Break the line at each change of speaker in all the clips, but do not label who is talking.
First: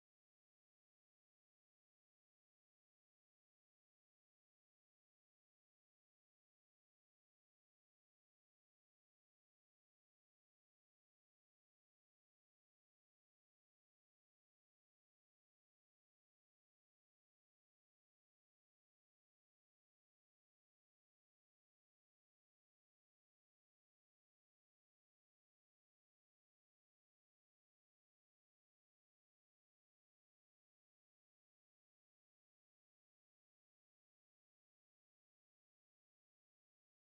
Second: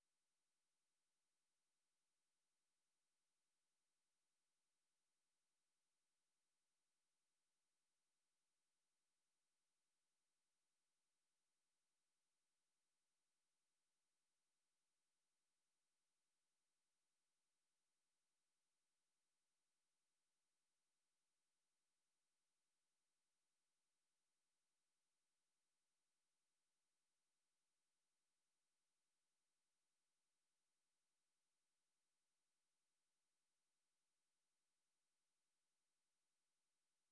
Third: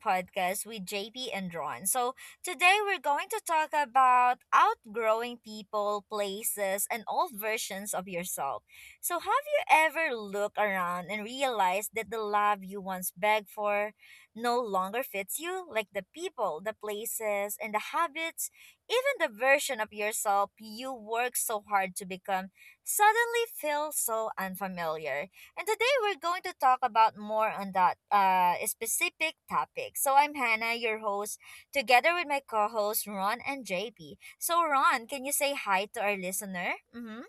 podcast with JP and Ron. So, today we're going to talk about outgrowing people, places, and old versions of yourself. So, have you ever looked around and realized that the love you once begged for no longer fits you? Like the people, the places, and the habits, even the version of yourself you worked so hard to become suddenly feels so unfamiliar, and today we're going to talk about more on that specific topic. So I'm Hannah, your host, together with my co-hosts Ron and JP. So Ron, can you say hi to our listener? Mm-hmm.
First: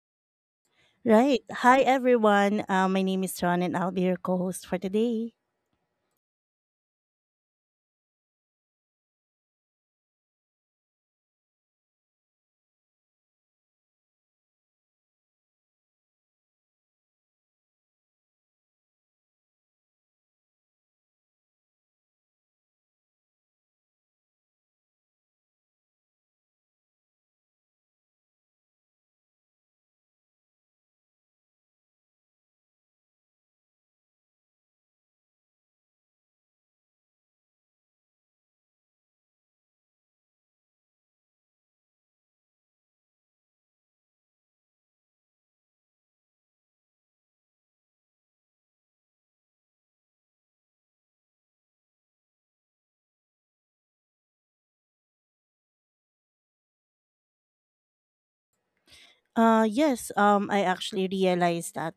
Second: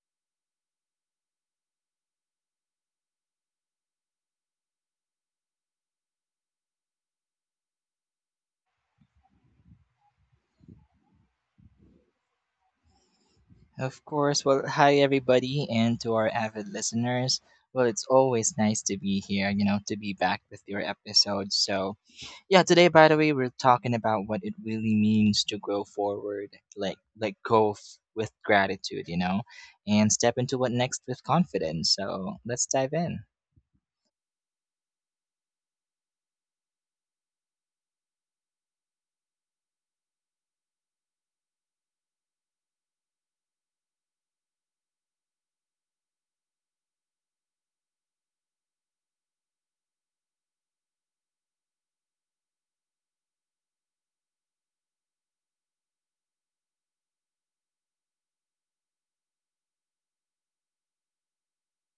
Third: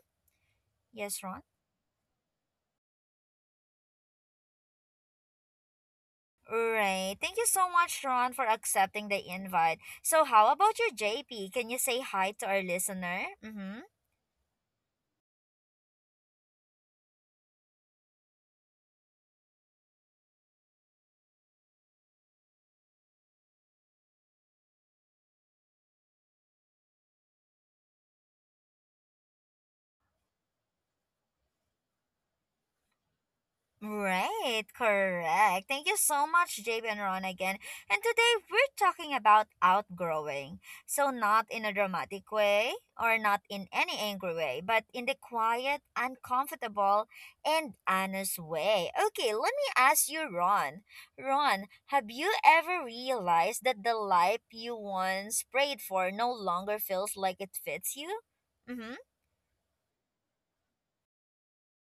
Yes, Ron.
Right. Hi, everyone. My name is Ron, and I'll be your co-host for today.
Right. Thank you so much, Ron, for accepting the invite. So how about you, JP? Can you say hi to our listener? Mm-hmm.
Of course. Well, hi everybody, and to our avid listeners. Well, it's always nice to be here, you know, to be back with your episode. So, yeah, today, by the way, we're talking about what it really means to grow forward, like with gratitude, you know, and step into what next with confidence. So, let's dive in.
Right, correct. Thank you so much, JB and Ron again. And today we're talking about outgrowing. So not in a dramatic way or not in any angry way, but in the quiet, uncomfortable, and honest way. Okay, let me ask you, Ron. Ron, have you ever realized that the life you once prayed for no longer feels like it fits you? Mm-hmm.
Yes. I actually realized that.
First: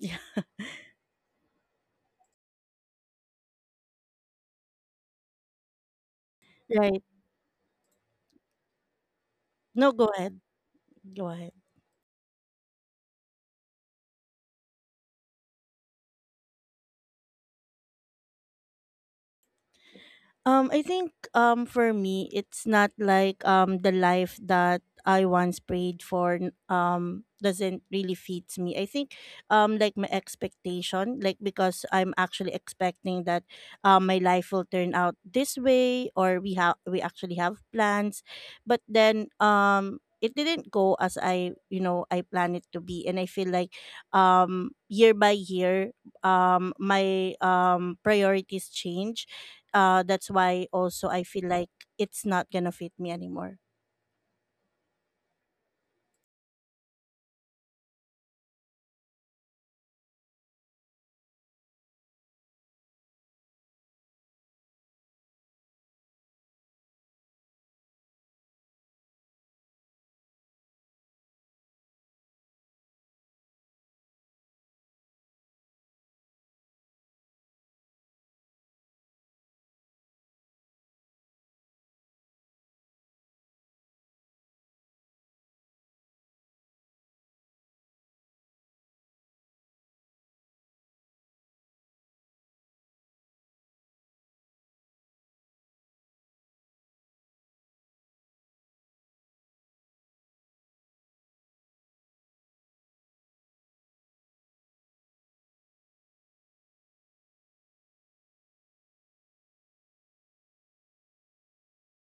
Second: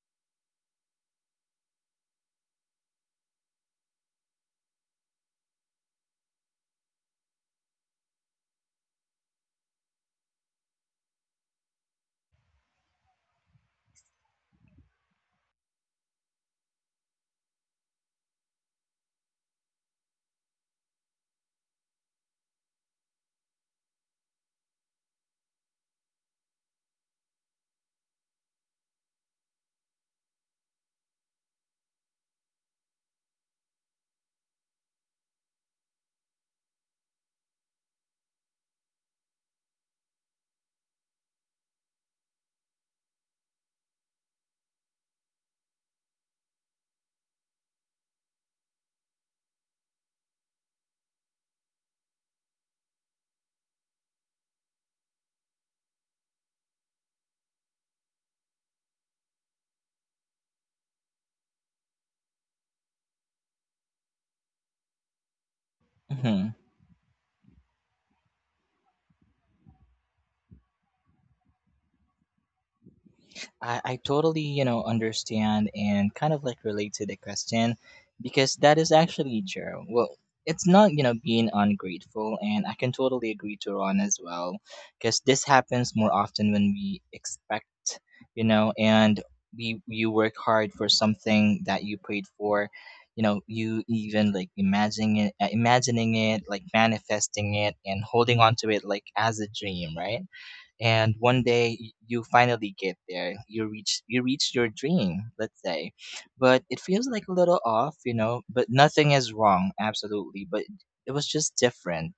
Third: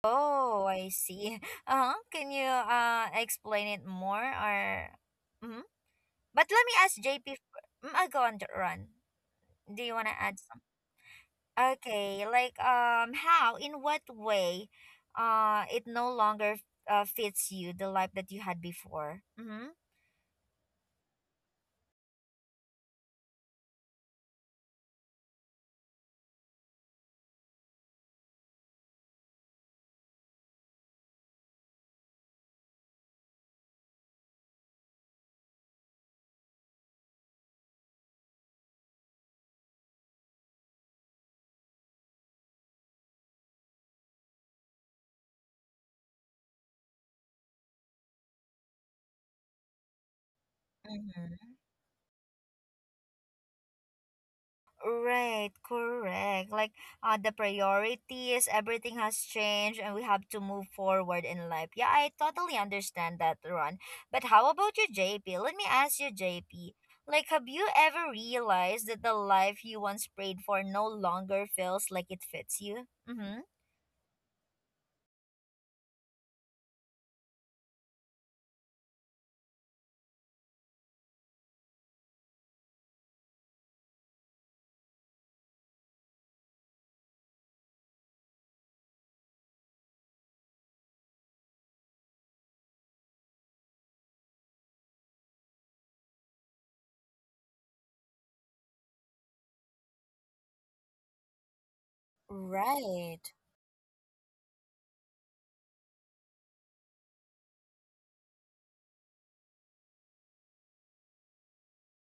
Oh, I see. Uh-huh. Can you explain it more or hmm? But let me ask
Right.
JP. I'll go on the run. Do
No,
you
go
want to add
ahead.
some?
Go ahead.
Okay, like how, in what way it no longer fits you, the life that you had before? Mhm.
I think for me it's not like the life that I once prayed for doesn't really fits me. I think like my expectation, like because I'm actually expecting that my life will turn out this way or we actually have plans, but then it didn't go as I you know I planned it to be, and I feel like year by year my priorities change that's why also I
Mhm.
feel like it's not gonna fit me anymore.
Right, correct. Like the priorities, everything has changed, and we have to move forward in life. Yeah, I totally understand that, Ron. But how about you, JP? Let me ask you,
hmm
JP. Like, have you ever realized that the life you once prayed for no longer feels like it fits you? Mm-hmm.
I totally, understand and kind of like relate to the question, because that is actually true. Well, it's not, being ungrateful, and I can totally agree to Ron as well, because this happens more often when we expect, and we you work hard for something that you prayed for, you know. You even like imagining it, like manifesting it, and holding on to it like as a dream, right? And one day, you finally get
Right.
there. You reach your dream, let's say, but it feels like a little off, but nothing is wrong absolutely. But it was just different.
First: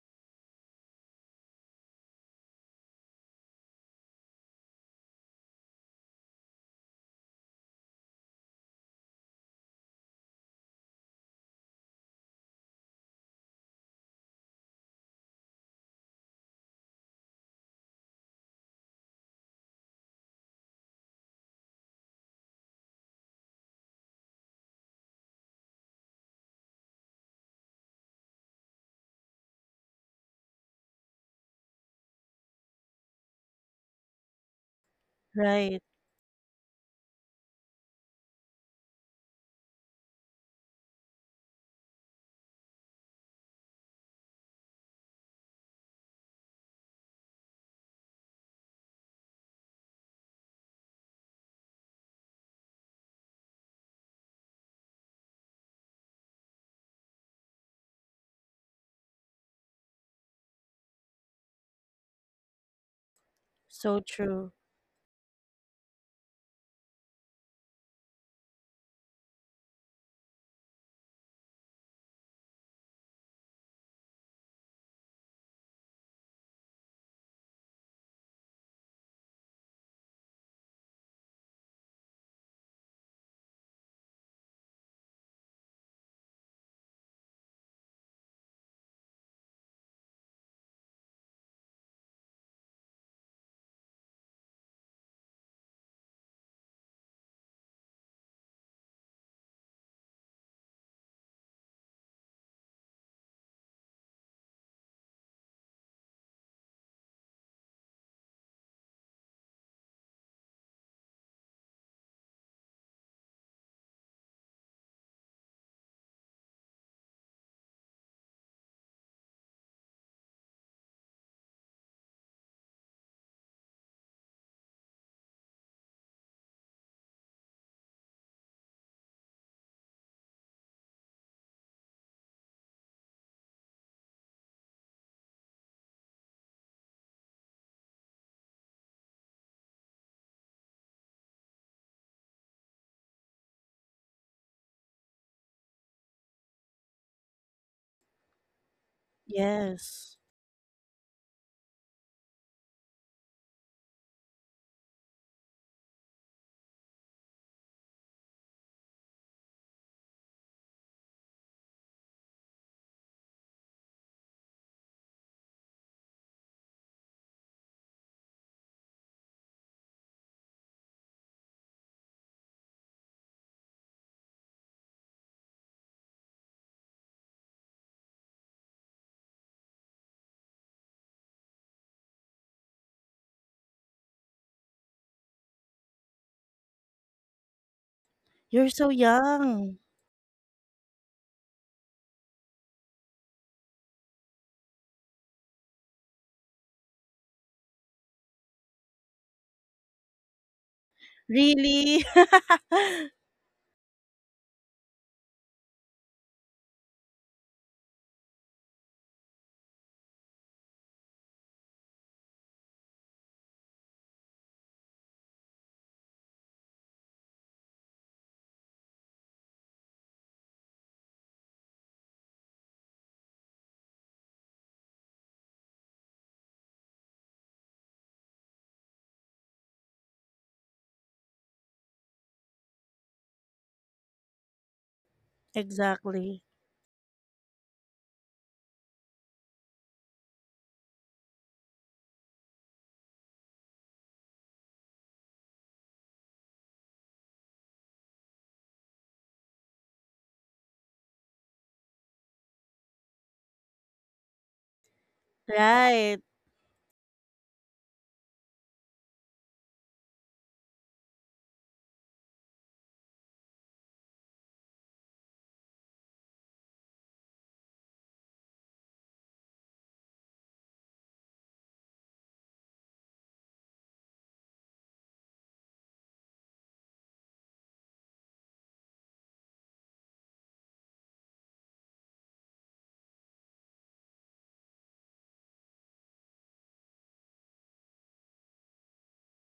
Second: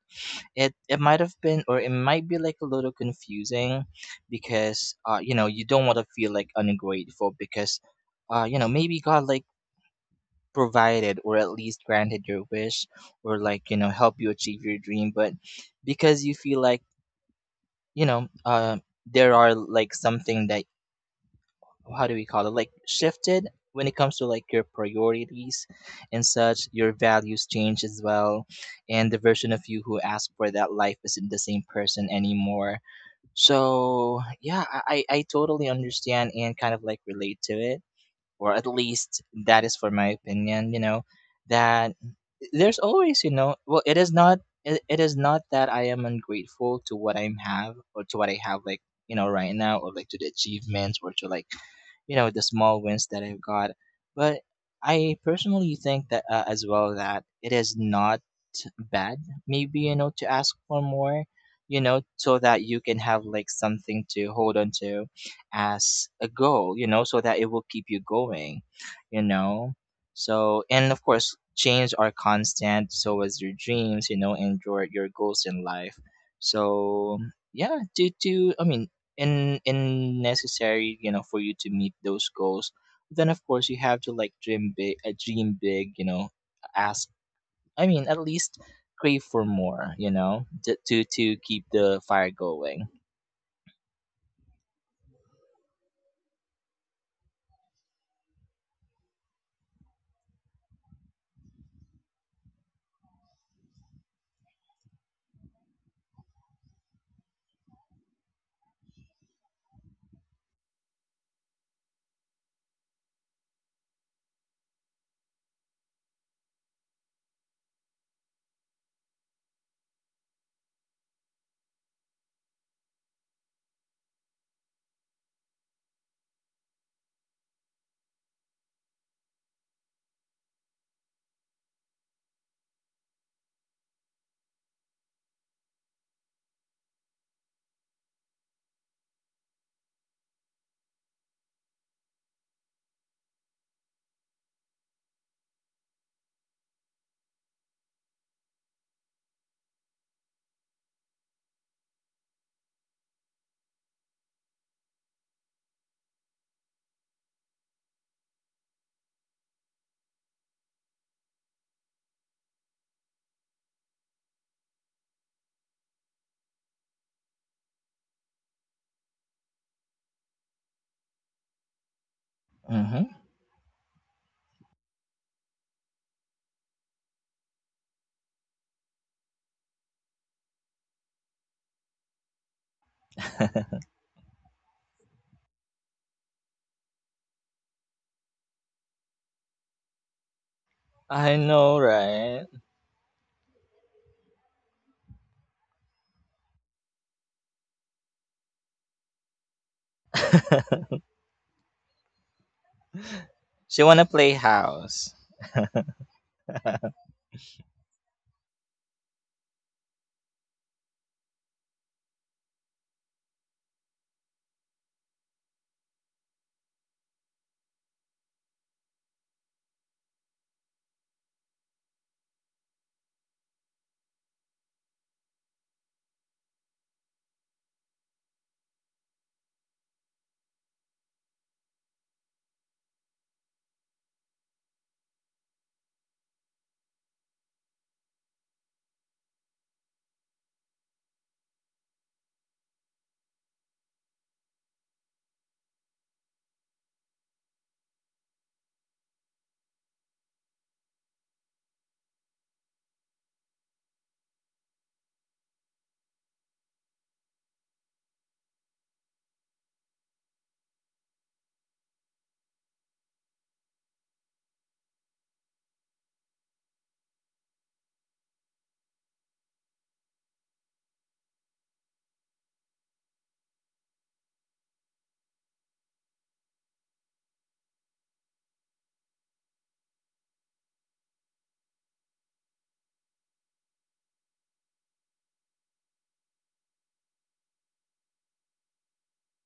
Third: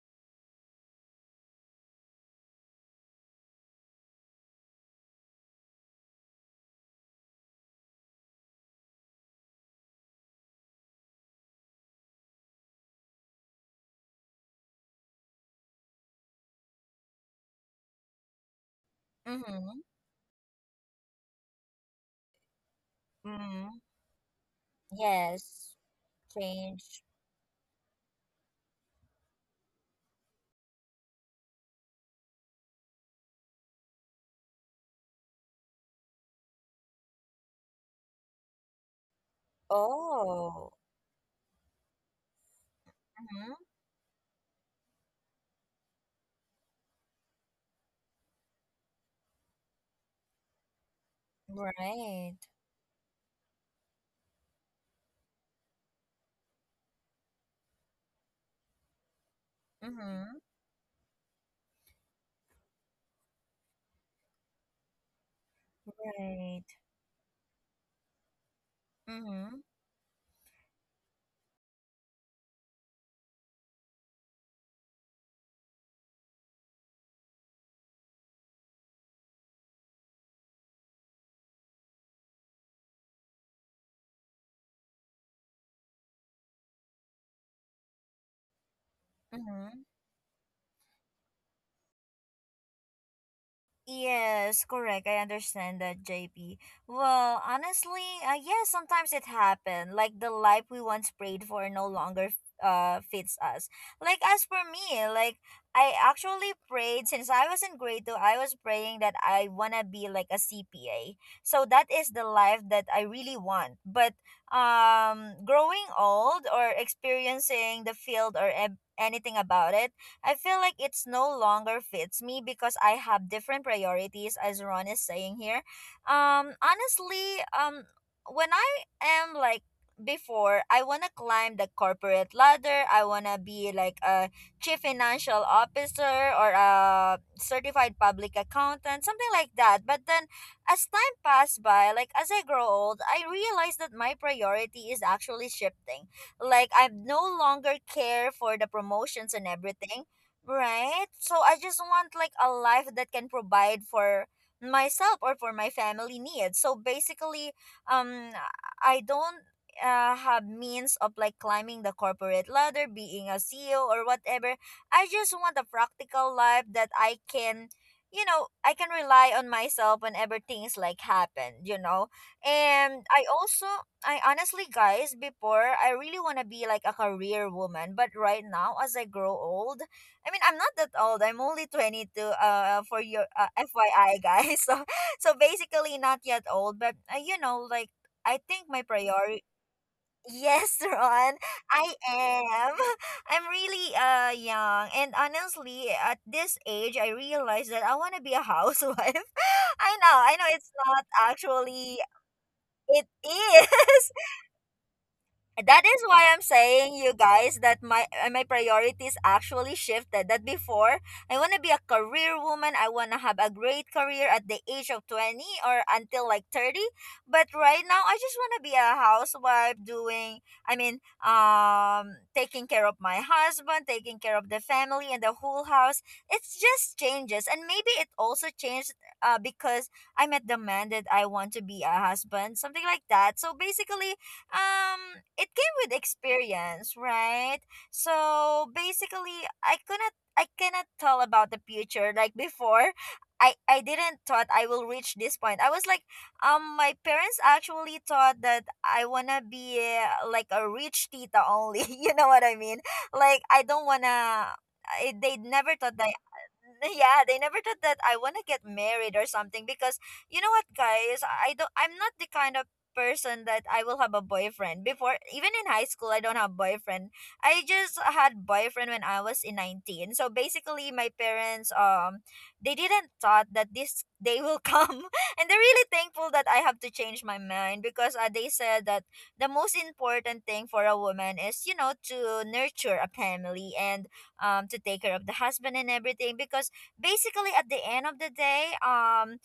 It might have been, or it might be like a little confusing, because you don't want to feel like ungrateful, because maybe God, like, provided, or at least granted your wish, or like, help you achieve your dream. But because you feel like, you know, uh, there are
Mm-hmm.
like something that, how do we call it? Like shifted
Mm-hmm.
when it comes to like your priorities
Yes.
and such. Your
Change.
values change as well, and the version of you who asked for that life isn't the same person anymore. So yeah, I totally
Right.
understand and kind of like relate to it, or at least that is for my opinion.
Oh.
That there's always,
Mm-hmm.
well, it is not that I am ungrateful to what I am have, or to what I have, like, right now, or like to the achievements, or to like,
Right.
the small wins that I've got. But I personally think that, as well, that it is not bad. Maybe, to
Mm-hmm.
ask for more, so that you can have like
So
something to
true.
hold on to as a
Right.
goal, so that it will keep you going, you
Mm-hmm.
know. So, and of course, change are constant. So is your dreams, and your goals in life. So yeah, to I mean, in necessary, for you to meet those goals, then of course you have to, like, dream big, ask, I mean, at least crave for
Mm-hmm.
more, to keep the fire going.
Yes, correct. I understand that, JP. Well, honestly, yeah, sometimes it happened. Like the life we once prayed for no longer fits us. Like as for me, like I actually prayed since I was in grade 2, I was praying that I want to be like a CPA. So that is the life that I really want. But growing old or experiencing the field or anything about it, I feel like it's no longer fits me because I have different priorities as Ron is saying here. Honestly, when I am like, before I want to climb the corporate ladder, I want to be like a chief financial officer or a certified public accountant, something like that. But then as time passed by, like as I grow old, I realize that my priority is actually shifting, like I no longer care for the promotions and everything.
Yes.
Right? So I just want like a life that can provide for myself or for my family needs. So basically, um I don't have means of like climbing the corporate ladder, being a CEO or whatever. I just want a practical life that I can, you know, I can rely on myself whenever things like happen, you know. And
hmm
I also, I honestly guys, before I really want to be like a career woman, but right now as I grow old, I mean, I'm not that old. I'm only 22 for your FYI guys. So so basically not yet old, but you know, like I think
You're
my
so
priority.
young.
Yes, Ron.
I know,
I
right?
am. I'm really young, and honestly at this age I realized that I want to be a housewife. I know. I know it's not actually,
Really?
it
She wanna
is.
play house.
That is why I'm saying you guys that my my priorities actually shifted. That before I want to be a career woman, I want to have a great career at the age of 20 or until like 30. But right now I just want to be a housewife, doing I mean taking care of my husband, taking care of the family and the whole house. It's just changes, and maybe it also changed because I met the man that I want to be a husband, something like that. So basically it came with
Exactly.
experience, right? So basically, I cannot tell about the future. Like before, I didn't thought I will reach this point. I was like, my parents actually thought that I wanna be like a rich tita only. You know what I mean? Like I don't wanna. They never thought that
Right.
Yeah, they never thought that I want to get married or something, because you know what guys, I'm not the kind of person that I will have a boyfriend. Before, even in high school, I don't have boyfriend. I just had boyfriend when I was in 19. So basically my parents, they didn't thought that this day will come. And they're really thankful that I have to change my mind, because they said that the most important thing for a woman is, you know, to nurture a family and to take care of the husband and everything, because basically at the end of the day,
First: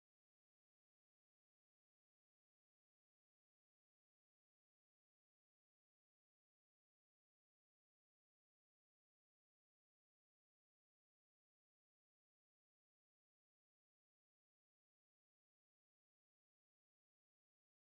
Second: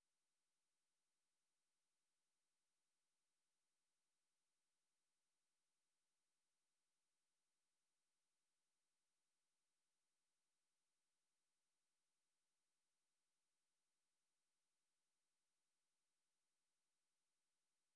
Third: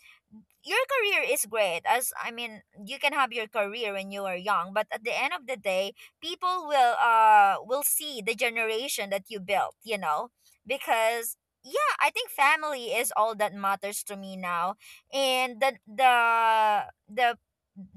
your career is great, as I mean you can have your career when you are young, but at the end of the day people will see the generation that you built, you know, because yeah, I think family is all that matters to me now. And the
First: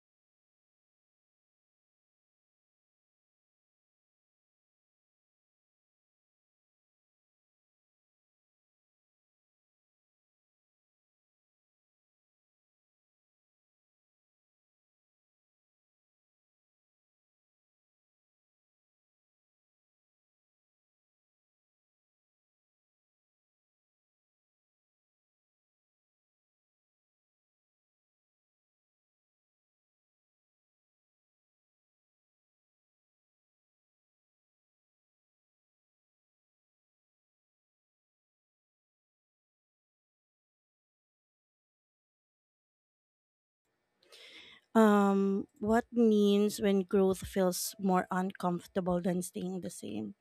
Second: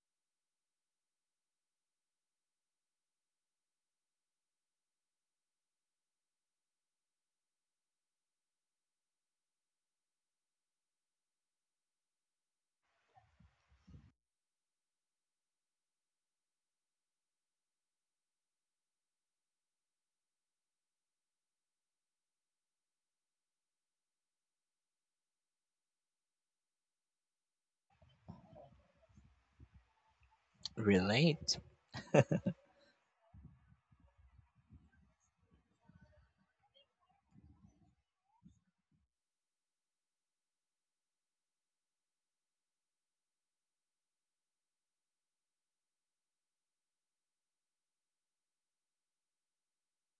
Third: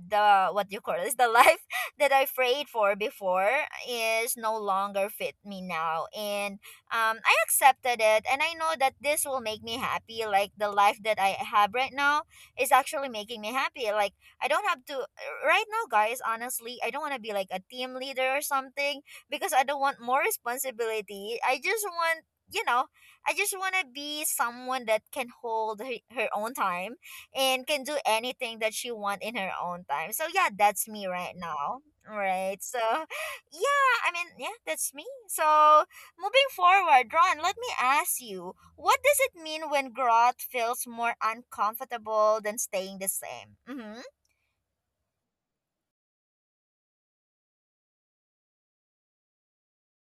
the what do you call this, the life that I prayed for before is no longer fit me now. And I accepted it, and I know that this will make me happy. Like the life that I have right now is actually making me happy. Like I don't have to right now, guys, honestly, I don't wanna be like a team leader or something, because I don't want more responsibility. I just want, you know, I just want to be someone that can hold her own time and can do anything that she want in her own time. So yeah, that's me right
Relate.
now. Right. So yeah, I mean, yeah, that's me. So moving forward, Ron, let me ask you, what does it mean when growth feels more uncomfortable than staying the same? Mm-hmm.
What means when growth feels more uncomfortable than staying the same?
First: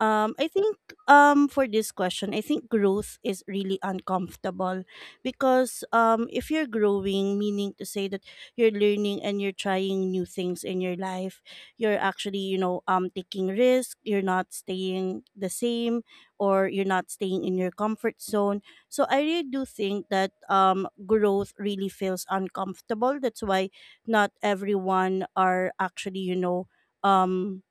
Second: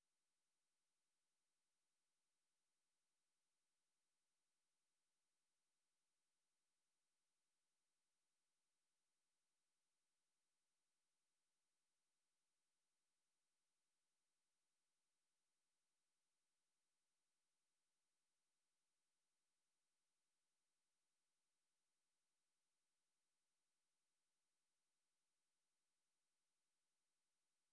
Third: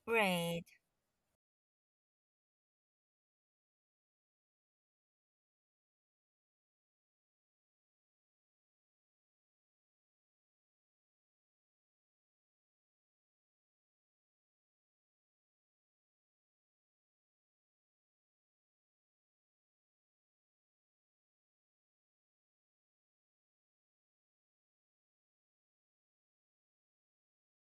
I
Right.
think for this question, I think growth is really uncomfortable because if you're growing, meaning to say that you're learning and you're trying new things in your life, you're actually, you know, taking risk, you're not staying the same or you're not staying in your comfort zone. So I really do think that growth really feels uncomfortable. That's why not everyone are actually, you know, um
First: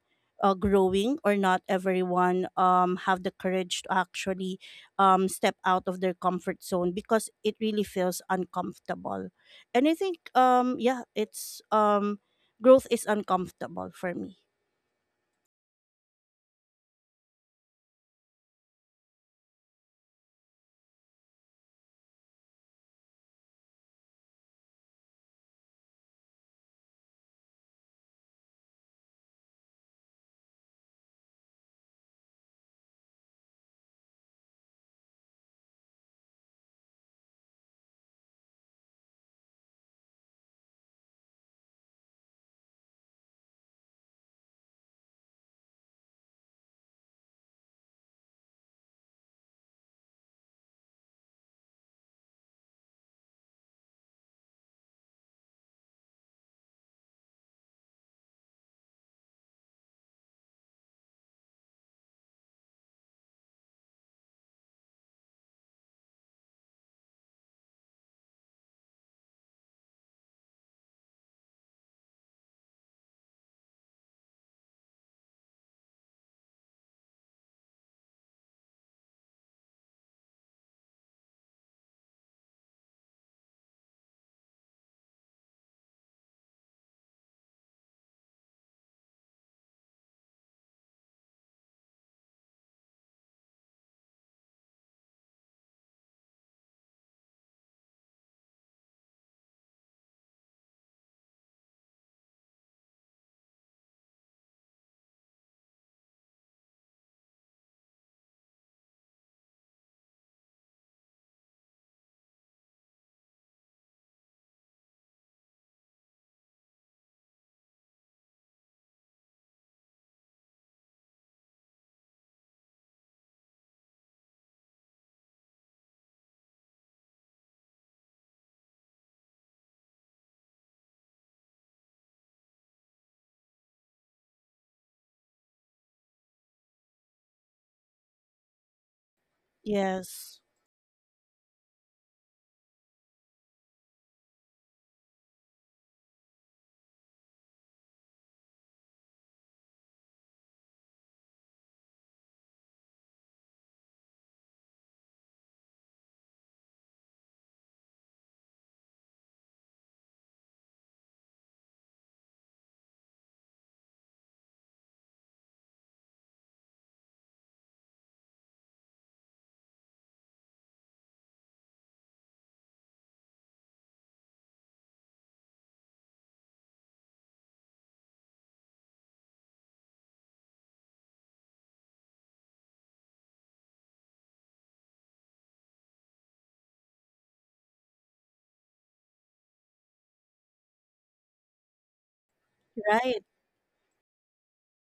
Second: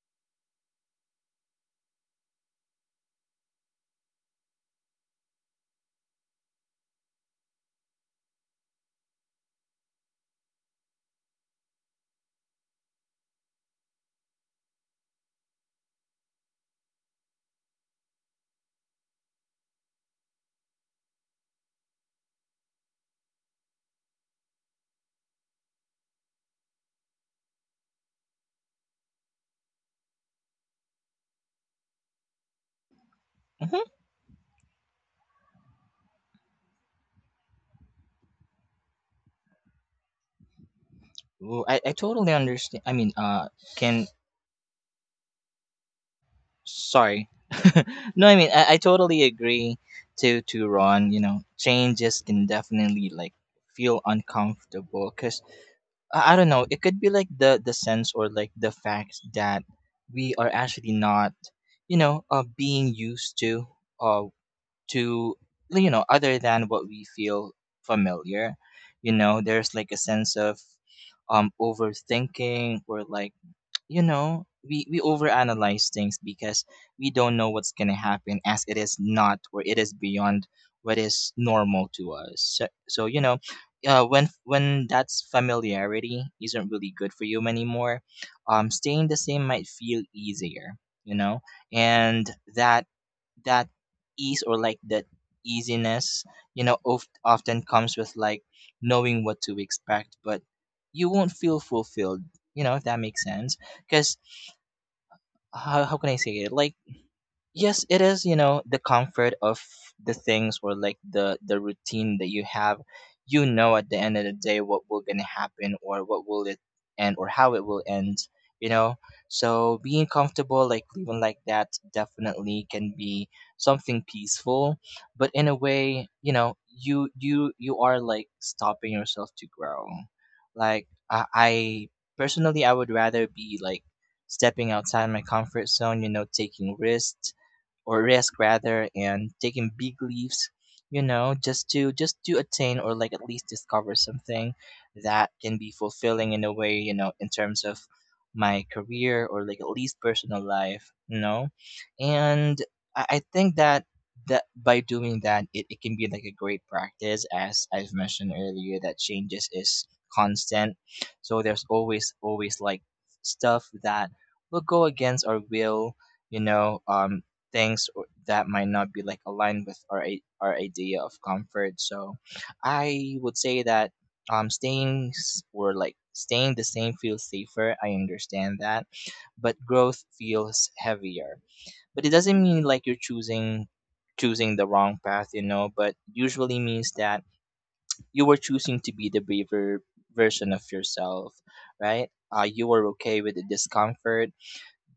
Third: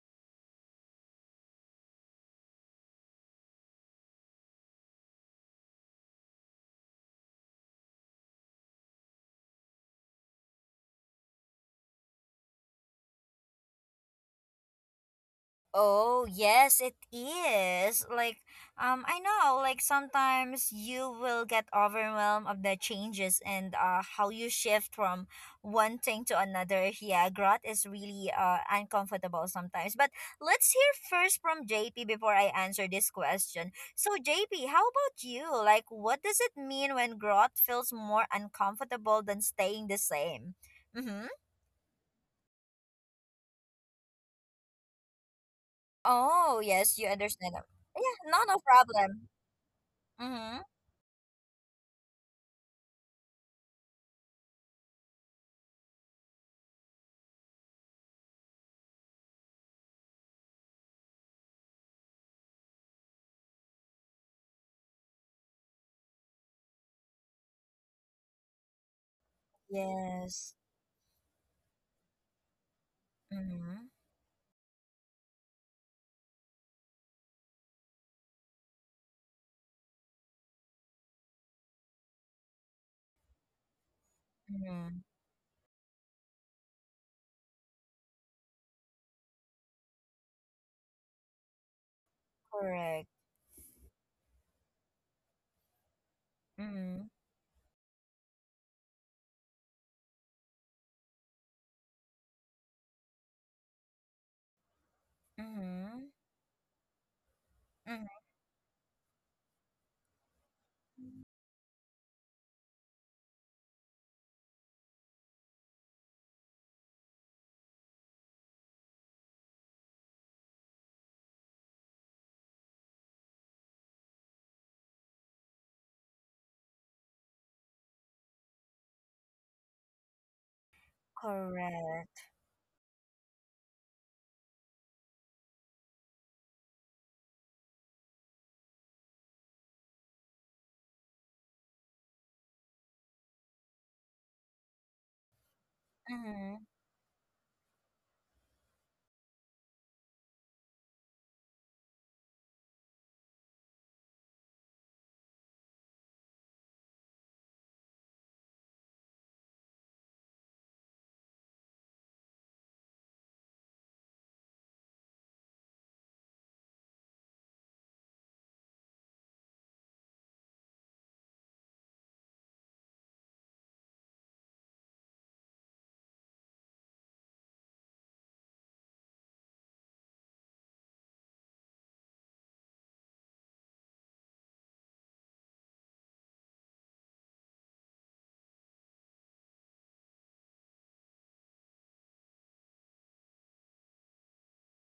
growing or not everyone have the courage to actually step out of their comfort zone because it really feels uncomfortable and I think yeah, it's growth is uncomfortable for me.
Oh, yes, it is. Like, I know, like, sometimes you will get overwhelmed of the changes and how you shift from one thing to another. Yeah, growth is really uncomfortable sometimes. But let's hear first from JP before I answer this question.
hmm
So, JP, how about you? Like, what does it mean when growth feels more uncomfortable than staying the same? Mm-hmm.
Ooh, I totally understand, I mean, can
Oh, yes, you
sorry.
understand.
No,
Yeah,
I
no,
mean,
no
I totally
problem.
agree to
Mm-hmm.
to Ron. You know, changes can definitely like feel uncomfortable, because I don't know. It could be like the sense, or like the fact that we are actually not, being used to, uh to other than what we feel familiar. You know, there's like a sense
Yes.
of overthinking, or like,
Mm-hmm.
we overanalyze things, because we don't know what's going to happen, as it is not, or it is beyond what is normal to us. So, when
Mm-hmm.
that's familiarity isn't really good for you anymore, staying the same might feel easier, you know and that
Correct.
that ease, or like that easiness,
Mm-hmm.
often comes with like knowing what to expect, but you won't feel fulfilled, if that makes sense. Because how can
Mm-hmm.
I say it, like, yes, it
Mm-hmm.
is, you know, the comfort of the things, or like the routine that you have. You know at the end of the day what will gonna happen, or what will it end, or how it will end, you know. So being comfortable like living like that definitely can be something peaceful, but in a way, you are like stopping yourself to grow. Like, I
Correct.
personally I would rather be like stepping outside my comfort zone, you know, taking risks, or risk rather, and taking big
Yes.
leaps, just to attain, or like at least discover something that can be fulfilling in a
Mm-hmm.
way, in terms of my career, or like at least personal life, and I think that by doing that, it can be like a great practice, as I've mentioned earlier, that changes is constant. So there's always like stuff that will go against our will, you know um things that might not be like aligned with our our idea of comfort. So I would say that, staying s- or like staying the same feels safer. I understand that, but growth feels heavier. But it doesn't mean like you're choosing the wrong path, but usually means that you were choosing to be the braver version of yourself, right? You were okay
Right.
with the discomfort,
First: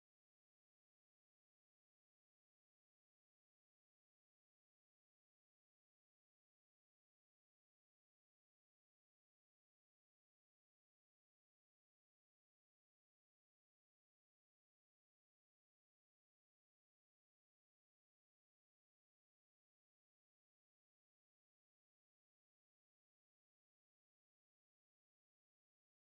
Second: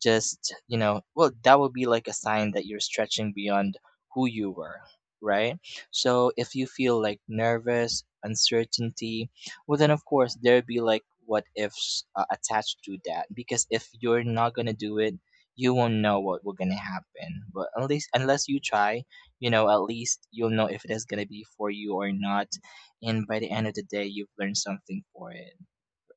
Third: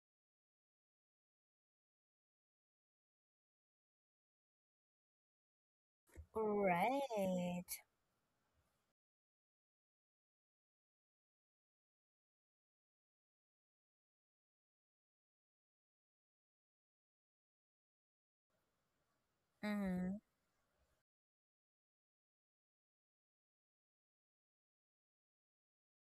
just well, that would be like a sign that you're stretching beyond who you were, right? So if you feel like
Right.
nervous uncertainty, well then of course there'd be like what ifs, attached to that, because if you're not gonna do it, you won't know what will gonna happen. But at least, unless you try, at
Mm-hmm.
least you'll know if it is gonna be for you or not. And by the end of the day, you've learned something for it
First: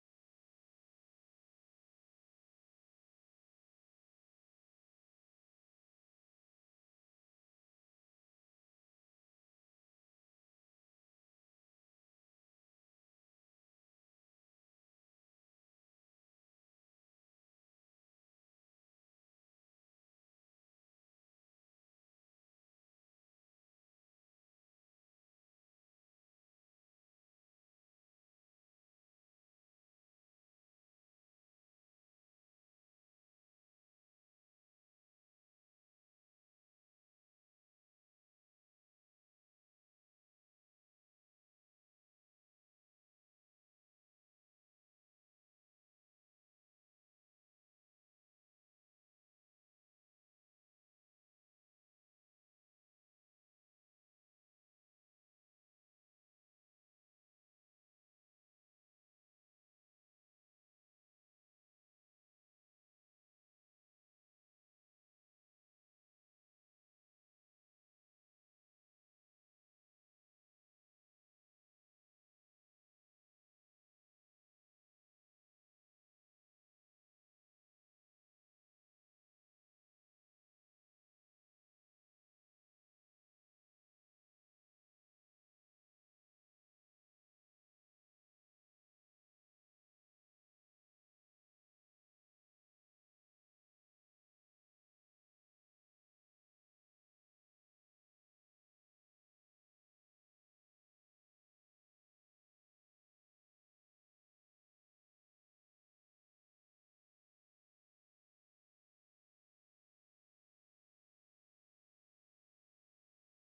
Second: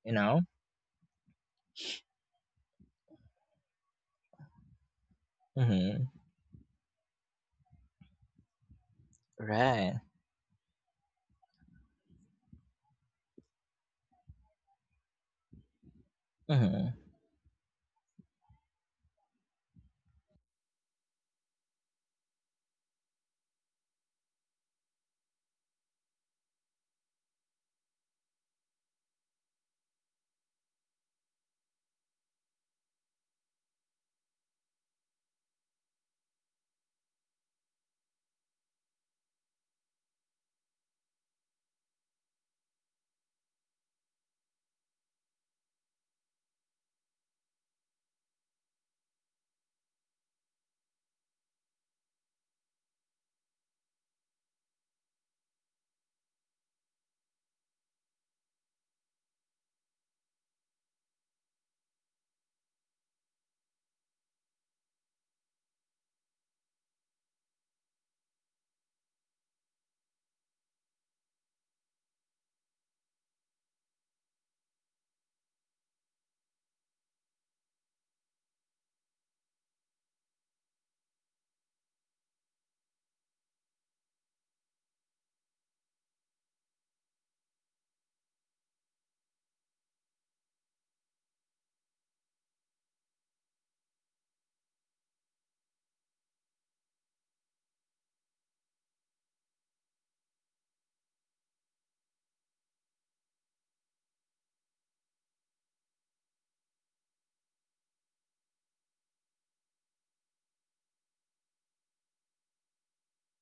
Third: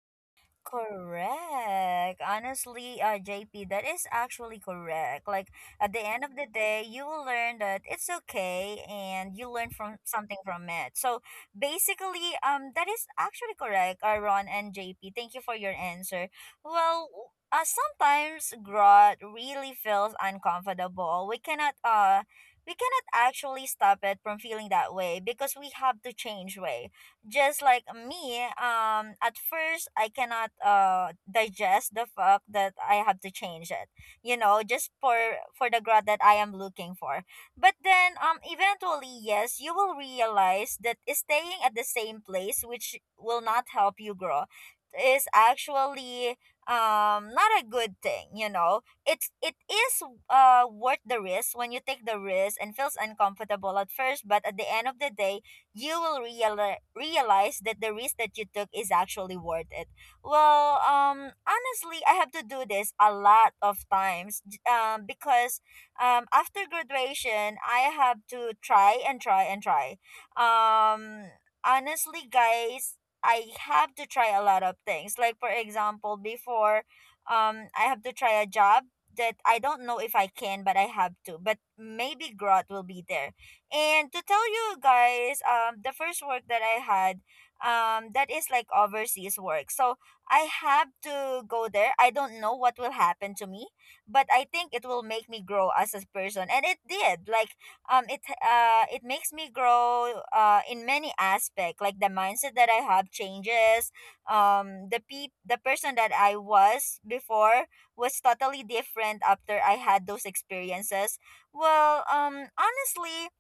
you know
Correct. Honestly, JP, that is actually correct. Like at the
Mm-hmm.
end of the day, you will learn that it's okay, and you learn from
Right.
something from it. So basically, that is actually correct, Ron and JP. Thank you for your answer.
Mm-hmm.
Well, sometimes growth really feels uncomfortable. We cannot actually stop it from feeling that way, because we have to change way, just like me. At first I cannot digest the fact that I have to change it. You know, just for the grad that I am looking for. But then eventually, yes, you will realize that staying at the same place which will not help you grow is actually not a good thing, you know. It's it is worth the risk when you take the risk and feels uncomfortable at first, but at the end of the day you will realize that the risk that you took is actually worth it. Well, honestly, I have to do this a lot of times, because after graduation, I have to try and try and try. Um, honestly, guys, I have to try a lot of things. Like, for example, before I have to try a job that I don't know if I can, but I have to. But maybe growth will be there, and to tell you guys, the first work that I had, that is like overseas work. So I have to go there. I don't know what will happen to me, but I think it will make me grow as a person, and it did. Like, it it makes me grow in many aspect. Like the mindset that I have changes. The pe the person that I was before was totally different after I had those experiences. Well, honestly,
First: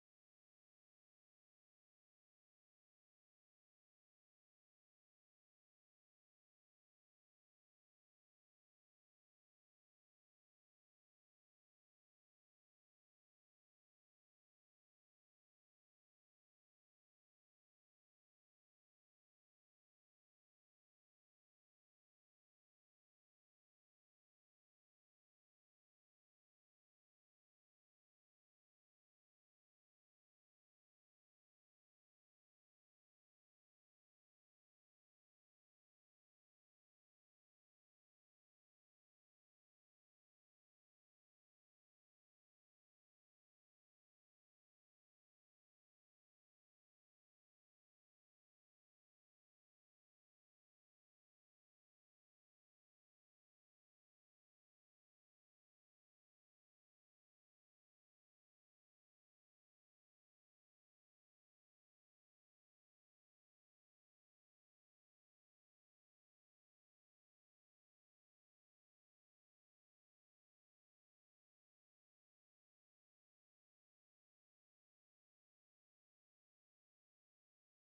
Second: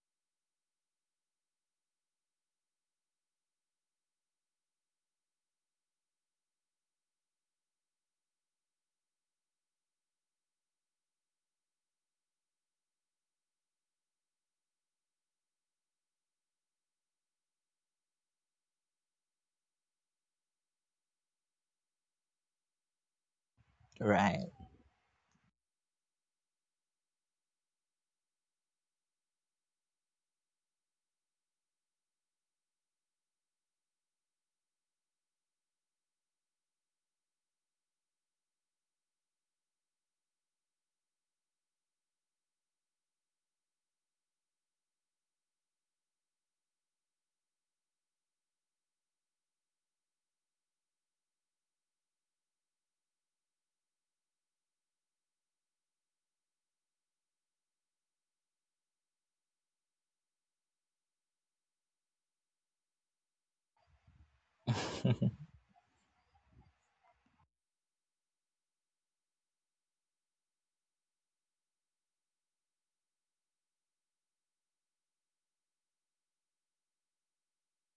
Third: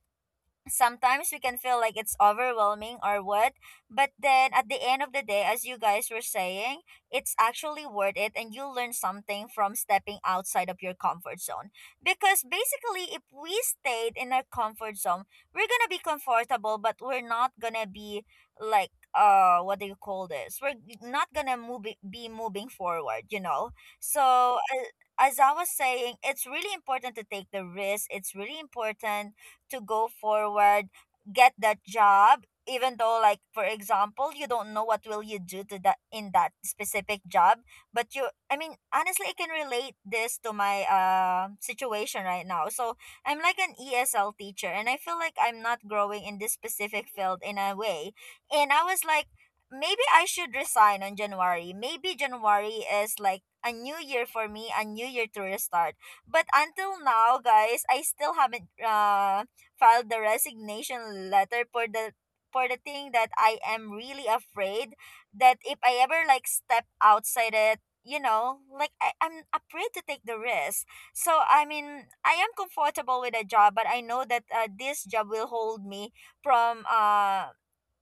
sometimes we can feel like it's overwhelming or what, but then at the end of the day, as you guys were saying, it's actually worth it and you learn something from stepping outside of your comfort zone, because basically if we stayed in our comfort zone we're gonna be comfortable but we're not gonna be like, what do you call this, we're not gonna move, be moving forward.
Right.
so uh, as I was saying, it's really important to take the risk, it's really important to go forward, get that job, even though like for example, you don't know what will you do to that in that specific job, but honestly, I can relate this to my situation right now. So, I'm like an ESL teacher and I feel like I'm not growing in this specific field in a way. And I was like, maybe I should resign on January. Maybe January is like a new year for me, a new year to restart. But until now, guys, I still haven't filed the resignation letter for the thing that I am really afraid that if I ever like step outside it, you know, like I'm afraid to take the risk. So I mean, I am comfortable with a job, but I know that this job will hold me from uh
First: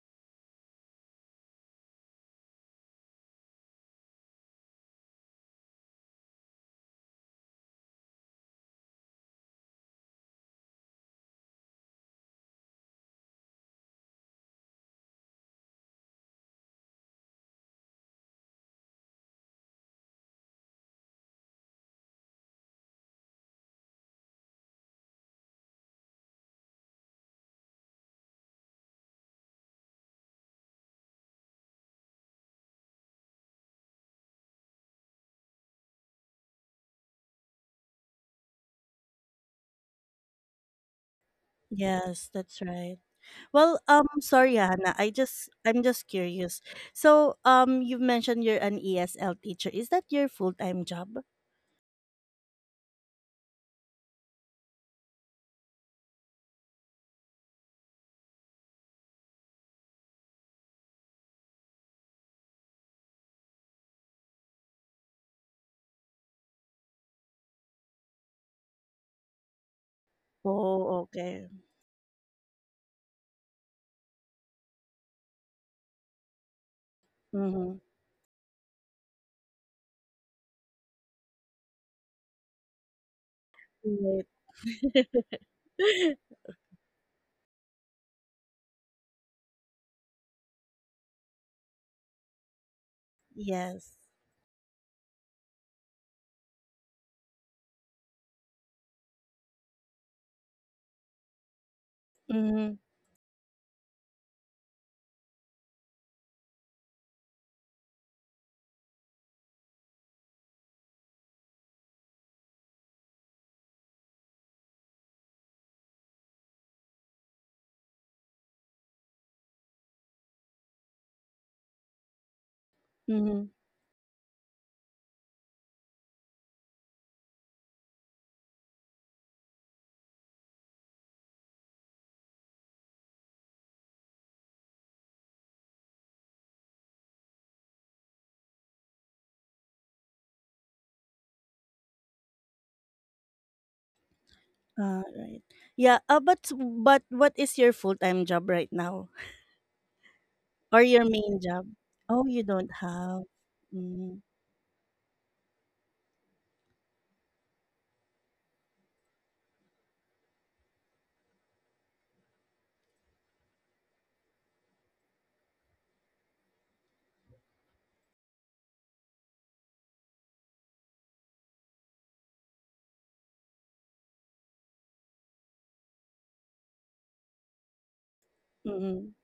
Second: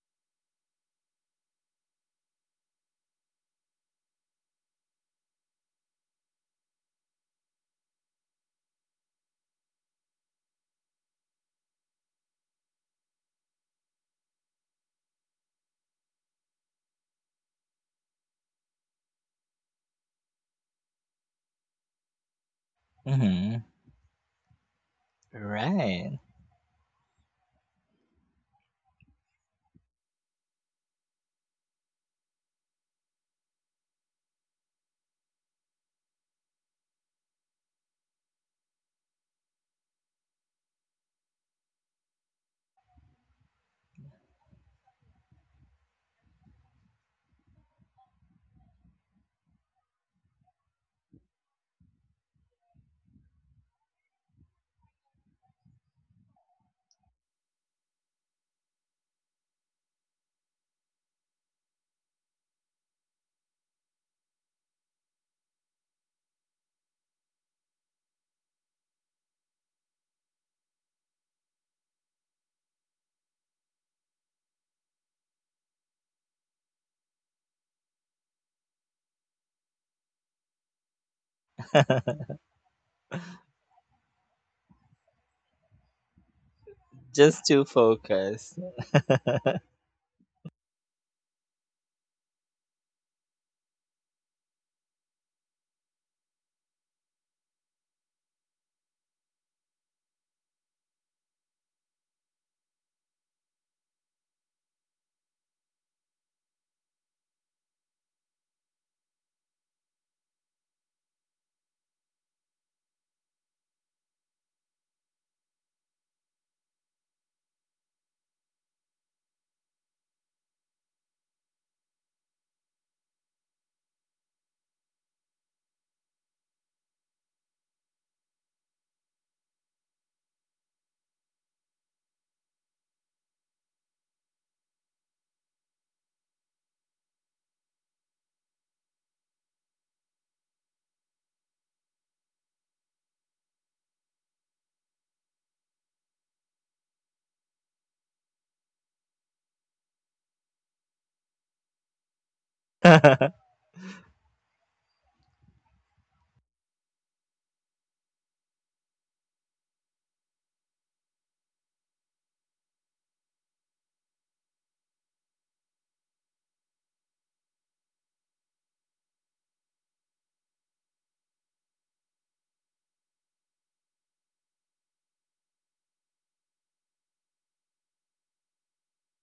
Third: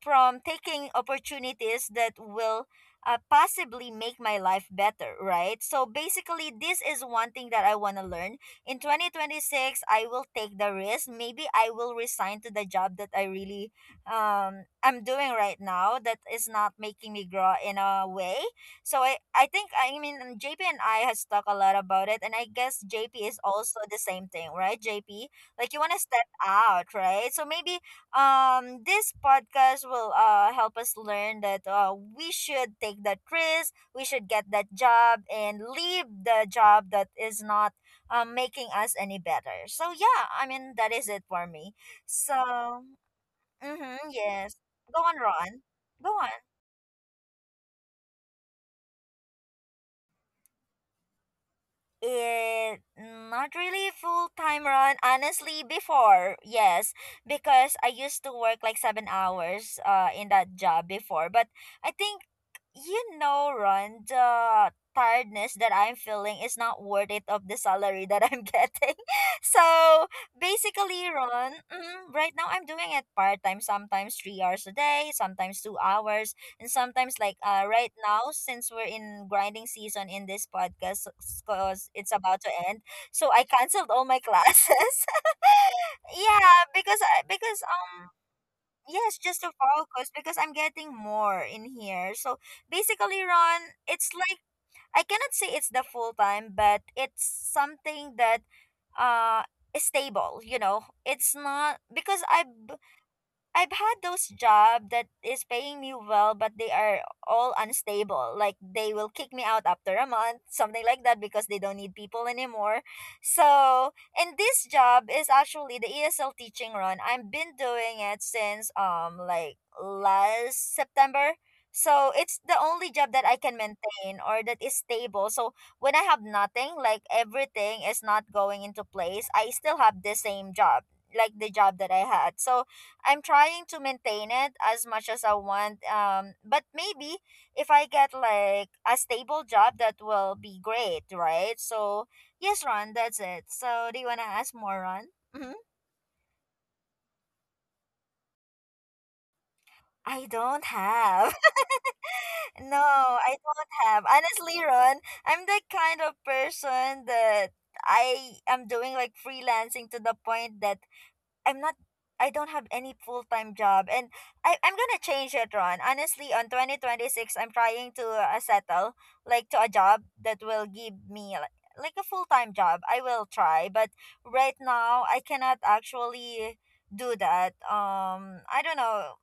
from taking opportunities that will possibly make my life better, right? So basically, this is one thing that I want to learn in 2026. I will take the risk, maybe I will resign to the job that I really I'm doing right now that is not making me grow in a way. So I think, JP and I has talked a lot about it, and I guess JP is
Mm-hmm.
also the same thing, right, JP? Like you want to
Right.
step out, right? So maybe this podcast will help us learn that we should take that risk, we should get that job and leave the job that is not making us any better. So yeah, I mean that is it for me.
Yes, that's
So
right. Well,
mm-hmm, yes,
sorry Hannah,
go
I
on,
just,
Ron.
I'm just
Go on.
curious. So you've mentioned you're an ESL teacher. Is that your full-time job?
It not really full time, run honestly. Before, yes, because I used to work like 7 hours in that job before, but I think, you know, Ron, the tiredness that I'm feeling is not worth it of the salary that I'm getting. So
Oh,
basically,
okay.
Ron, right now I'm doing it part-time, sometimes 3 hours a day, sometimes 2 hours. And sometimes like
Mm-hmm.
right now, since we're in grinding season in this podcast, because it's about to end, so I canceled all my classes. Yeah, because
Just
because
to focus.
yes, just to focus, because I'm getting more in here. So basically, Ron,
Yes.
it's like, I cannot say it's the full time, but it's something that uh is stable, you know. It's not because
Mhm,
I've had those job that is paying me well, but they are all unstable. Like they will kick me out after a month, something like that, because they don't need people anymore. So, and this job is actually the ESL teaching, run. I've been doing it since like last September. So it's the only job that I
mhm.
can maintain or that is stable. So when I have nothing, like everything is not going into place, I still have the same job, like the job that I had. So I'm trying to maintain it as much as I want. But maybe if I get like a stable job, that will be great, right? So yes, Ron, that's it. So do you wanna ask more,
Ah,
Ron?
right.
Hmm.
Yeah, but what is your full-time job right now
I don't
or your
have.
main job? Oh, you don't
No,
have.
I don't have.
Mm,
Honestly, Ron, I'm the kind of person that I am doing like freelancing to the point that I'm not, I don't have any full time job. And I'm gonna change it, Ron. Honestly, on 2026, I'm trying to settle like to a job that will give me like a full time job. I will try, but right now I cannot actually do that. I don't
mm,
know.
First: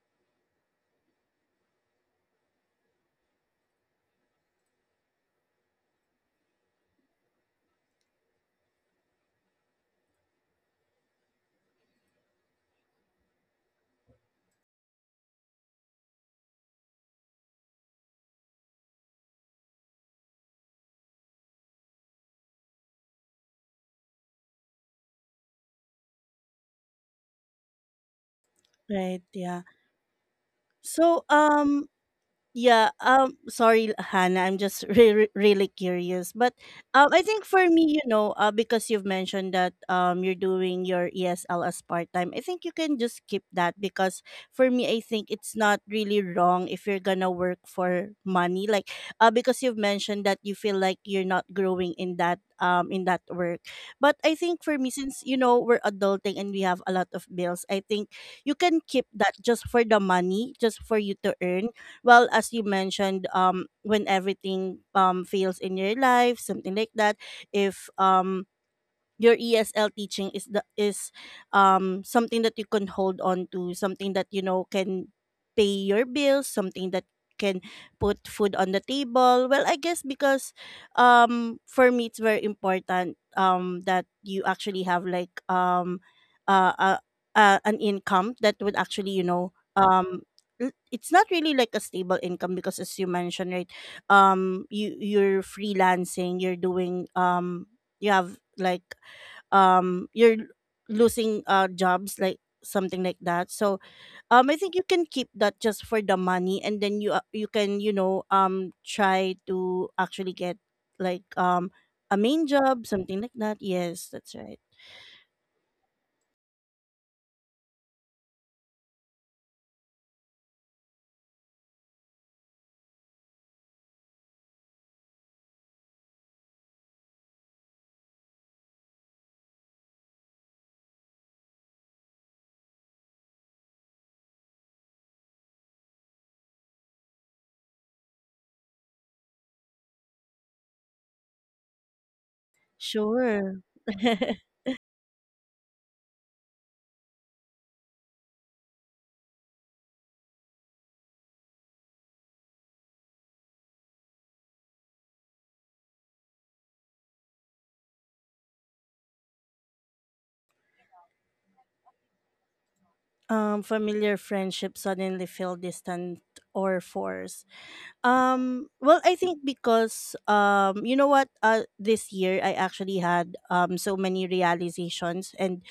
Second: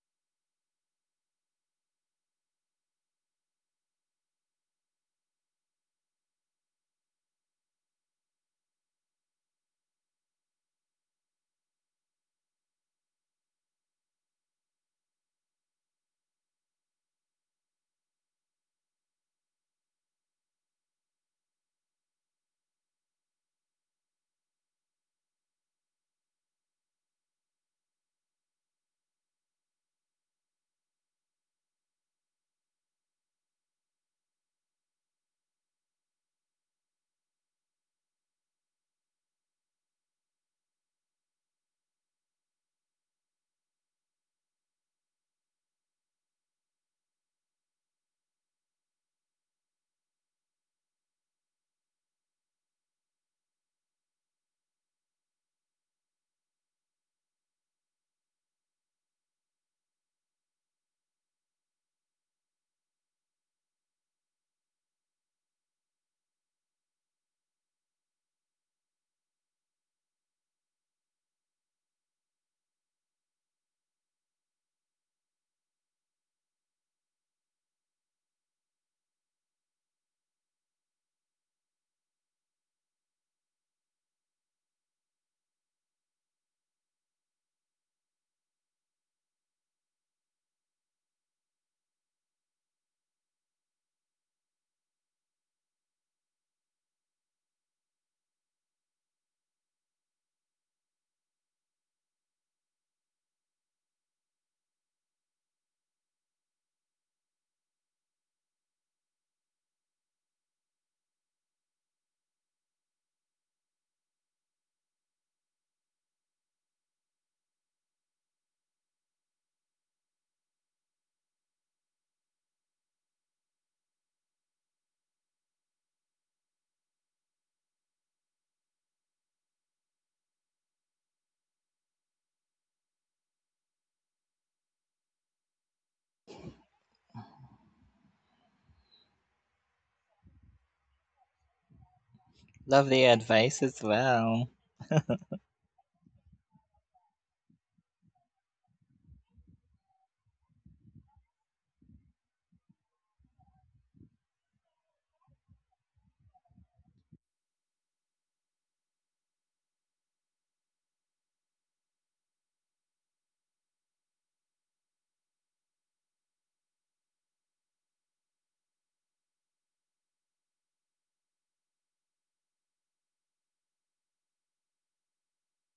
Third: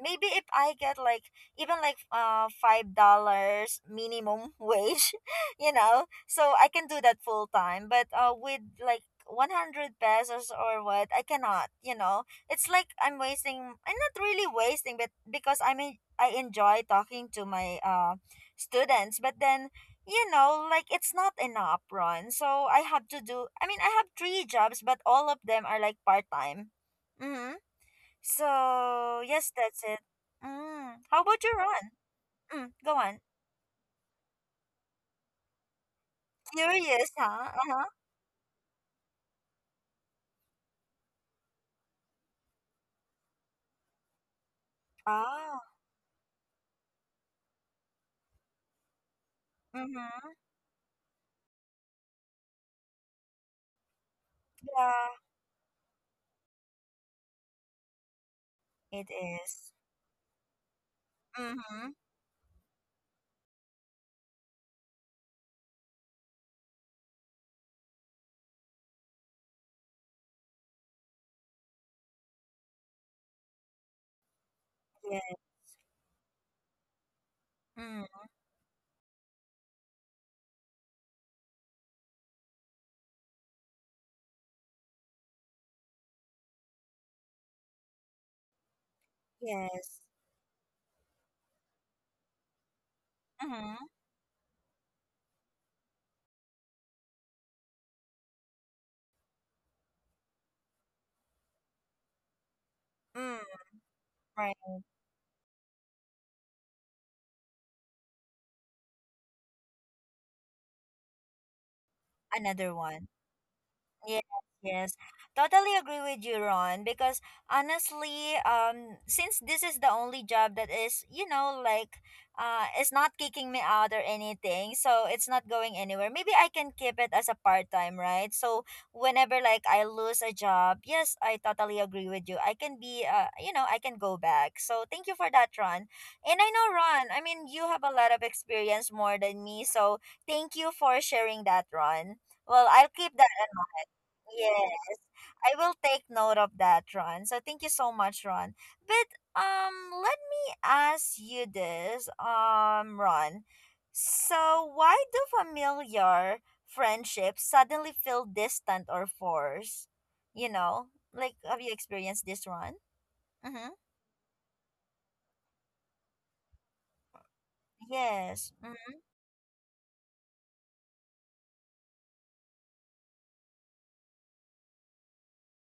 Maybe if I get like even like $5 minimum wage, you know, so I can do that full time. But with like 100 pesos or what, I cannot, you know. It's like I'm wasting, I'm not really wasting, but because I mean, I enjoy talking to my students, but then you know, like it's not enough, Ron. So I have to do, I mean, I have three jobs, but all of them are like part-time. Mm-hmm. So
right,
yes,
yeah.
that's it. Mm. How
So,
about you, Ron? Mm,
yeah,
go on.
sorry Hannah, I'm just really curious. But
Curious,
I
huh.
think for
Uh-huh.
me, you know, because you've mentioned that you're doing your ESL as part-time, I think you can just keep that, because for me I think
Ah.
it's not really wrong if you're going to work for money like because you've mentioned that
Mm-hmm.
you feel like you're not growing in that work. But I think for me,
Yeah.
since you know we're adulting and we have a lot of bills, I think you can
It
keep that
is.
just for the money, just for you to earn,
Mm-hmm.
well as you mentioned when everything fails in your life, something like that. If your ESL teaching is the is something that you can hold on to, something that you know can
Yeah.
pay your bills, something that can
Mm,
put food on the table. Well, I guess because for me it's very important that you actually have like uh, uh, uh, an income that would actually, you know,
yes.
it's not really like a stable income because as you mentioned, right,
Mm-hmm.
you, you're freelancing, you're doing you have like you're losing jobs like something like
Mm,
that. So
right.
I think you can keep that just for the money, and then you you can, you know, try to actually get like a main
Another
job,
one.
something like that. Yes,
Yes,
that's right.
yes. Totally agree with you, Ron, because honestly, since this is the only job that is, you know, like, it's not kicking me out or anything, so it's not going anywhere. Maybe I can keep it as a part-time, right? So whenever like I lose a job, yes, I totally agree with you. I can be, you know, I can go back. So thank you for that, Ron. And I know, Ron, I mean, you have a lot of experience more than me, so thank you for sharing that, Ron. Well, I'll
Lovely
keep that.
advice
Sure.
as well.
Yes, I will take note of that, Ron. So thank you so much, Ron. But let me ask you this, Ron. So why do familiar friendships suddenly feel distant or forced? You know, like have you experienced this, Ron? Mm-hmm.
Familiar friendship suddenly feel distant or forced?
Yes.
Well, I think because you know what? This year I actually had so many realizations and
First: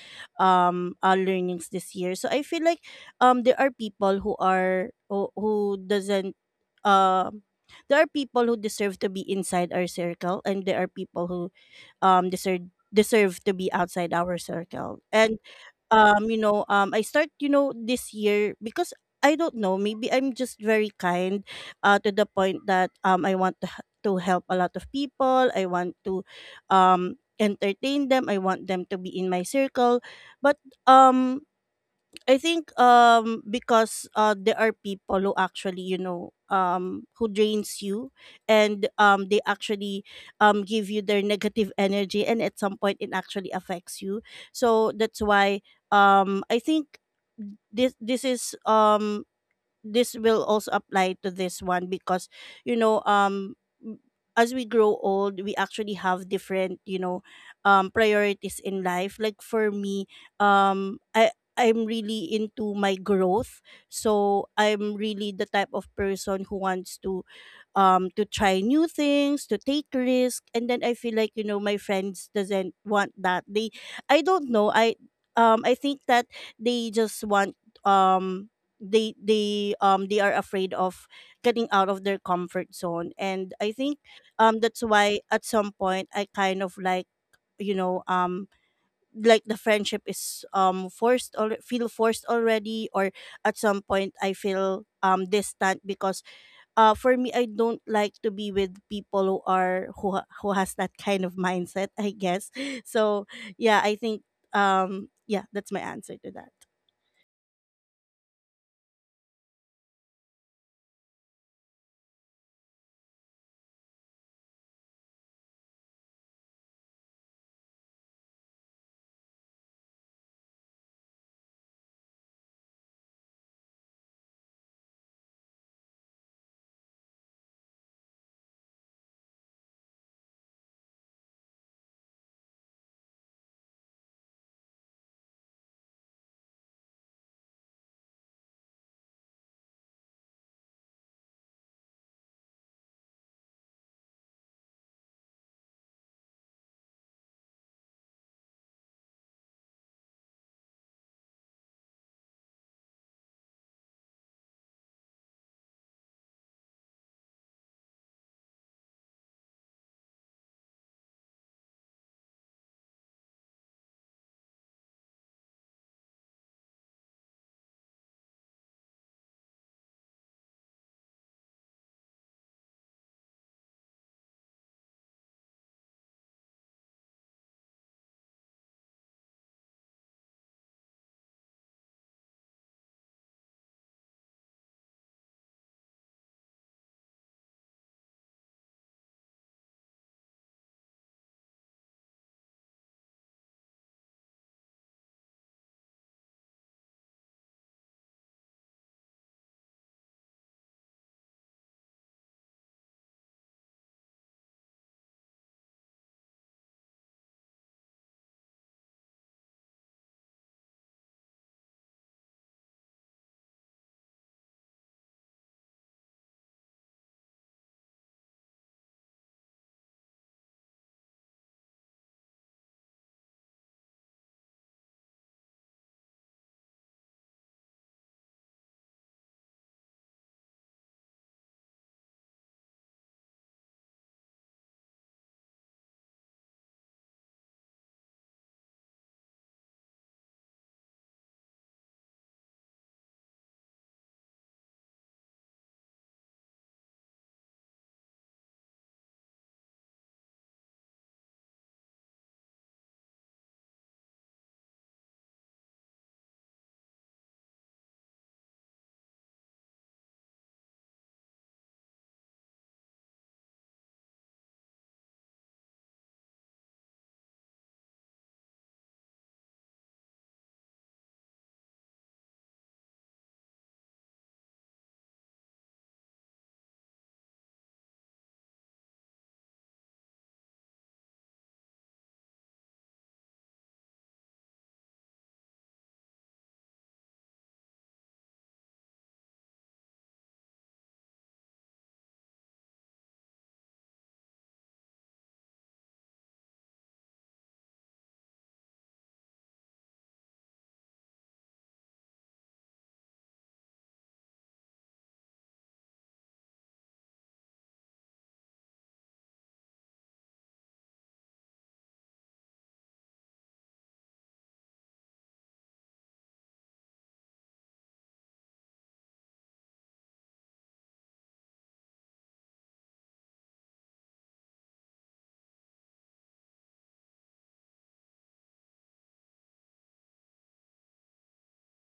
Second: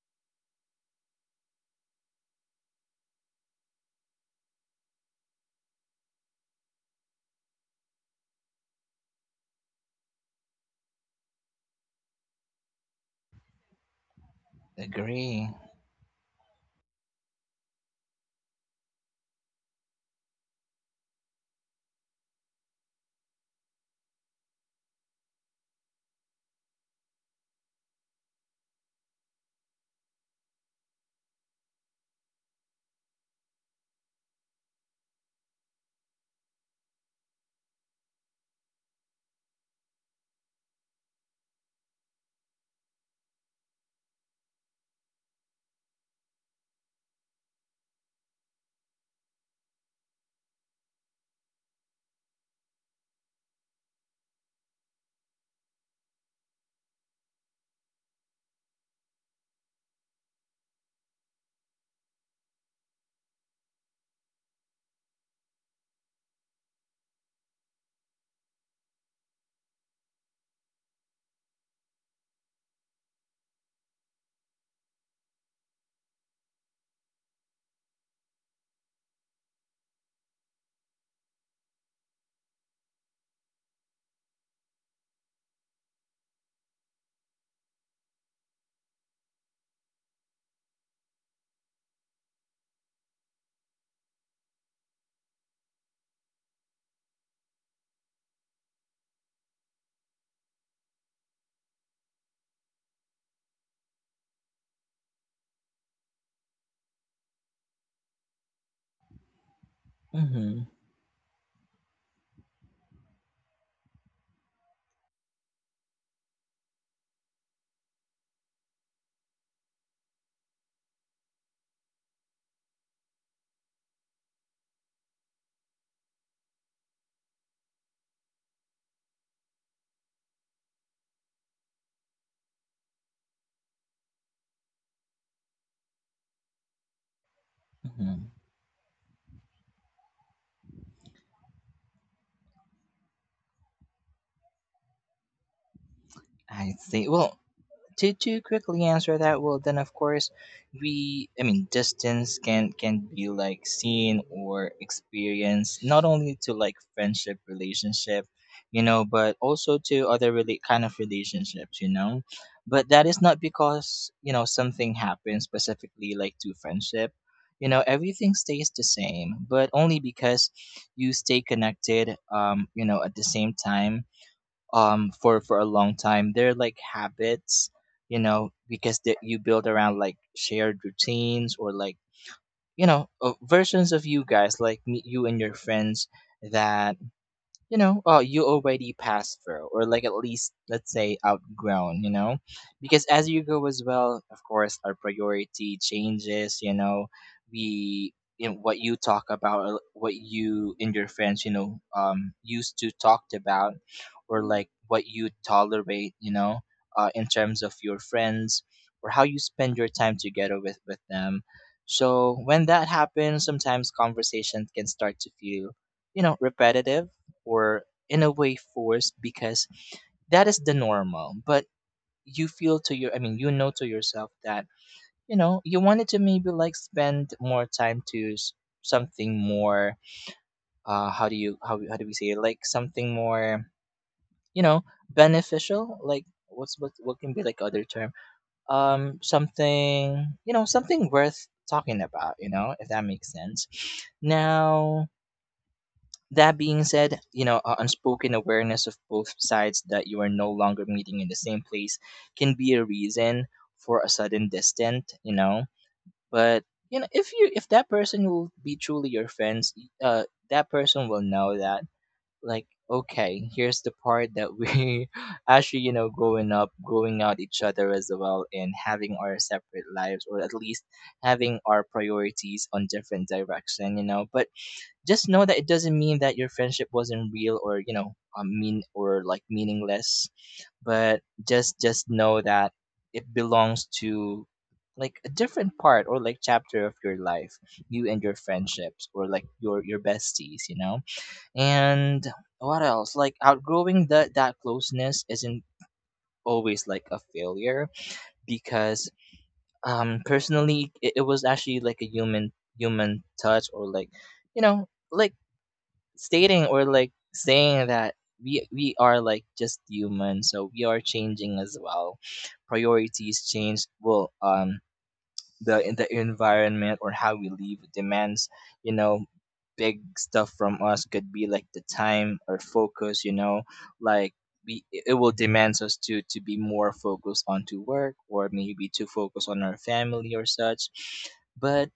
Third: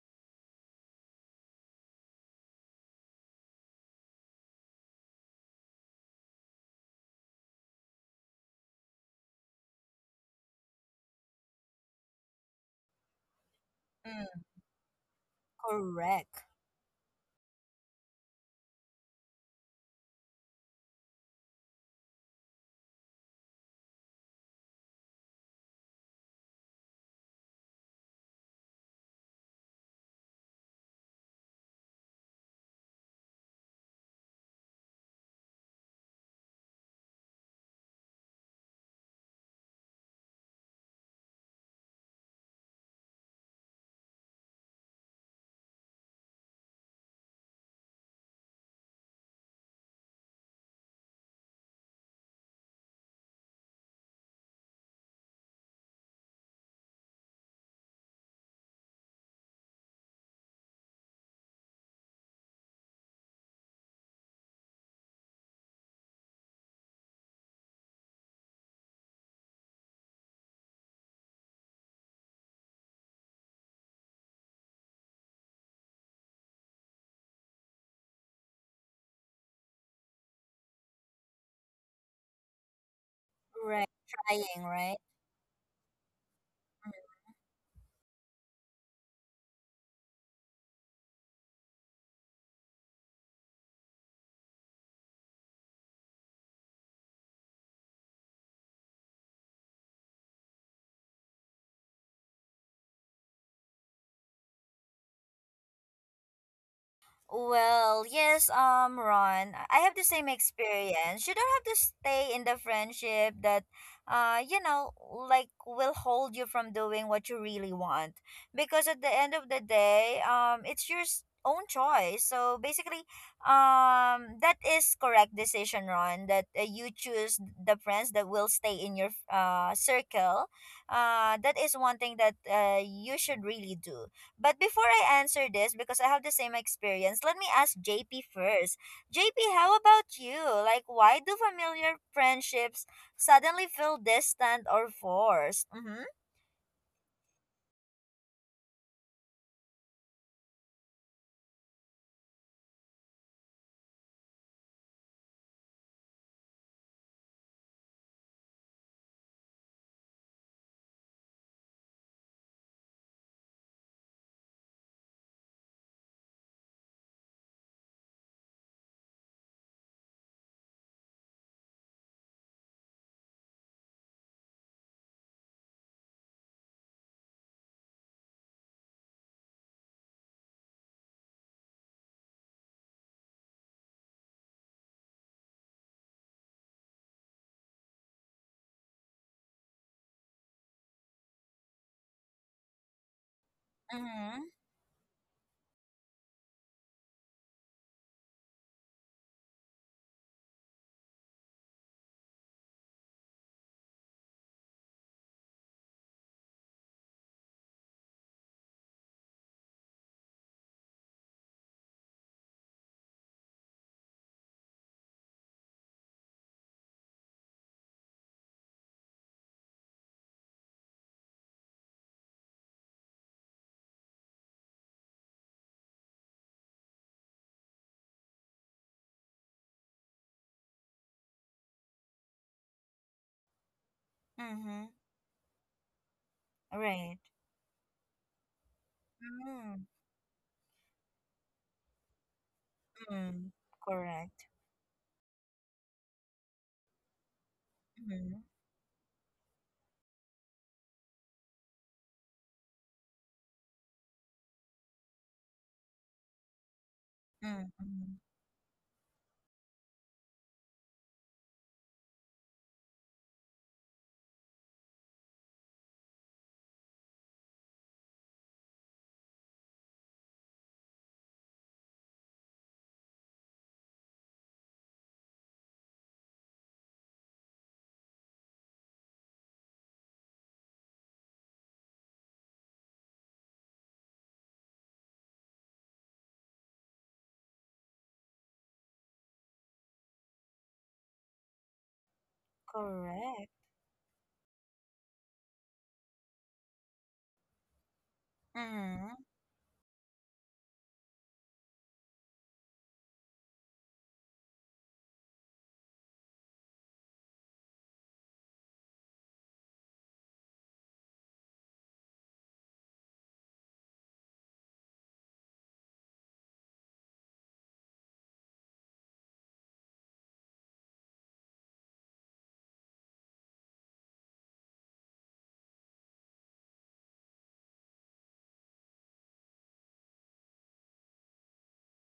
learnings this year. So I feel like there are people who doesn't um there are people who deserve to be inside our circle and there are people who um deserve deserve to be outside our
Mm-hmm.
circle. And
Agree.
you
Correct.
know, I start, you know, this year because I don't know, maybe I'm just very kind to the point that I want to, to help a lot of people. I want to entertain them. I want them to be in my circle. But um, I think because there are people who actually, you know, who drains you, and they actually give you their negative energy, and at some point it actually affects you. So that's why I think this this is um this will also apply to this one because you know, m- as we grow old we actually have different, you know, priorities in life. Like for me, I'm really into my growth. So I'm really the type of person who wants to try new things, to take risk. And then I feel like, you know, my friends doesn't want that. They, I don't know. I I think that they just want um they are afraid of getting out of their comfort zone, and I
Correct.
think
Trying,
that's
right?
why at some point I kind of like, you know, like the friendship is forced or feel forced already, or at some point I feel distant because for me I don't like to be with people who are who ha- who has that kind of mindset, I guess. So yeah, I think yeah, that's my answer to that.
Well, yes, Ron, I have the same
Mm-hmm.
experience. You don't have to stay in the friendship that, you know, like will hold you from doing what you really want. Because at the end of the day, it's your own choice. So basically, that is correct decision, Ron. That you choose the friends that will stay in your circle. That is one thing that you should really do, but before I answer this, because I have the same experience, let me ask JP
Mm-hmm.
first. JP, how about you? Like, why do familiar friendships suddenly feel distant or forced? Mm-hmm.
I see. Well, to quickly answer that, well, then of course, I mean, distance can be like seen or experienced, not only to like friendship relationship, but also to other really kind of relationships, you know. But that is not because something happened specifically like to friendship. Everything stays the same, but only because you stay connected. At the same time, for a long time, they're like habits, because that you build around like shared routines, or like, versions of you guys, like me, you and your friends, that you already passed through, or like at least let's say outgrown, because as you go as well, of
Mm-hmm.
course, our priority changes. We what you talk about, or what you and your friends, used to talked about, or like what you tolerate, in terms of your friends, or how you spend your time together with them. So when that happens, sometimes conversations can start to feel, repetitive, or in a way forced, because that is the normal, but you feel to yourself that you wanted to maybe like spend more time to, something more, how do we say it, like something more, you
Mm-hmm.
know beneficial, like what's what,
Right.
what can be like other term,
Mm-hmm.
something, something worth talking about, if that makes
Mm-hmm.
sense.
Correct.
Now, that being said, unspoken
Mm-hmm.
awareness of both sides, that you are no longer meeting in the same place, can be a reason for a sudden distant, you know. But if that
Mm-hmm.
person will be truly your friends, that person will know that, like, okay, here's the part that we actually, growing up, growing out each other as well, and having our separate lives, or at least having our priorities on different direction, But just know that it doesn't mean that your friendship wasn't real, or mean, or like meaningless. But just know that it belongs to like a different part, or like chapter of your life, you and your friendships, or like your besties, and what else, like
Correct.
outgrowing that closeness isn't always like a failure,
Mm-hmm.
because personally, it was actually like a human touch, or like, like stating, or like saying that we are like just human, so we are changing as well. Priorities change. Well, the in the environment, or how we live demands, you know, big stuff from us. Could be like the time or focus. You know, like we it will demands us to be more focused onto work, or maybe to focus on our family or such. But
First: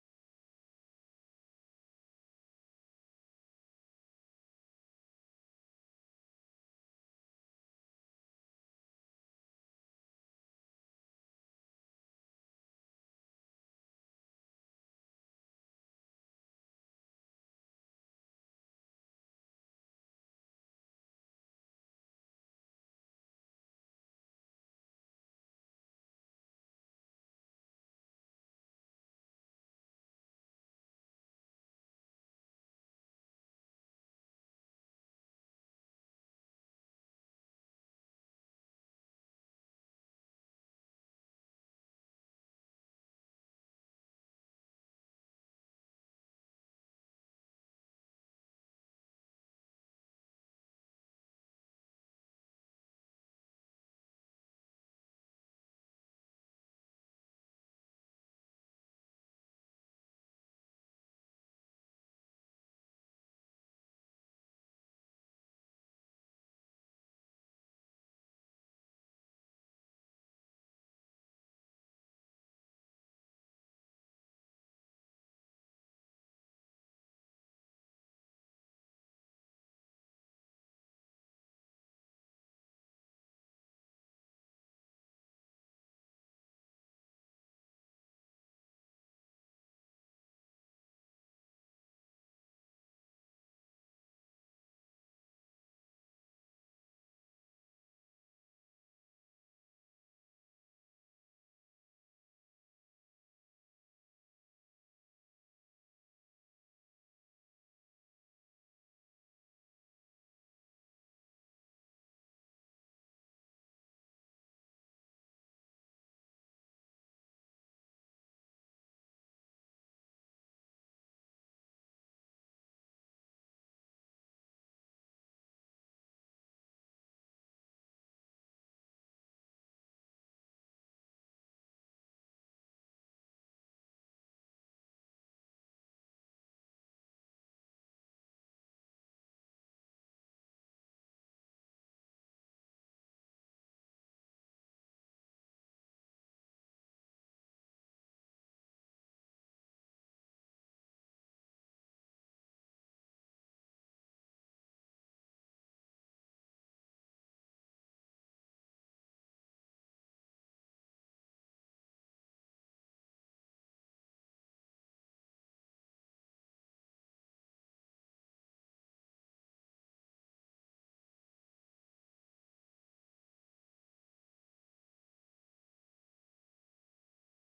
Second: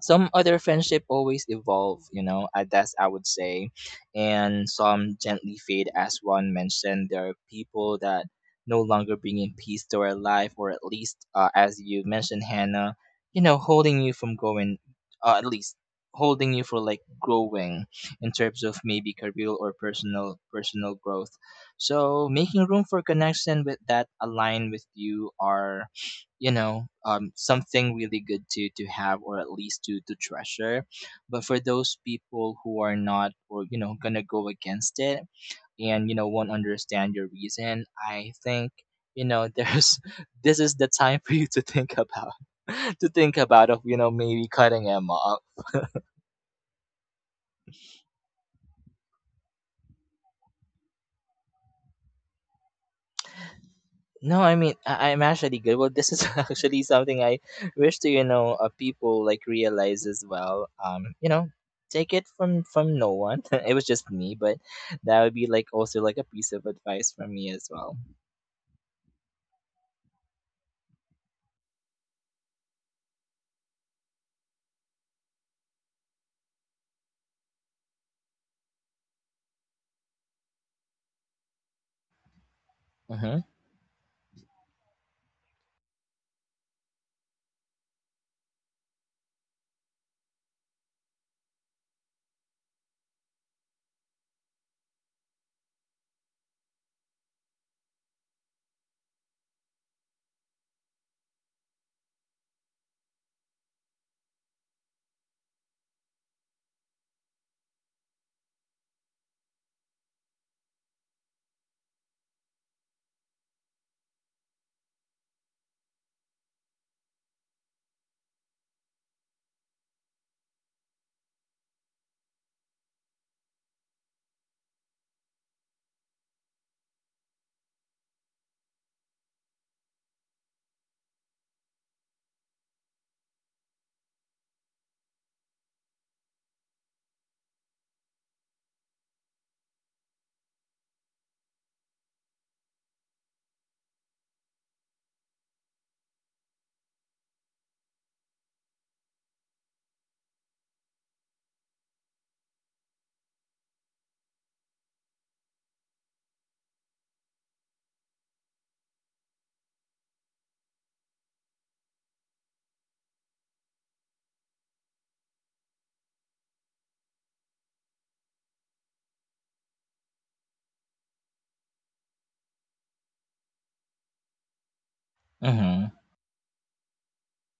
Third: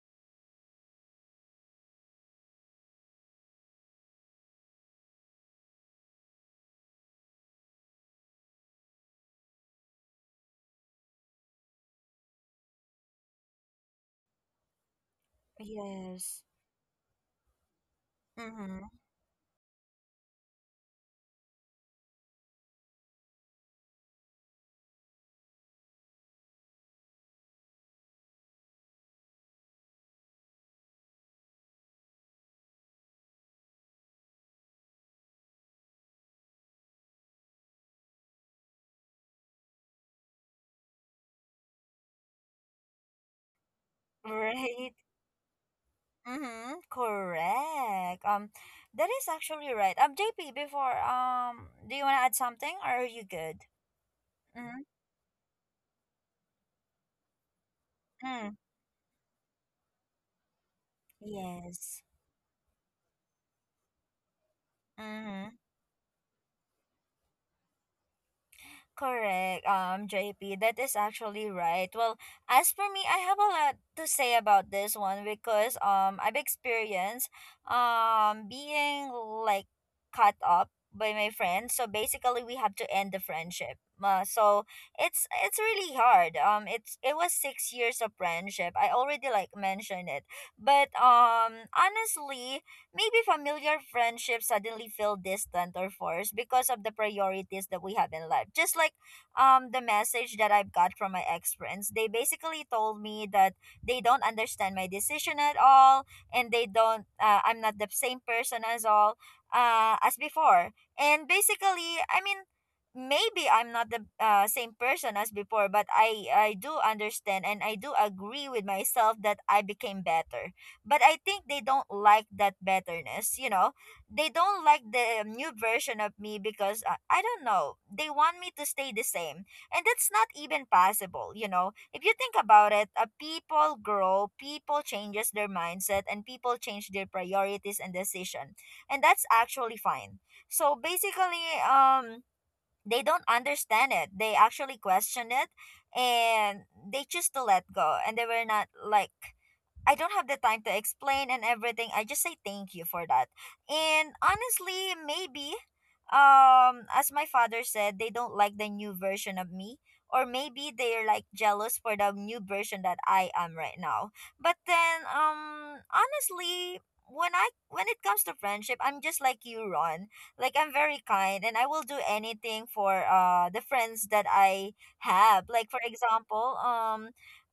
some other friendship always evolve, that's I would say, and some gently fade. As one mentioned, there are people that no longer bring in peace to our life, or at least, as you mentioned, Hannah, you know, holding you from going, at least
Yes.
holding you for like growing in terms
Mm-hmm.
of maybe career or personal growth. So making room for connection with that align with you are, you know, something really good to have or at least to treasure. But for those people who are not, or you know, gonna go against it and you know won't understand your reason, I think, you know, there's this is the time for you to think about to think about of, you know, maybe cutting
Right.
them off.
Mm-hmm, correct. That is actually right. JP, before, do you want to add something or are you good?
No, I mean
Mm-hmm.
I'm actually good. Well, this is actually something I wish to,
Mm,
people like realize as well. You know,
yes.
take it from no one. It was just me, but that would be
Mm-hmm.
like also like a piece of advice from me as well.
Correct, JP. That is actually right. Well, as for me, I have a lot to say about this one because I've experienced being like cut up by my friends. So basically, we have to end the
Mm-hmm.
friendship. So it's really hard. It's it was 6 years of friendship. I already like mentioned it, but honestly, maybe familiar friendships suddenly feel distant or forced because of the priorities that we have in life. Just like the message that I've got from my ex friends, they basically told me that they don't understand my decision at all, and they don't. I'm not the same person as all as before. And basically, I mean, maybe I'm not the same person as before, but I do understand and I do agree with myself that I became better, but I think they don't like that betterness, you know. They don't like the new version of me, because I don't know. They want me to stay the same. And that's not even possible, you know. If you think about it, people grow, people changes their mindset and people change their priorities and decision. And that's actually fine. So basically they don't understand it. They actually question it, and they choose to let go, and they were not like, I don't have the time to explain and everything. I just say thank you for that. And honestly, maybe as my father said, they don't like the new version of me, or maybe they're like jealous for the new version that I am right now. But then honestly, when I when it comes to friendship, I'm just like you, Ron. Like I'm very kind and I will do anything for the friends that I have. Like
Mm-hmm.
for example,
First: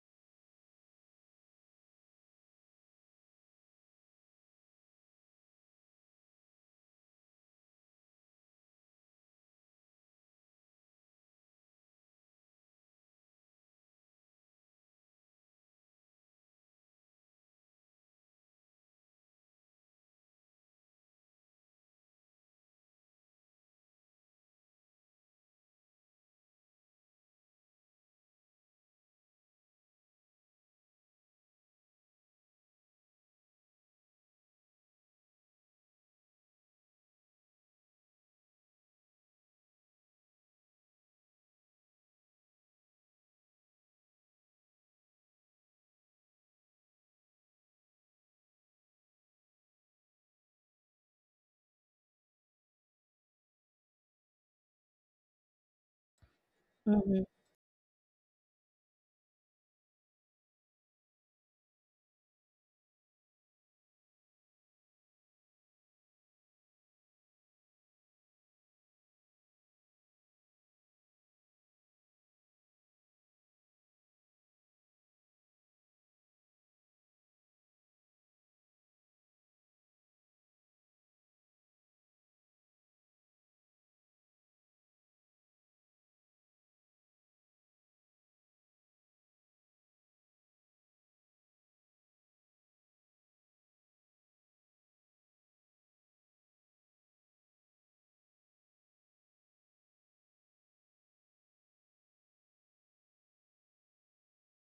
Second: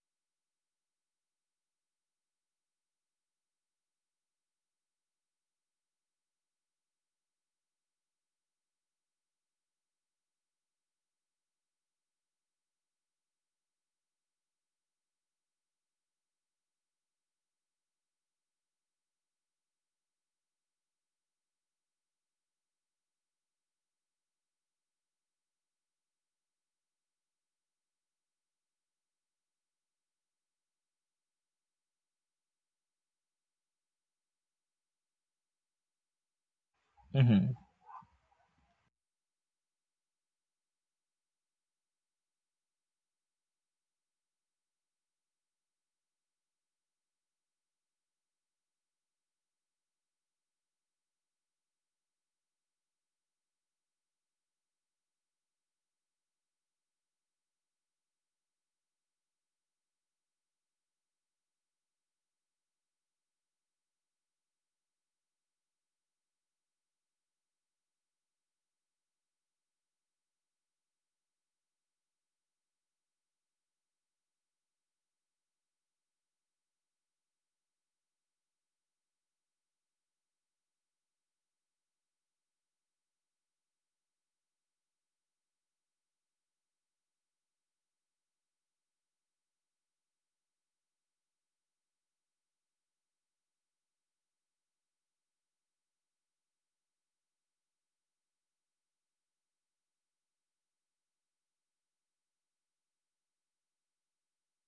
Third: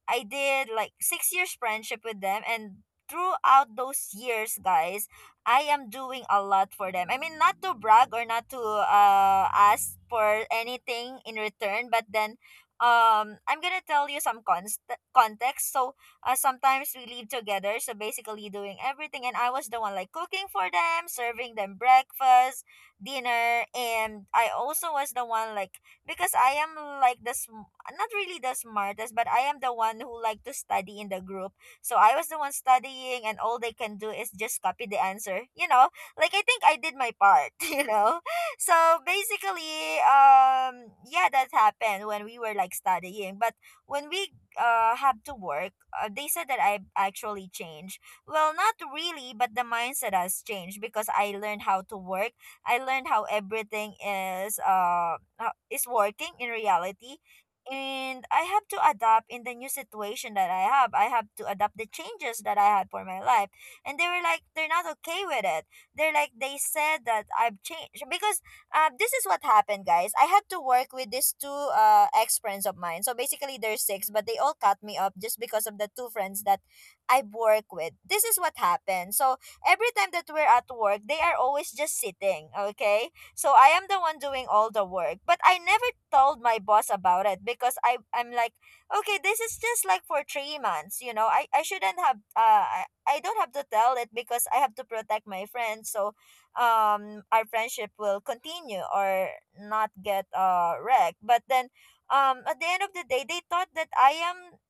I did like 6 years friendship with them, and throughout those years, guys, I am doing a lot for them. I mean, not to brag or not to ask for anything in return, but then I'm gonna tell you some context. So sometimes we live together, so basically doing everything, and I was the one like cooking for them, serving them breakfast, dinner, and I also was the one like, because I am like this, not really the smartest, but I am the one who like to study in the group. So I was the one studying, and all they can do is just copy the answer. You know, like I think I did my part.
Mm-hmm.
So basically, yeah, that happened when we were like studying. But when we have to work, they said that I actually changed. Well, not really, but the mindset has changed because I learned how to work. I learned how everything is working in reality,
Mhm.
and I have to adapt in the new situation that I have. I have to adapt the changes that I had for my life. And they were like, they're not okay with it. They're like, they said that I've changed because this is what happened, guys. I had to work with these two ex friends of mine. So basically, there's six, but they all cut me up just because of the two friends that I work with. This is what happened. So every time that we're at work, they are always just sitting, okay? So I am the one doing all the work. But I never told my boss about it because I'm like, okay, this is just like for 3 months, you know. I shouldn't have I don't have to tell it because I have to protect my friends. So our friendship will continue or not get wrecked. But then at the end of the day they thought that I am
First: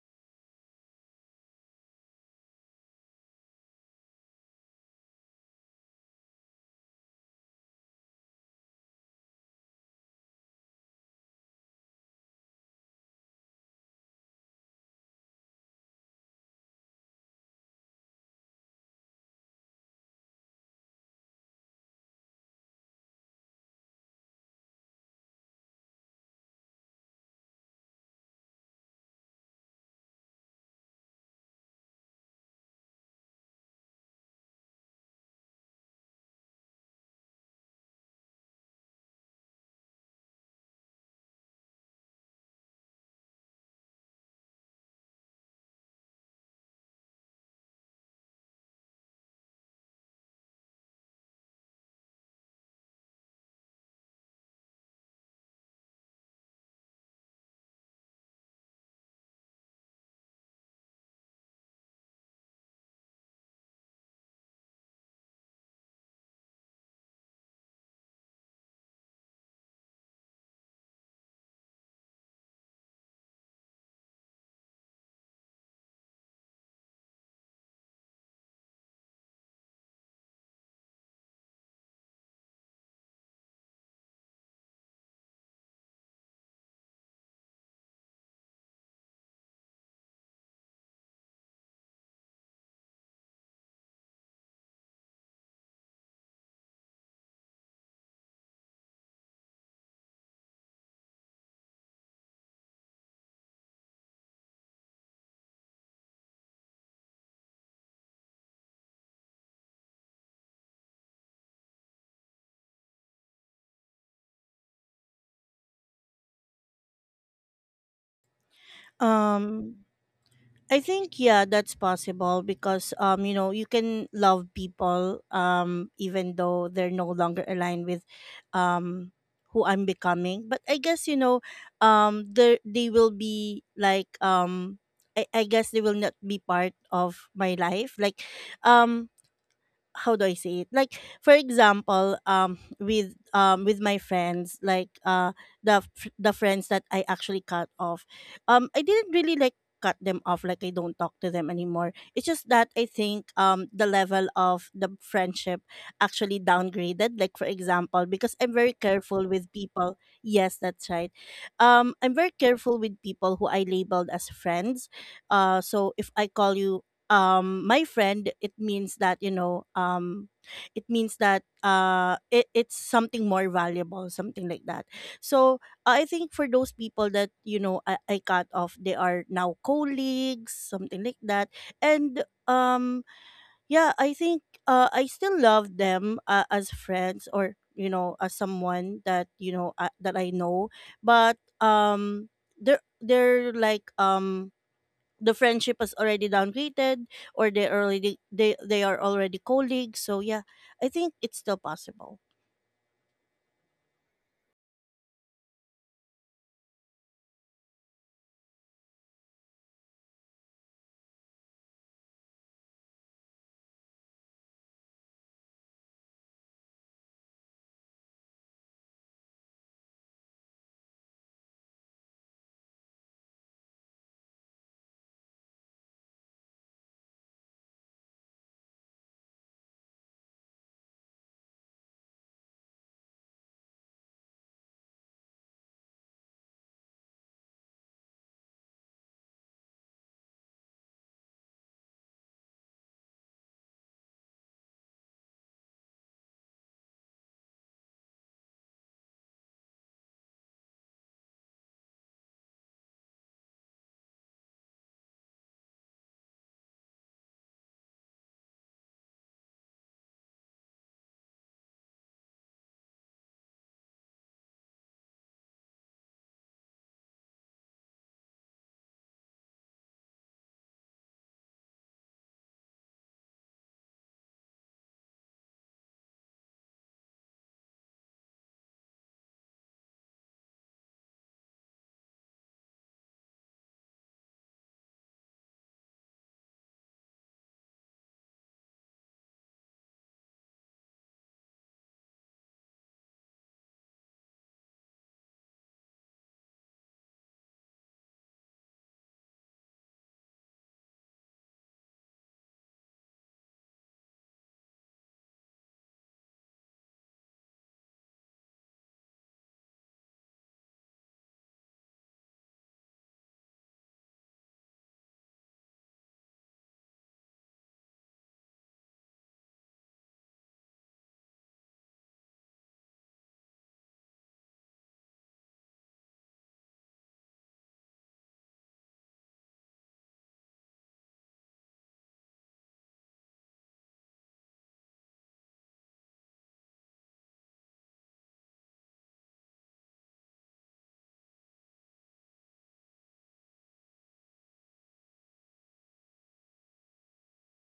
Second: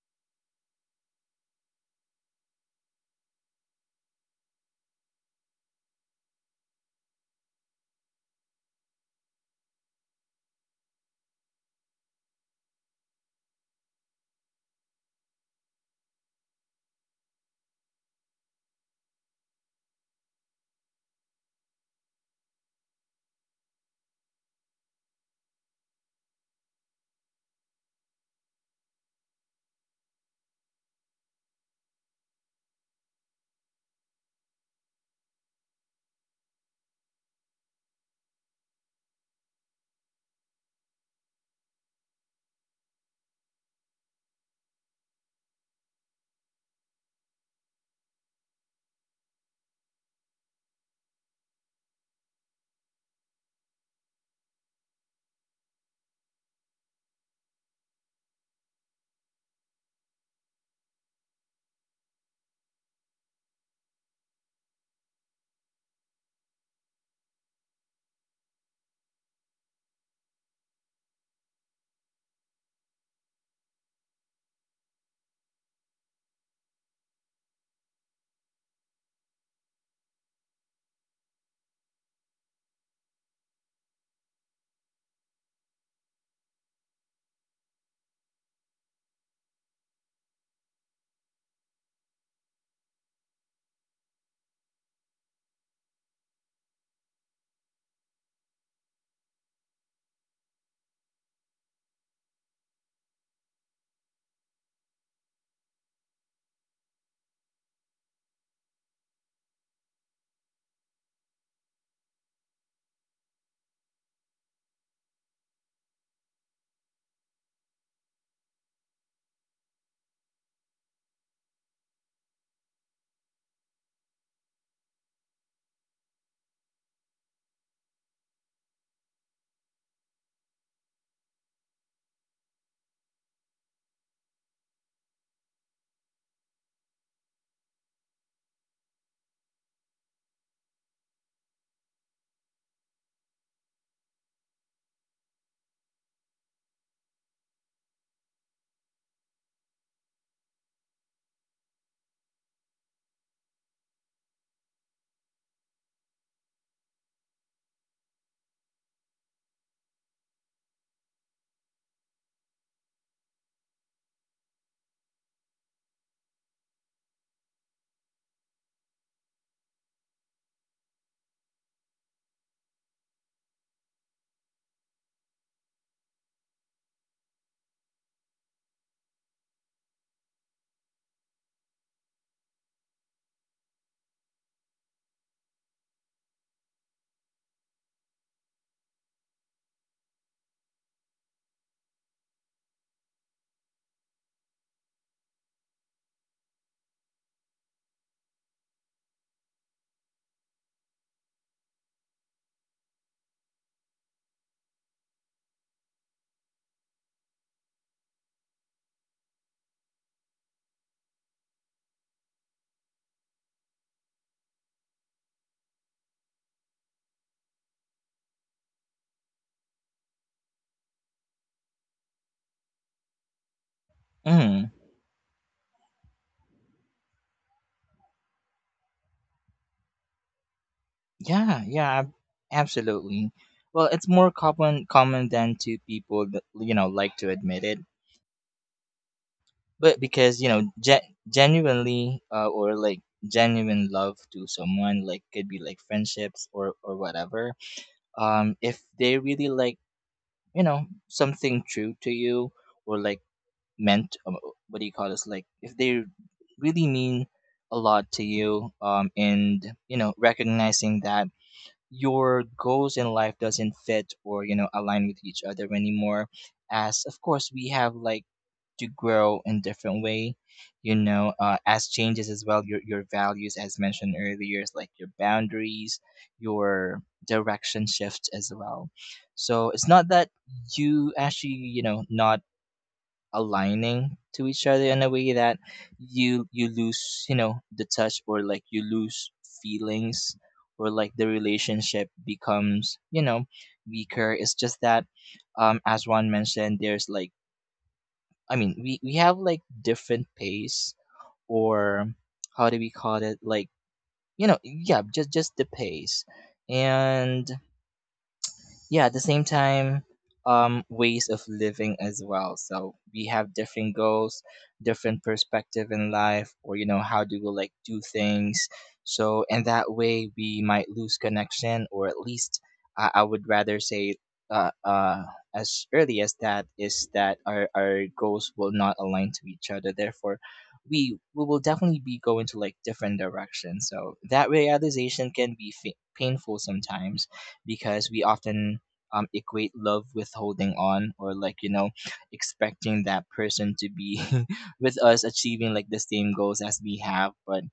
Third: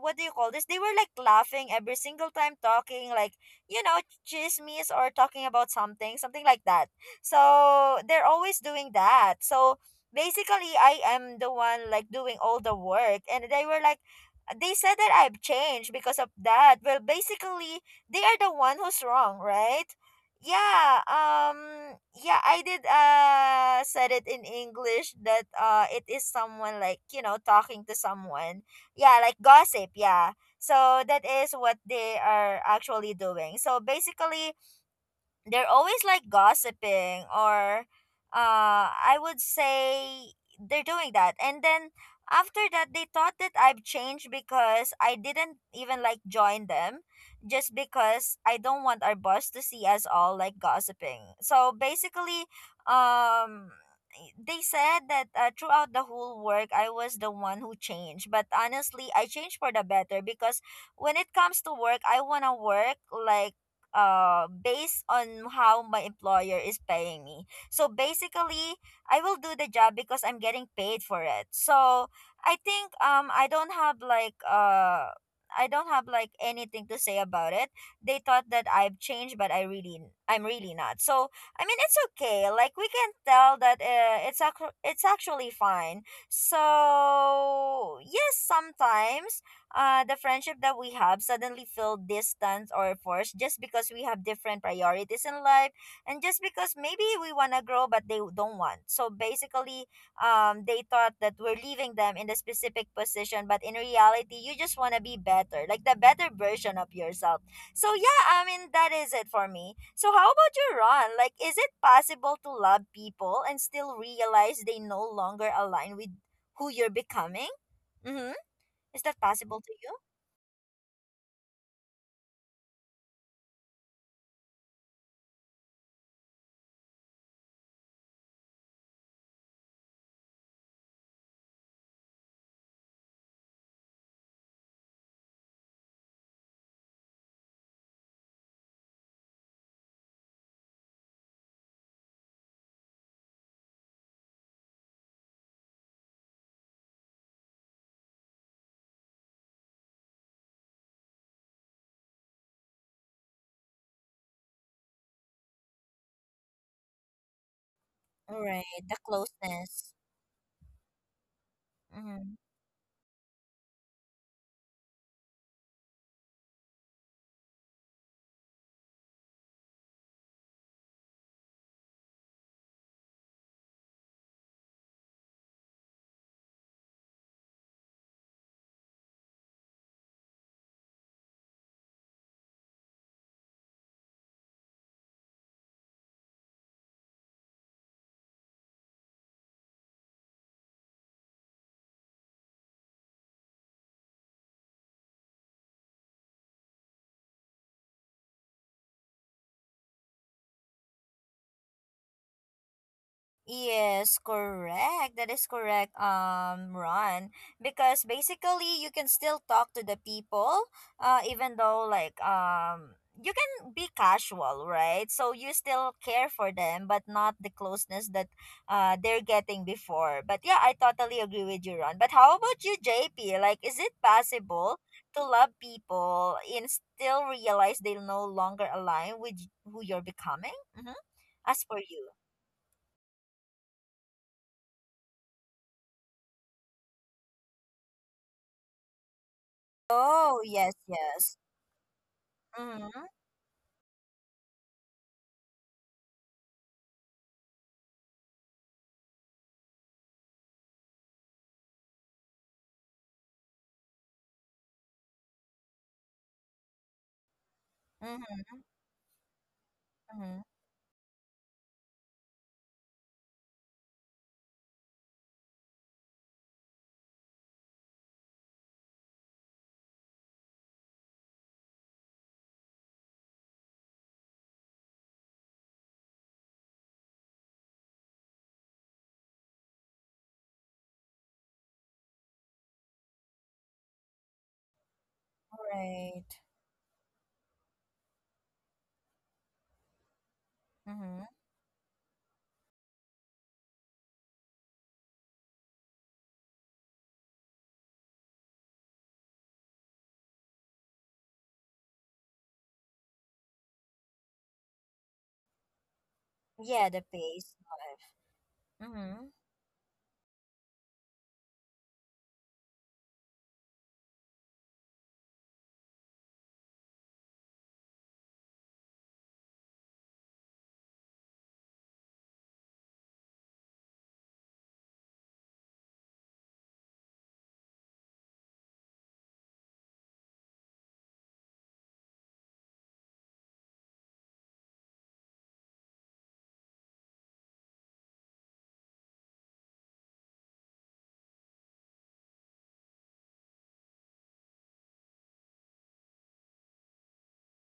what do you call this? They were like laughing every single time talking like, you know, chismes or talking about something, something like that. So they're always doing that. So basically, I am the one like doing all the work. And they were like, they said that I've changed because of that. Well, basically, they are the one who's wrong, right? Yeah, yeah, I did said it in English that it is someone like, you know, talking to someone. Yeah, like gossip, yeah. So that is what they are actually doing. So basically they're always like gossiping, or I would say they're doing that. And then after that they thought that I've changed because I didn't even like join them just because I don't want our boss to see us all like gossiping. So basically um they said that throughout the whole work I was the one who changed, but honestly I changed for the better because when it comes to work I want to work like based on how my employer is paying me. So basically, I will do the job because I'm getting paid for it. So I think I don't have like I don't have like anything to say about it. They thought that I've changed, but I really I'm really not. So I mean it's okay. Like we can tell that it's actually fine. So yes, sometimes the friendship that we have suddenly feel distant or forced just because we have different priorities in life, and just because maybe we want to grow but they don't want. So basically they thought that we're leaving them in a specific position, but in reality you just want to be better, like the better version of yourself. So yeah, I mean that is it for me. So how about you, Ron? Like, is it possible to love people and still realize they no longer align with who you're becoming? Mm-hmm. Is that possible to
um
you?
I think yeah, that's possible because you know you can love people even though they're no longer aligned with um who I'm becoming. But I guess, you know, they will be like I guess they will not be part of my life. Like um how do I say it? Like, for example, with my friends, like, the the friends that I actually cut off, I didn't really like cut them off. Like, I don't talk to them anymore. It's just that I think the level of the friendship actually downgraded. Like for example, because
All
I'm
right,
very
the
careful with
closeness.
people. Yes, that's right. I'm
Mm-hmm.
very careful with people who I labeled as friends. So if I call you my friend, it means that you know, it means that it's something more valuable, something like that. So I think for those people that, you know, I cut off, they are now colleagues, something like that. And yeah, I think I still love them, as friends, or you know, as someone that you know, that I know. But they're they're like um the friendship is already downgraded, or they are already colleagues. So yeah, I think it's still possible.
Yes, correct. That is correct, Ron. Because basically, you can still talk to the people, even though like you can be casual, right? So you still care for them, but not the closeness that they're getting before. But yeah, I totally agree with you, Ron. But how about you, JP? Like, is it
Mm.
possible to love people and still realize they no longer align with who you're becoming? Mm-hmm.
Yeah,
As for
yeah, ab-
you.
absolutely. Well, it's more common than to people that you know like to admit it, but because
Oh,
you know
yes, yes.
genuinely, or like
Mm-hmm.
genuine love to someone, like could be like friendships or whatever. If they really like, you know, something true to you, or like meant, what do you call this, like if they really mean a lot to
Mm-hmm.
you, um, and you know,
Mm-hmm.
recognizing that your goals in life doesn't fit or you know align with each other anymore, as of course we have like to grow in different way, as changes as well, your values, as mentioned earlier, is like your boundaries, your direction shift as well. So it's not that you actually, you know, not aligning to each other in a way that
Right.
you lose, you know, the touch, or like you lose feelings, or like the
Mm-hmm.
relationship becomes, you know, weaker. It's just that, um, as one mentioned, there's like, I mean, we have like different pace, or how do we call it, like, you know, yeah, just the pace.
Yeah, the pace.
And yeah, at the
Mm-hmm.
same time, um, ways of living as well, so we have different goals, different perspective in life, or you know, how do we like do things. So and that way we might lose connection, or at least, I would rather say, uh, uh as early as that is, that our goals will not align to each other, therefore we will definitely be going to like different directions. So that realization can be painful sometimes, because we often, equate love with holding on, or like, you know, expecting that person to be with us achieving like the same goals as we have. But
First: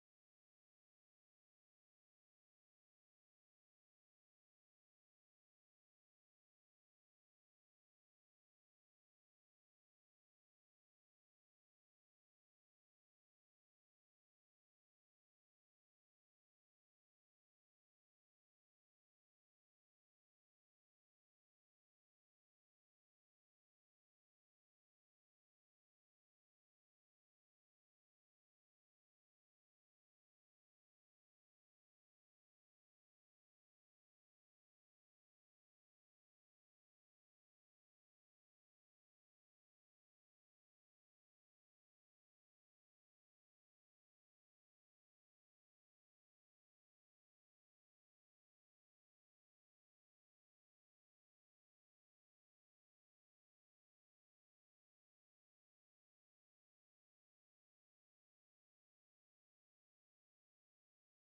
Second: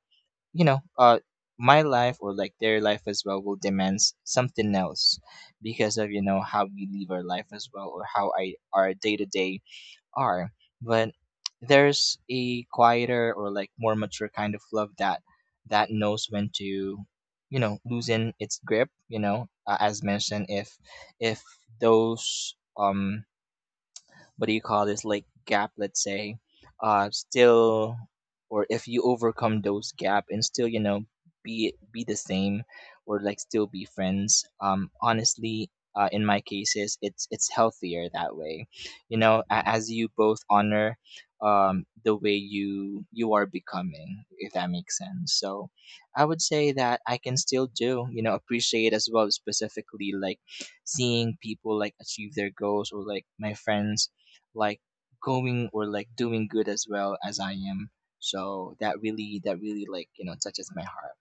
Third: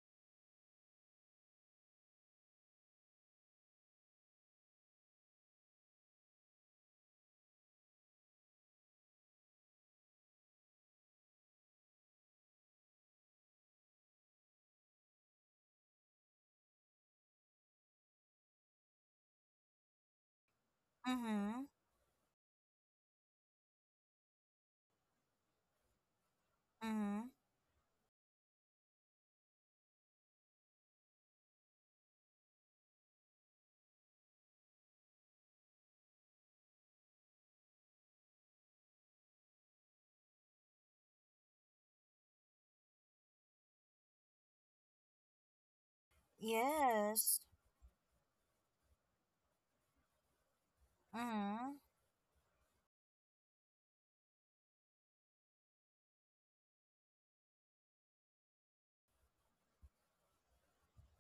you know, my life, or like their life as well, will demands something else because of, you know, how we live our life as well, or how I our day to day are. But there's a quieter, or like more mature kind of love, that knows when to, you know, loosen its grip. You know, as mentioned, if if
Mm-hmm.
those, um, what do you call this, like, gap, let's say, uh,
Mm-hmm.
still, or if you overcome those gap and still, you know, be the same, or like still be friends, um, honestly, in my cases, it's healthier that way, you know, as you both honor, um, the way you are becoming, if that makes sense. So I would say that I can
Yes.
still do, you know, appreciate as well, specifically like seeing
Mm-hmm.
people like achieve their goals, or like my friends like going, or like doing good as well as I am. So that really like, you know, touches my heart.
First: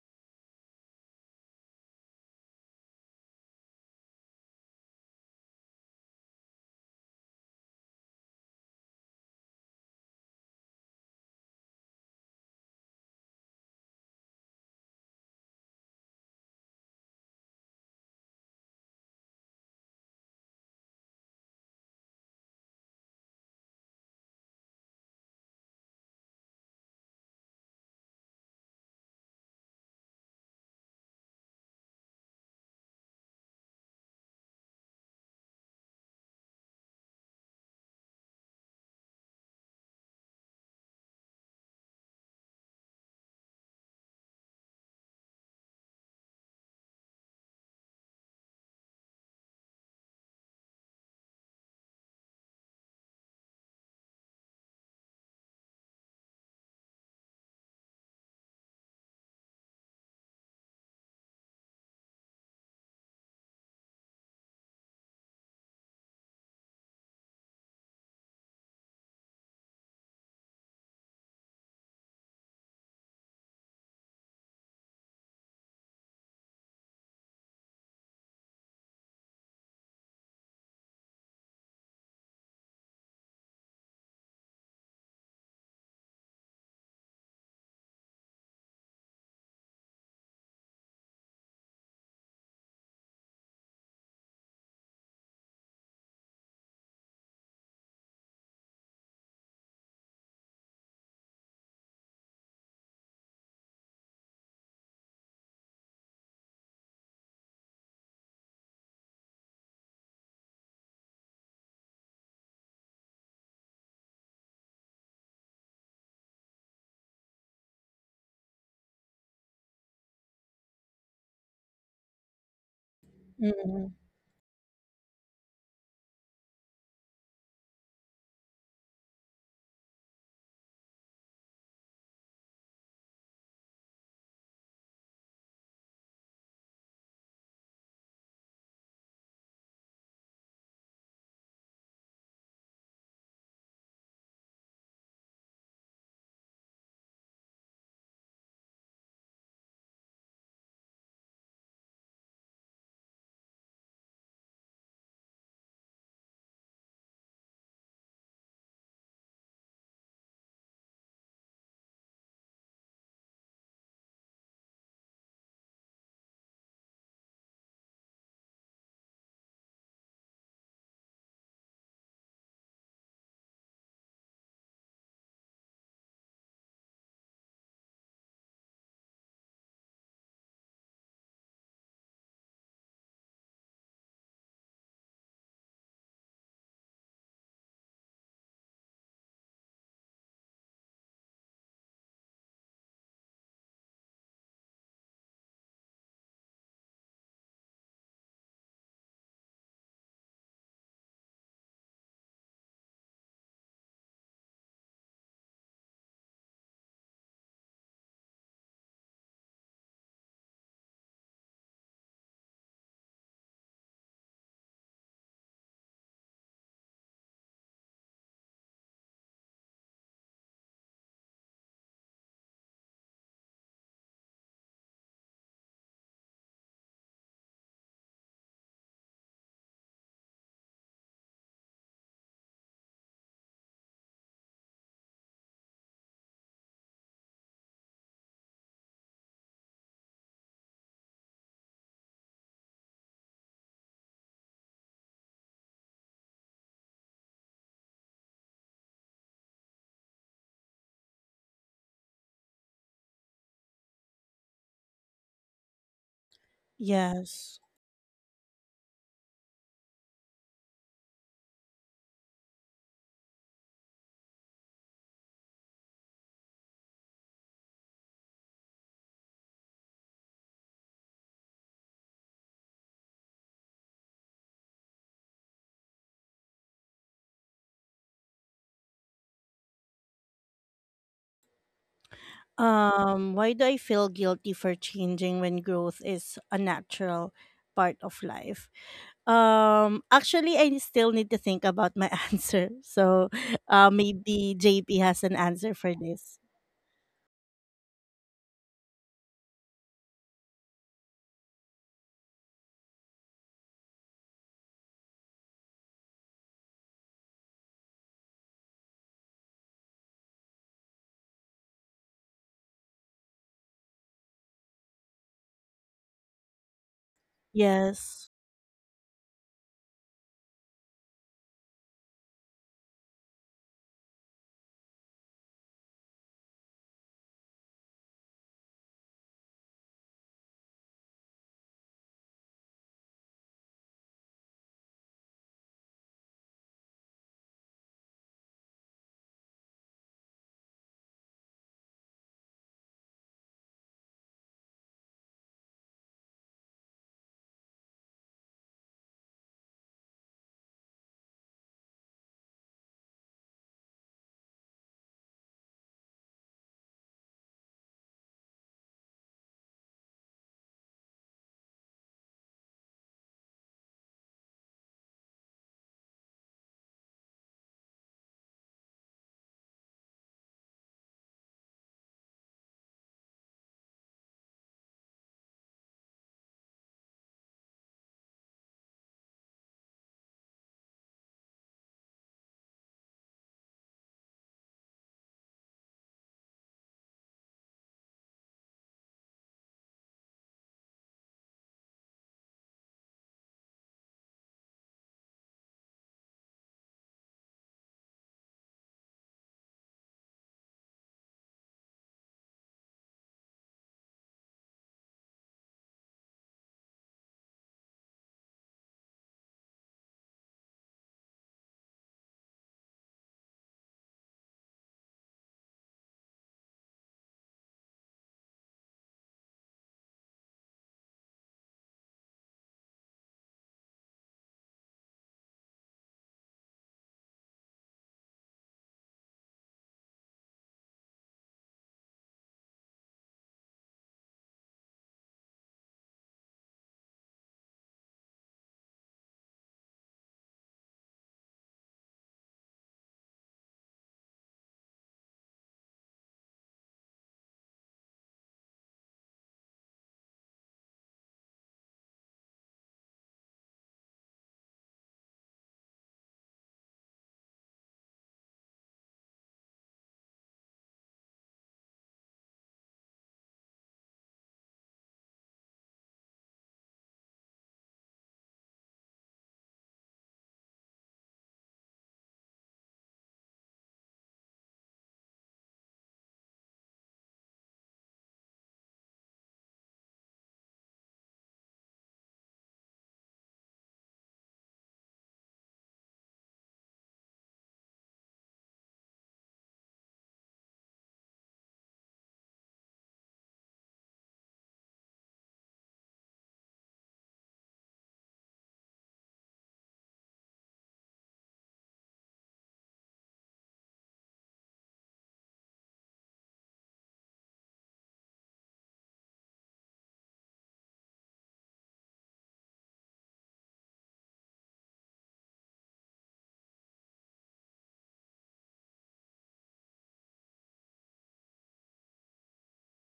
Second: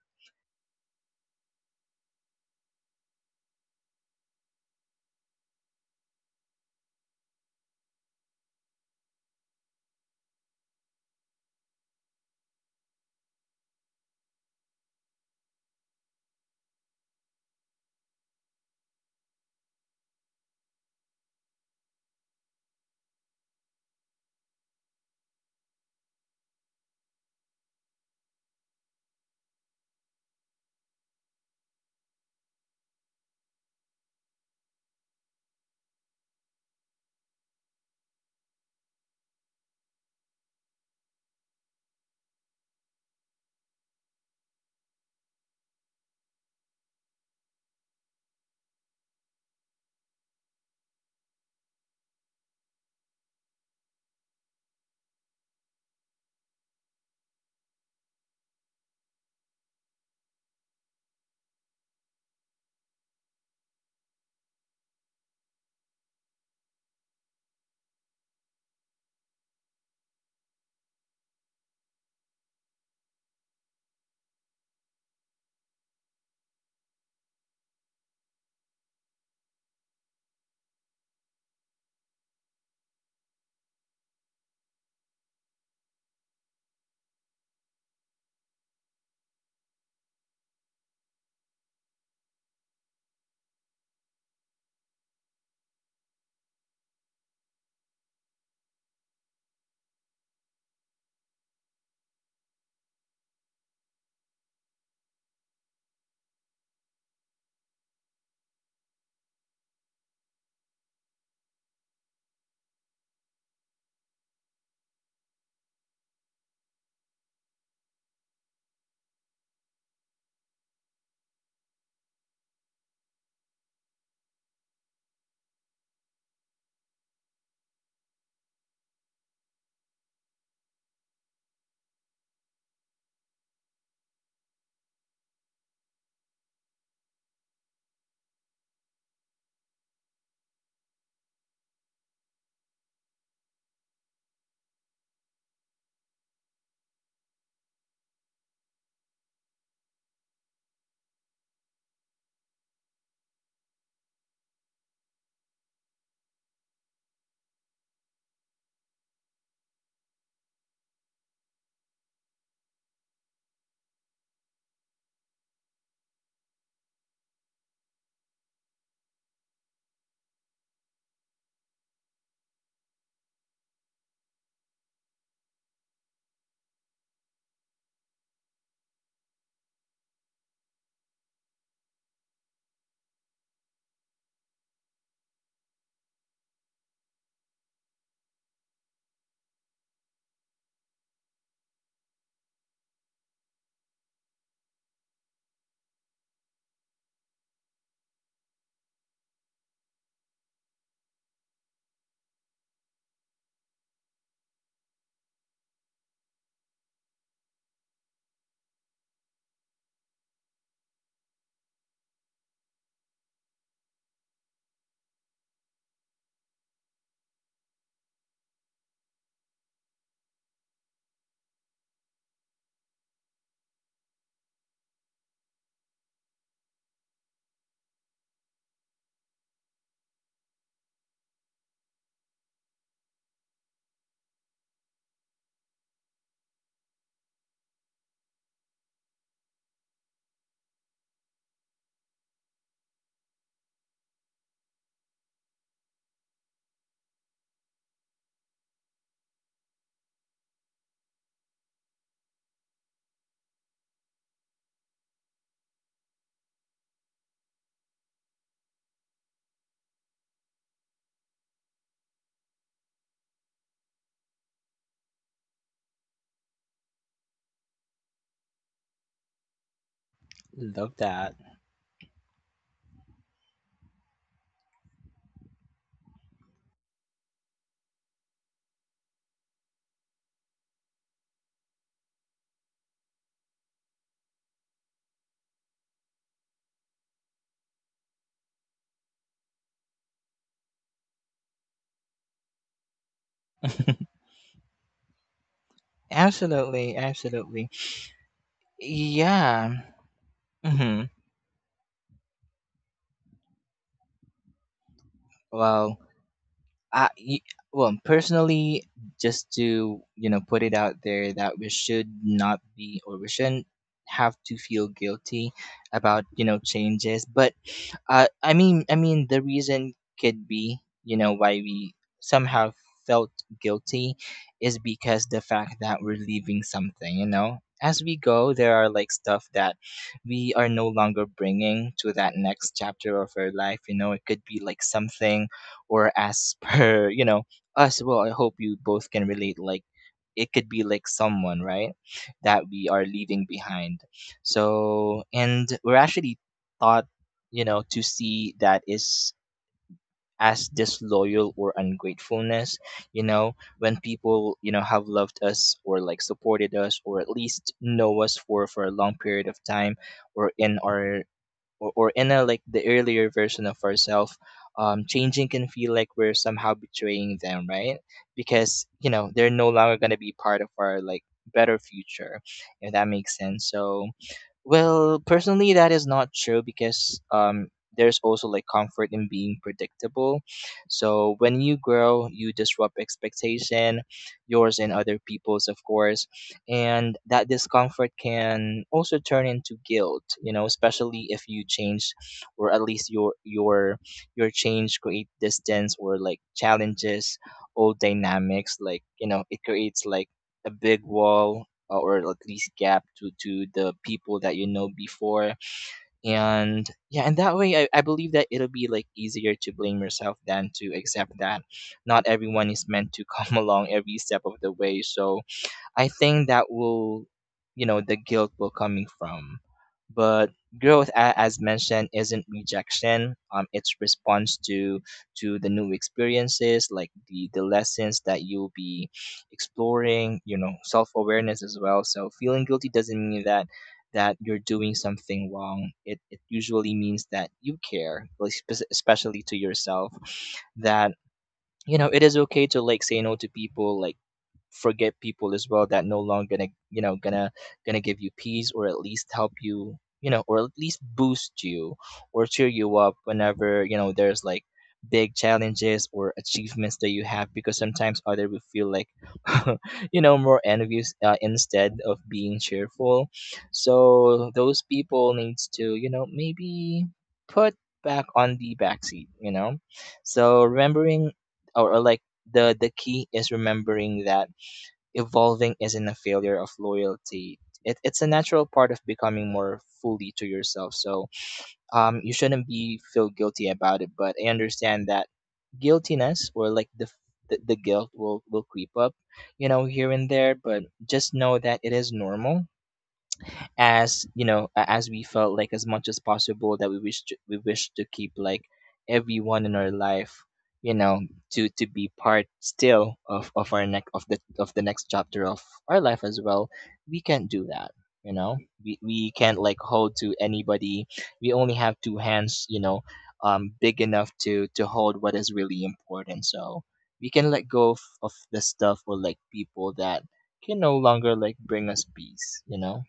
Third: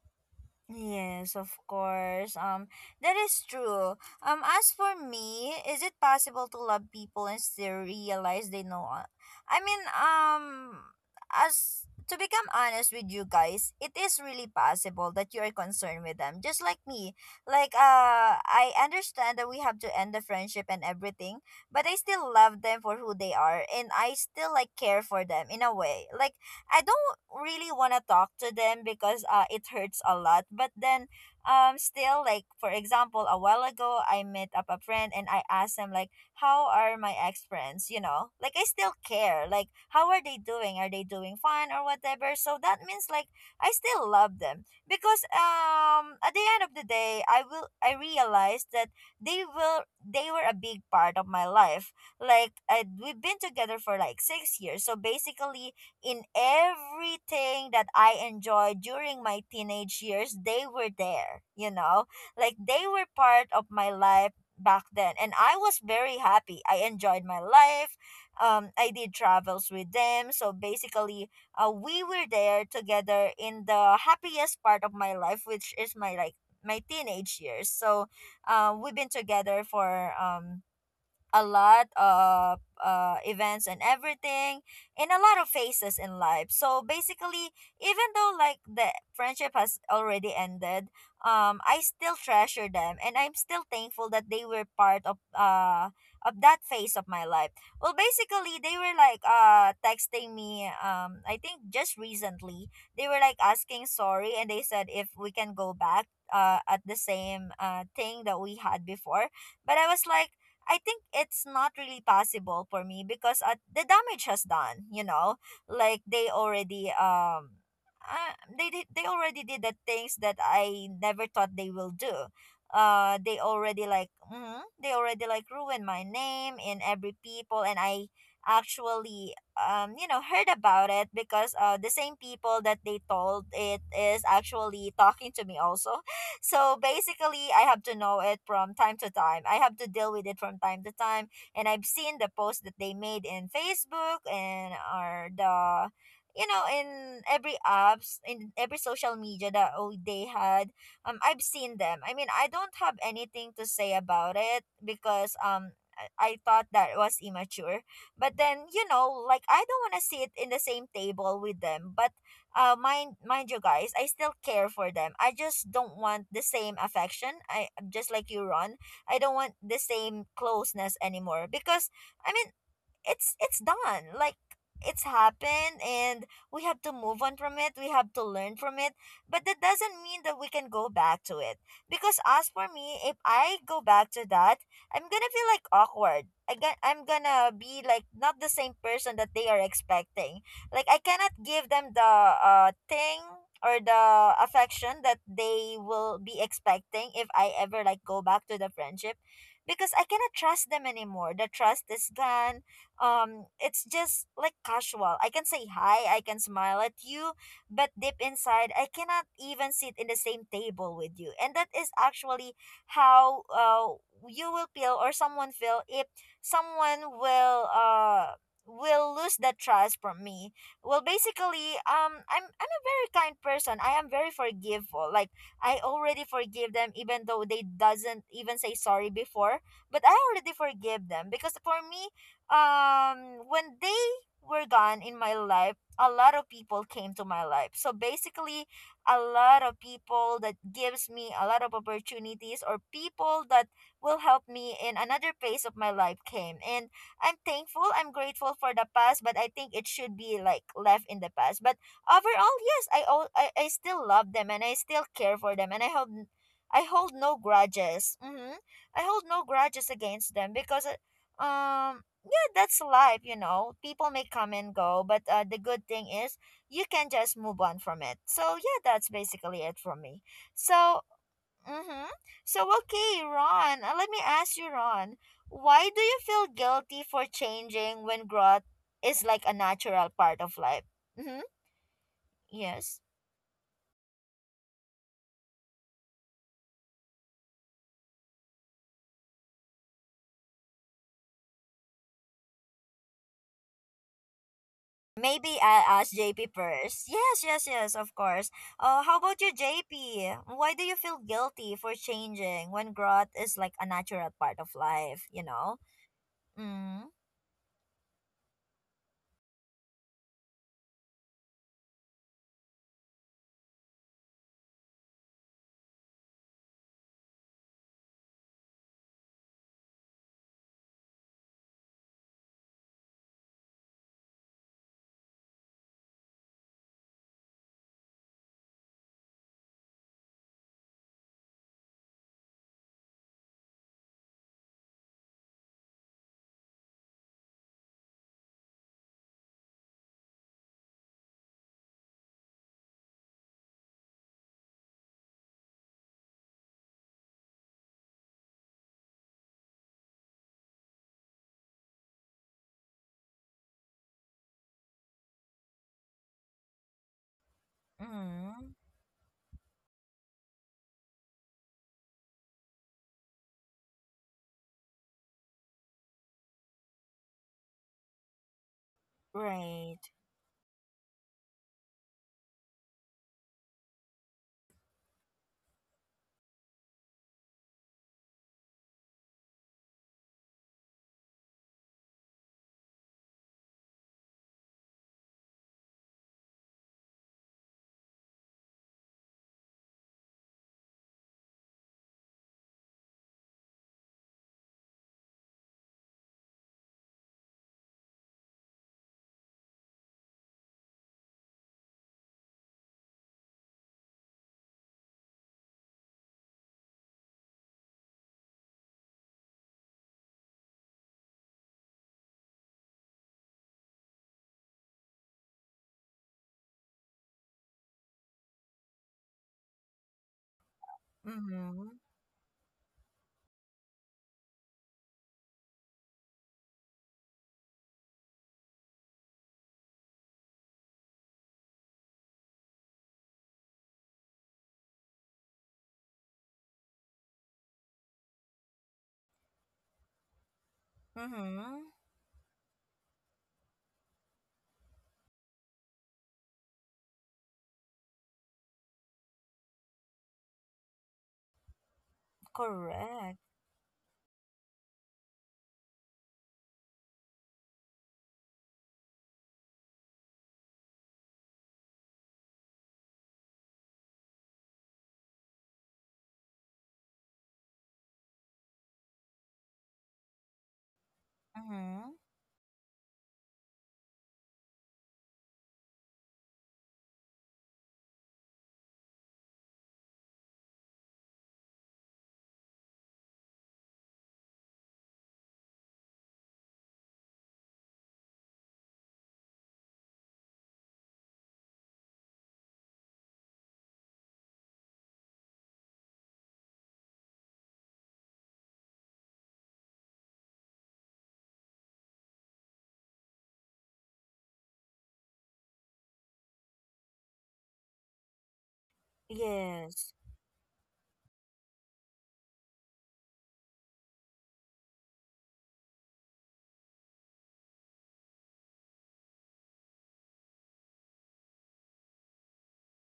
Yes, of course. That is true. As for me, is it possible to love people and still realize they know? I mean, as to become honest with you guys, it is really possible that you are concerned with them, just like me. Like, I understand that we have to end the friendship and everything, but I still love them for who they are, and I still like care for them in a way. Like, I don't really want to talk to them because it hurts a lot. But then, still, like, for example, a while ago, I met up a friend and I asked them, like, how are my ex friends? You know, like, I still care. Like, how are they doing? Are they doing fine or whatever? So that means, like, I still love them because, at the end of the day, I realized that they were a big part of my life. Like I, we've been together for like 6 years, so basically in everything that I enjoyed during my teenage years, they were there, you know? Like they were part of my life back then, and I was very happy. I enjoyed my life. I did travels with them. So basically, we were there together in the happiest part of my life, which is my like my teenage years. So, we've been together for a lot of events and everything, in a lot of phases in life. So basically, even though like the friendship has already ended, I still treasure them, and I'm still thankful that they were part of that phase of my life. Well, basically, they were like texting me. I think just recently they were like asking sorry, and they said if we can go back at the same thing that we had before. But I was like I think it's not really possible for me because the damage has done, you know, like they already they already did the things that I never thought they will do. They already
Mm-mm.
like they already like ruined my name in every people, and I actually you know heard about it because the same people that they told it is actually talking to me also. So basically, I have to know it from time to time. I have to deal with it from time to time. And I've seen the posts that they made in Facebook and are the you know in every apps, in every social media that oh, they had I've seen them. I mean, I don't have anything to say about it because I thought that was immature, but then you know like I don't want to sit in the same table with them. But mind you guys, I still care for them. I just don't want the same affection. I just like you, Ron, I don't want the same closeness anymore because I mean it's done. Like it's happened, and we have to move on from it. We have to learn from it. But that doesn't mean that we can go back to it. Because as for me, if I go back to that, I'm gonna feel like awkward. Again, I'm gonna be like not the same person that they are expecting. Like I cannot give them the thing or the affection that they will be expecting if I ever like go back to the friendship because I cannot trust them anymore. The trust is gone. It's just like casual. I can say hi, I can smile at you, but deep inside I cannot even sit in the same table with you. And that is actually how you will feel, or someone feel if someone will lose that trust from me. Well basically, I'm a very kind person. I am very forgiveful. Like I already forgive them even though they doesn't even say sorry before, but I already forgive them because for me, when they were gone in my life, a lot of people came to my life. So basically, a lot of people that gives me a lot of opportunities, or people that will help me in another phase of my life came. And I'm thankful, I'm grateful for the past, but I think it should be like left in the past. But overall, yes, I still love them, and I still care for them, and I hold no
Yes.
grudges. Mm-hmm. I hold no grudges against them because yeah, that's life, you know. People may come and go, but the good thing is you can just move on from it. So yeah, that's basically it for me.
Love
So,
that.
mm-hmm. So okay, Ron. Let me ask you, Ron. Why do you feel guilty for changing when growth is like a natural part of life? Mm-hmm. Yes.
Why do I feel guilty for changing when growth is a natural part of life? Actually I still need to think about my answer, so maybe JP has an
Maybe
answer for
I'll ask
this.
JP
Absolutely,
first. Yes,
absolutely.
yes, yes, of course. How about you,
Yeah.
JP? Why do you
Hmm.
feel guilty for changing when growth is like a natural part of life?
Well, I
Mm,
y- well, personally, just to, you know, put it out there that we should not be, or we shouldn't have to feel guilty about, you know, changes. But, uh,
Yes.
I mean, the reason could be, you know, why we somehow felt guilty is because the fact that we're leaving something, you know. As we go, there are like stuff that we are no longer bringing to that next chapter of our life. You know, it could be like something, or as per, you know, us. Well, I hope you both can relate. Like, it could be like someone, right, that we are leaving behind. So, and we're actually thought, you know, to see that is as disloyal or ungratefulness, you know, when people, you know, have loved us, or like supported us, or at least know us for
mm,
a long period of time, or in our, or in a like the earlier version of ourselves, um, changing can feel like we're somehow betraying them, right? Because you know they're no longer
right.
going to be part of our like better future, if that makes sense. So, well, personally, that is not true, because, um, there's also like comfort in being predictable. So when you grow, you disrupt expectation, yours and other people's, of course. And that discomfort can also turn into guilt, you know, especially if you change, or at least your, your change create distance, or like challenges old dynamics, like, you know, it creates like a big wall, or at least gap to the people that you know before. And yeah, and that way I believe that it'll be like easier to blame yourself than to accept that not everyone is meant to come along every step of the way. So I think that will, you know, the guilt will coming from. But growth, as
Mm-hmm.
mentioned, isn't rejection. It's response to the new experiences, like the lessons that you'll be exploring. You know, self awareness as well. So feeling guilty doesn't mean that you're doing something wrong. It usually means that you care, like especially to yourself. That,
Mm-hmm.
you know, it is okay to like say no to people, like forget people as well that no longer gonna, you know, gonna give you peace, or at least help you, you know, or at least boost you, or cheer you up,
Correct.
whenever, you know, there's like big challenges or achievements that you have, because sometimes other will feel like you know more envious, instead of being cheerful. So those people needs to, you know, maybe put back on the backseat, you know. So remembering, or,
Mm-hmm.
like, the key is remembering that evolving isn't a failure of loyalty. It's a natural part of becoming more fully to yourself. So, you shouldn't be feel guilty about it. But I understand that guiltiness, or like the, the guilt will creep up, you know, here and there. But just know that it is normal, as you know, as we felt like, as much as possible, that we wish to keep like everyone in our life, you know, to be part still of our neck of the next chapter of our life as well. We can't do that, you know. We can't like
Yes.
hold to anybody. We only have two hands, you know. Um, big enough to hold what is really important. So we can let go of, the stuff or like people that can no longer like bring us peace, you know.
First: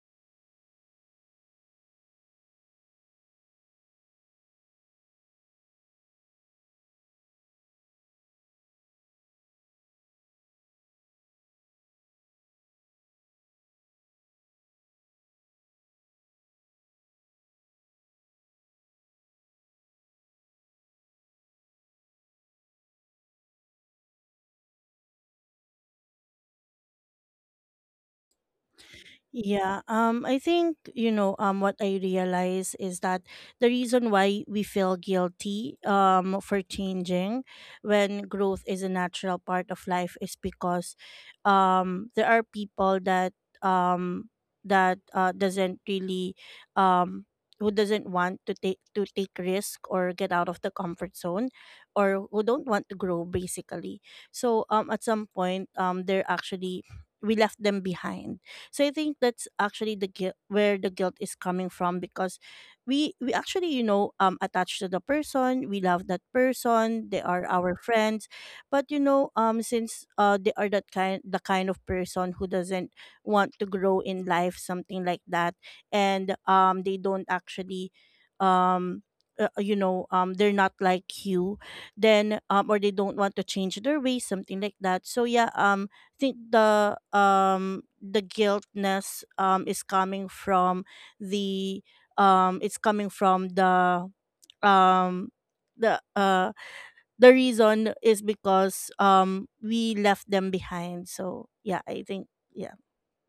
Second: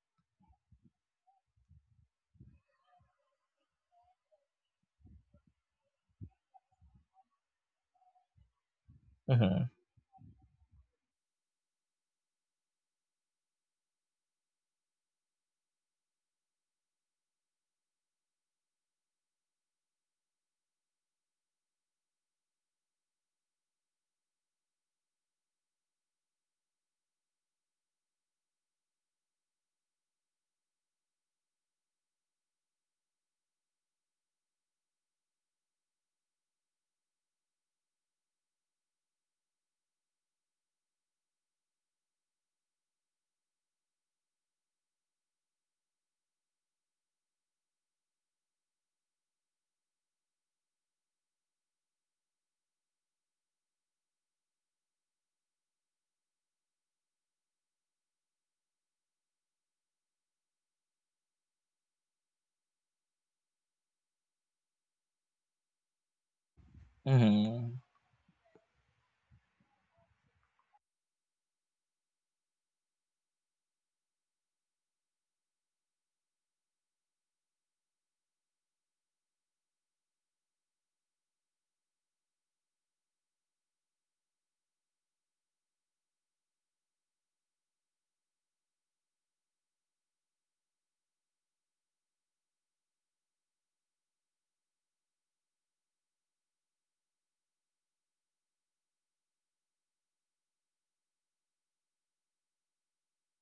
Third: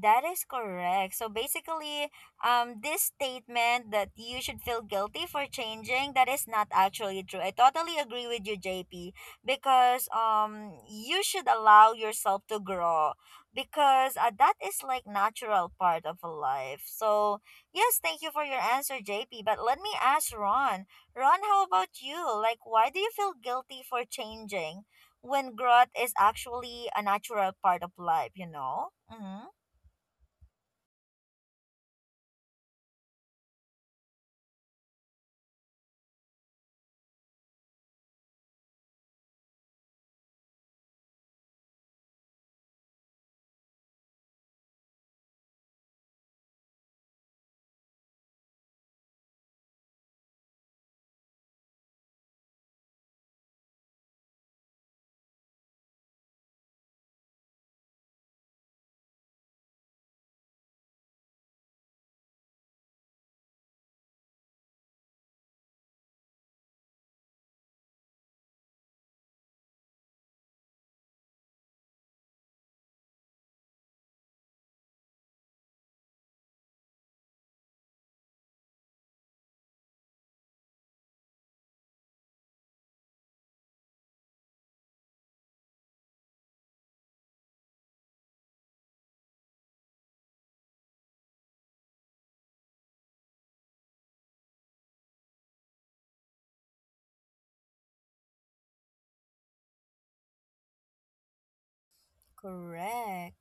That is correct. So basically, this statement that you should feel guilty for changing, that is not actually true. I totally agree with you, JP,
Hmm.
because you should allow yourself to grow because that is like natural part of a life. So yes, thank you for your answer, JP. But let me ask Ron. Ron, how about you? Like, why do you feel guilty for changing when growth is actually a natural part of life? You know. Mm-hmm.
Yeah, I think, you know, what I realize is that the reason why we feel guilty, for changing, when growth is a natural part of life, is because, there are people that, um, that doesn't really, um, who doesn't want to take risk or get out of the comfort zone, or who don't want to grow basically. So, at some point, they're actually, we left them behind, so I think that's actually the guilt, where the guilt is coming from, because we actually, you know, attached to the person, we love that person, they are
Mm-hmm.
our friends, but you know, since they are that kind, the kind of person who doesn't want to grow in life, something like that, and they don't actually um you know, they're not like you, then or they don't want to change their ways, something like that. So yeah, think the guiltness is coming from the it's coming from the um the uh the reason is because we left them behind. So yeah, I think yeah.
Correct.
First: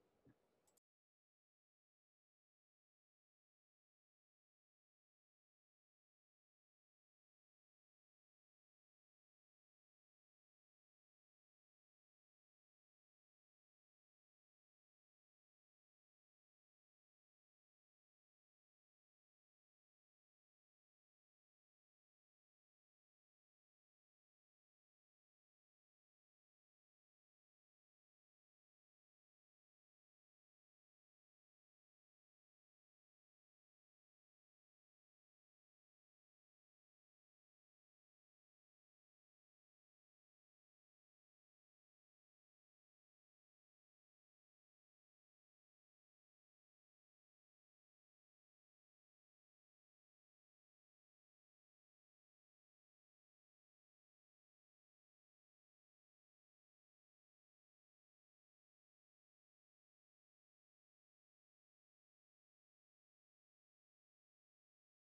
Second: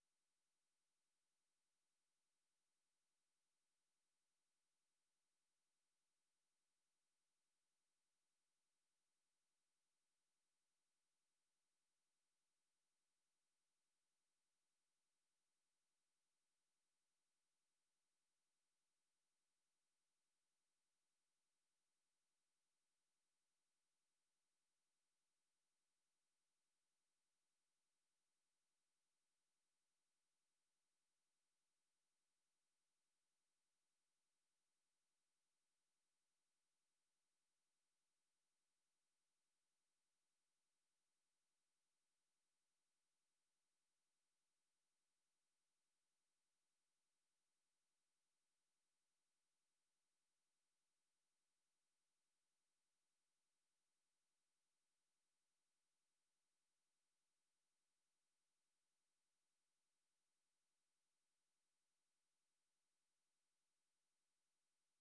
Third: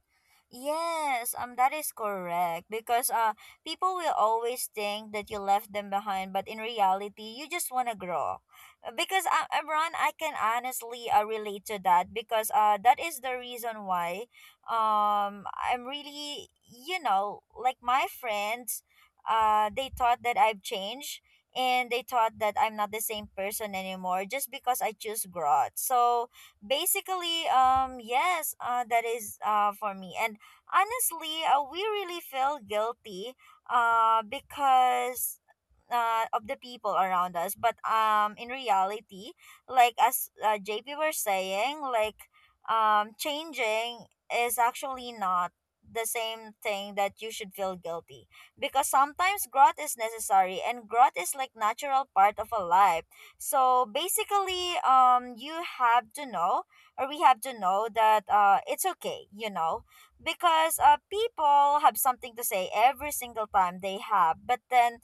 Yes, that is correct. Because people will always think that you left them behind, but in reality, you just wanna grow. Because Imran, I can honestly relate to that because that is the reason why I'm really like my friends, they thought that I've changed and they thought that I'm not the same person anymore just because I choose growth. So basically, that is for me and honestly, we really feel guilty because of the people around us. But in reality, like as JP were saying, like changing is actually not the same thing that you should feel guilty because sometimes growth is necessary and growth is like natural part of a life. So basically, you have to know, or we have to know that it's okay, you know, because people have something to say every single time they have. But then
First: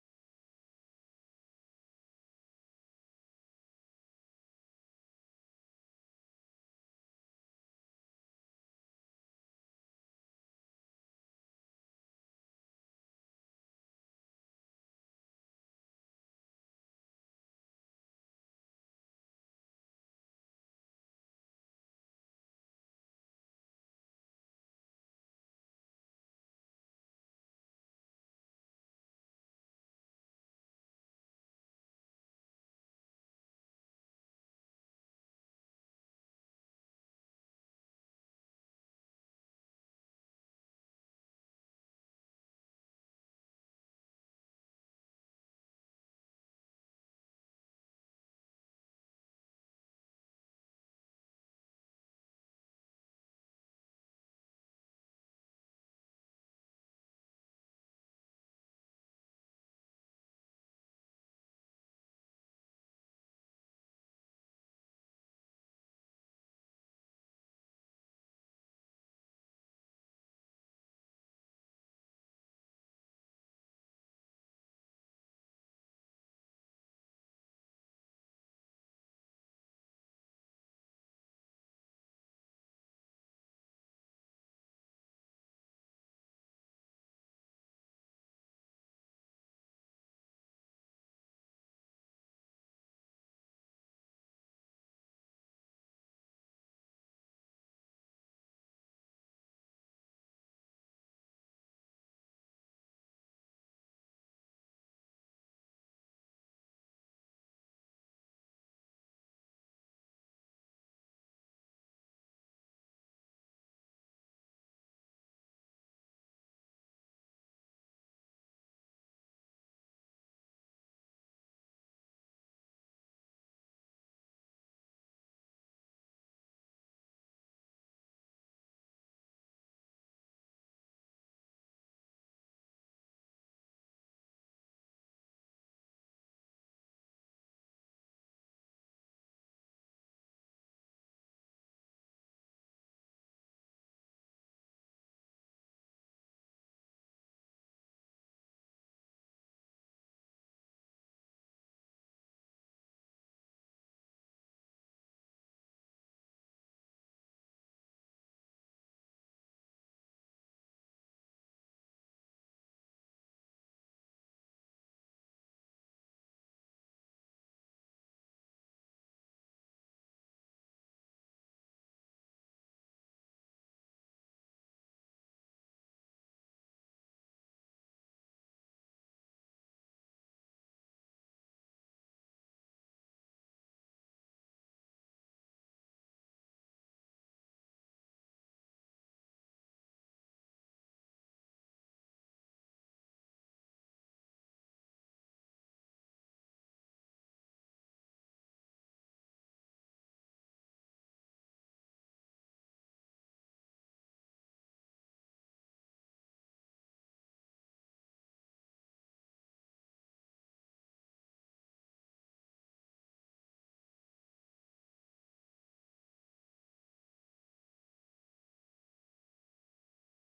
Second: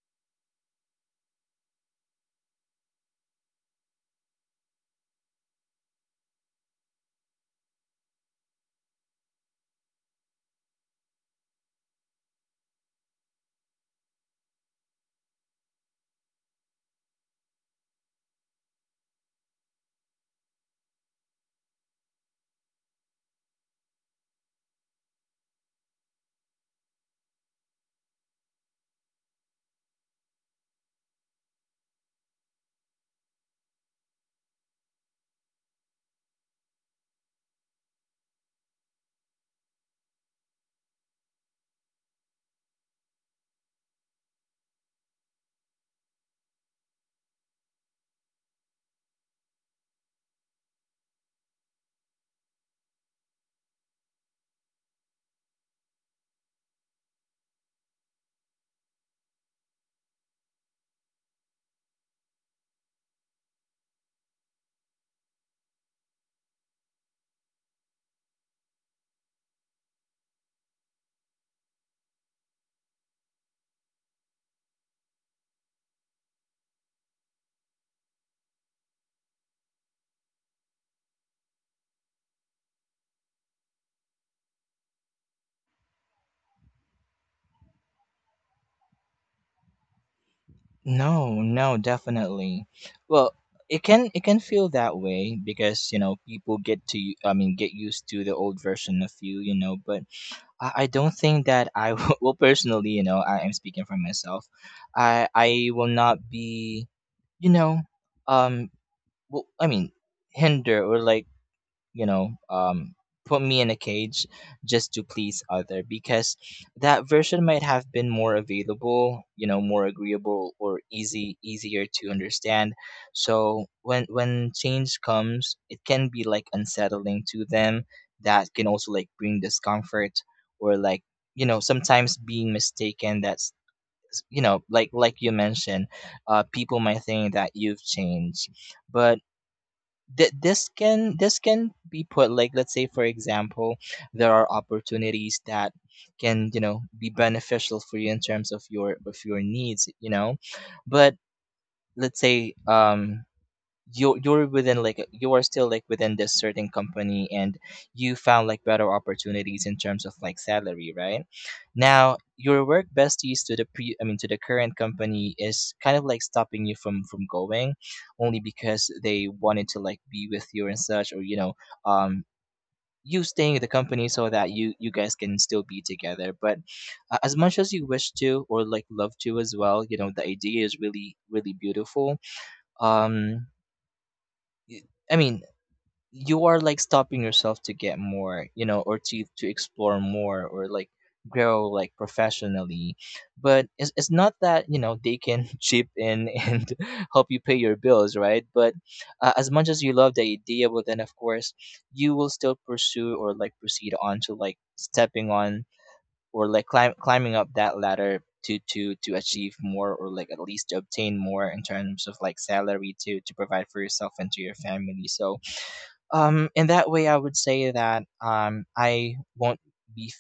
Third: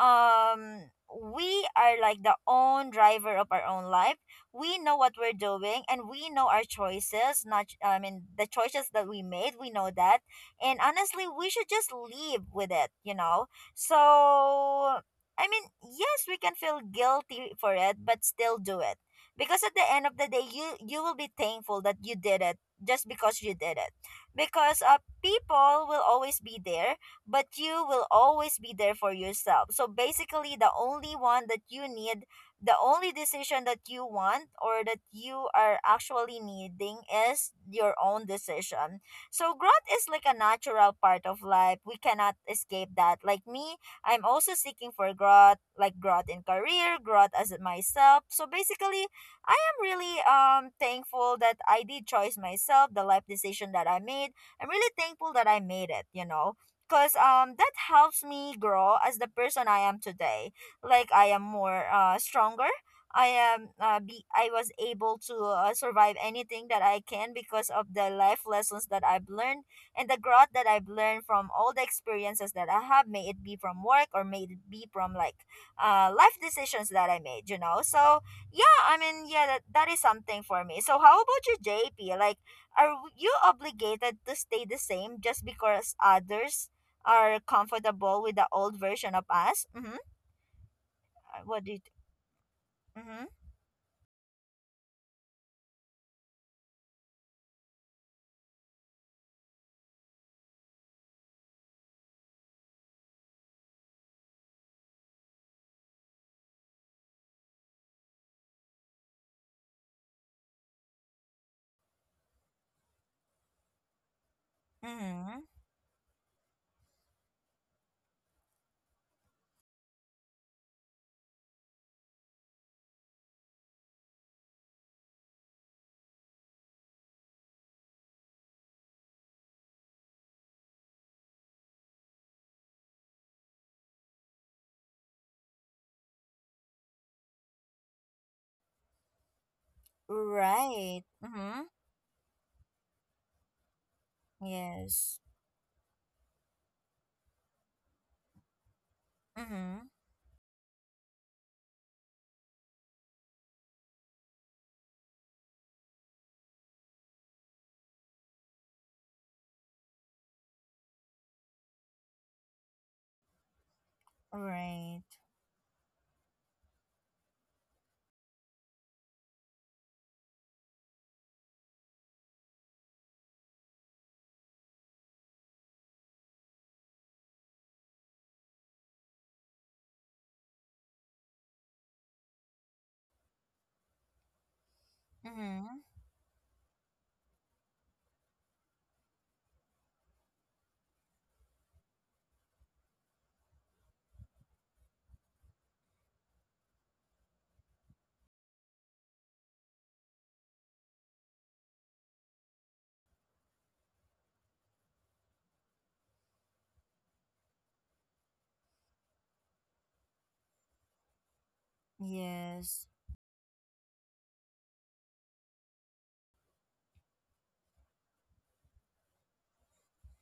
um we are like the own driver of our own life. We know what we're doing and we know our choices not I mean the choices that we made, we know that. And honestly, we should just live with it, you know. So I mean, yes, we can feel guilty for it, but still do it because at the end of the day, you will be thankful that you did it just because you did it. Because people will always be there, but you will always be there for yourself. So basically, the only one that you need, the only decision that you want or that you are actually needing is your own decision. So growth is like a natural part of life. We cannot escape that. Like me, I'm also seeking for growth, like growth in career, growth as myself. So basically, I am really thankful that I did choice myself, the life decision that I made. I'm really thankful that I made it, you know. Cause that helps me grow as the person I am today. Like I am more stronger. I am be I was able to survive anything that I can because of the life lessons that I've learned and the growth that I've learned from all the experiences that I have, may it be from work or may it be from like life decisions that I made, you know. So yeah, I mean, yeah, that is something for me. So how about you, JP? Like, you obligated to stay the same just because others are comfortable with the old version of us? Mm-hmm.
No,
What
no,
did?
definitely.
Mm-hmm.
Well, it can feel that way because you know people get to, I mean, get used to the old version of you, you know. But I don't think that I will, well, personally, you know, I am speaking for myself. I will not be, you know, um, well, I mean, hinder, or like, you know, um, put me in a cage just to
Mm-hmm.
please other, because that version might have been more available, you know, more agreeable, or easy easier to understand. So when change comes, it can be like unsettling to them. That can also like bring discomfort, or like, you know, sometimes being mistaken, that's, you know, like you mentioned, uh, people might think that you've changed. But
Right.
this
Mm-hmm.
can be put like, let's say for example, there are
Yes.
opportunities that can, you know, be beneficial for you in terms of your
Mm-hmm.
needs, you know. But let's say, um, you are, you're within like you are still like within this certain company, and you found like better opportunities in terms of like salary. Right now, your work besties to the pre I mean to the current
Right.
company is kind of like stopping you from going only because they wanted to like be with you and such, or you know, um, you staying at the company so that you guys can still be together. But, as much as you wish to or like love to as well, you know the idea is really really beautiful. Um, y- I mean,
Mm-hmm.
you are like stopping yourself to get more, you know, or to explore more, or like grow like professionally. But it's not that, you know, they can chip in and help you pay your bills, right? But, as much as you love the idea, but then of course you will still pursue, or like proceed on to like stepping on, or like climbing up that ladder to achieve more, or like at least to obtain more in terms of like
Yes.
salary to provide for yourself and to your family. So, in that way, I would say that, I won't be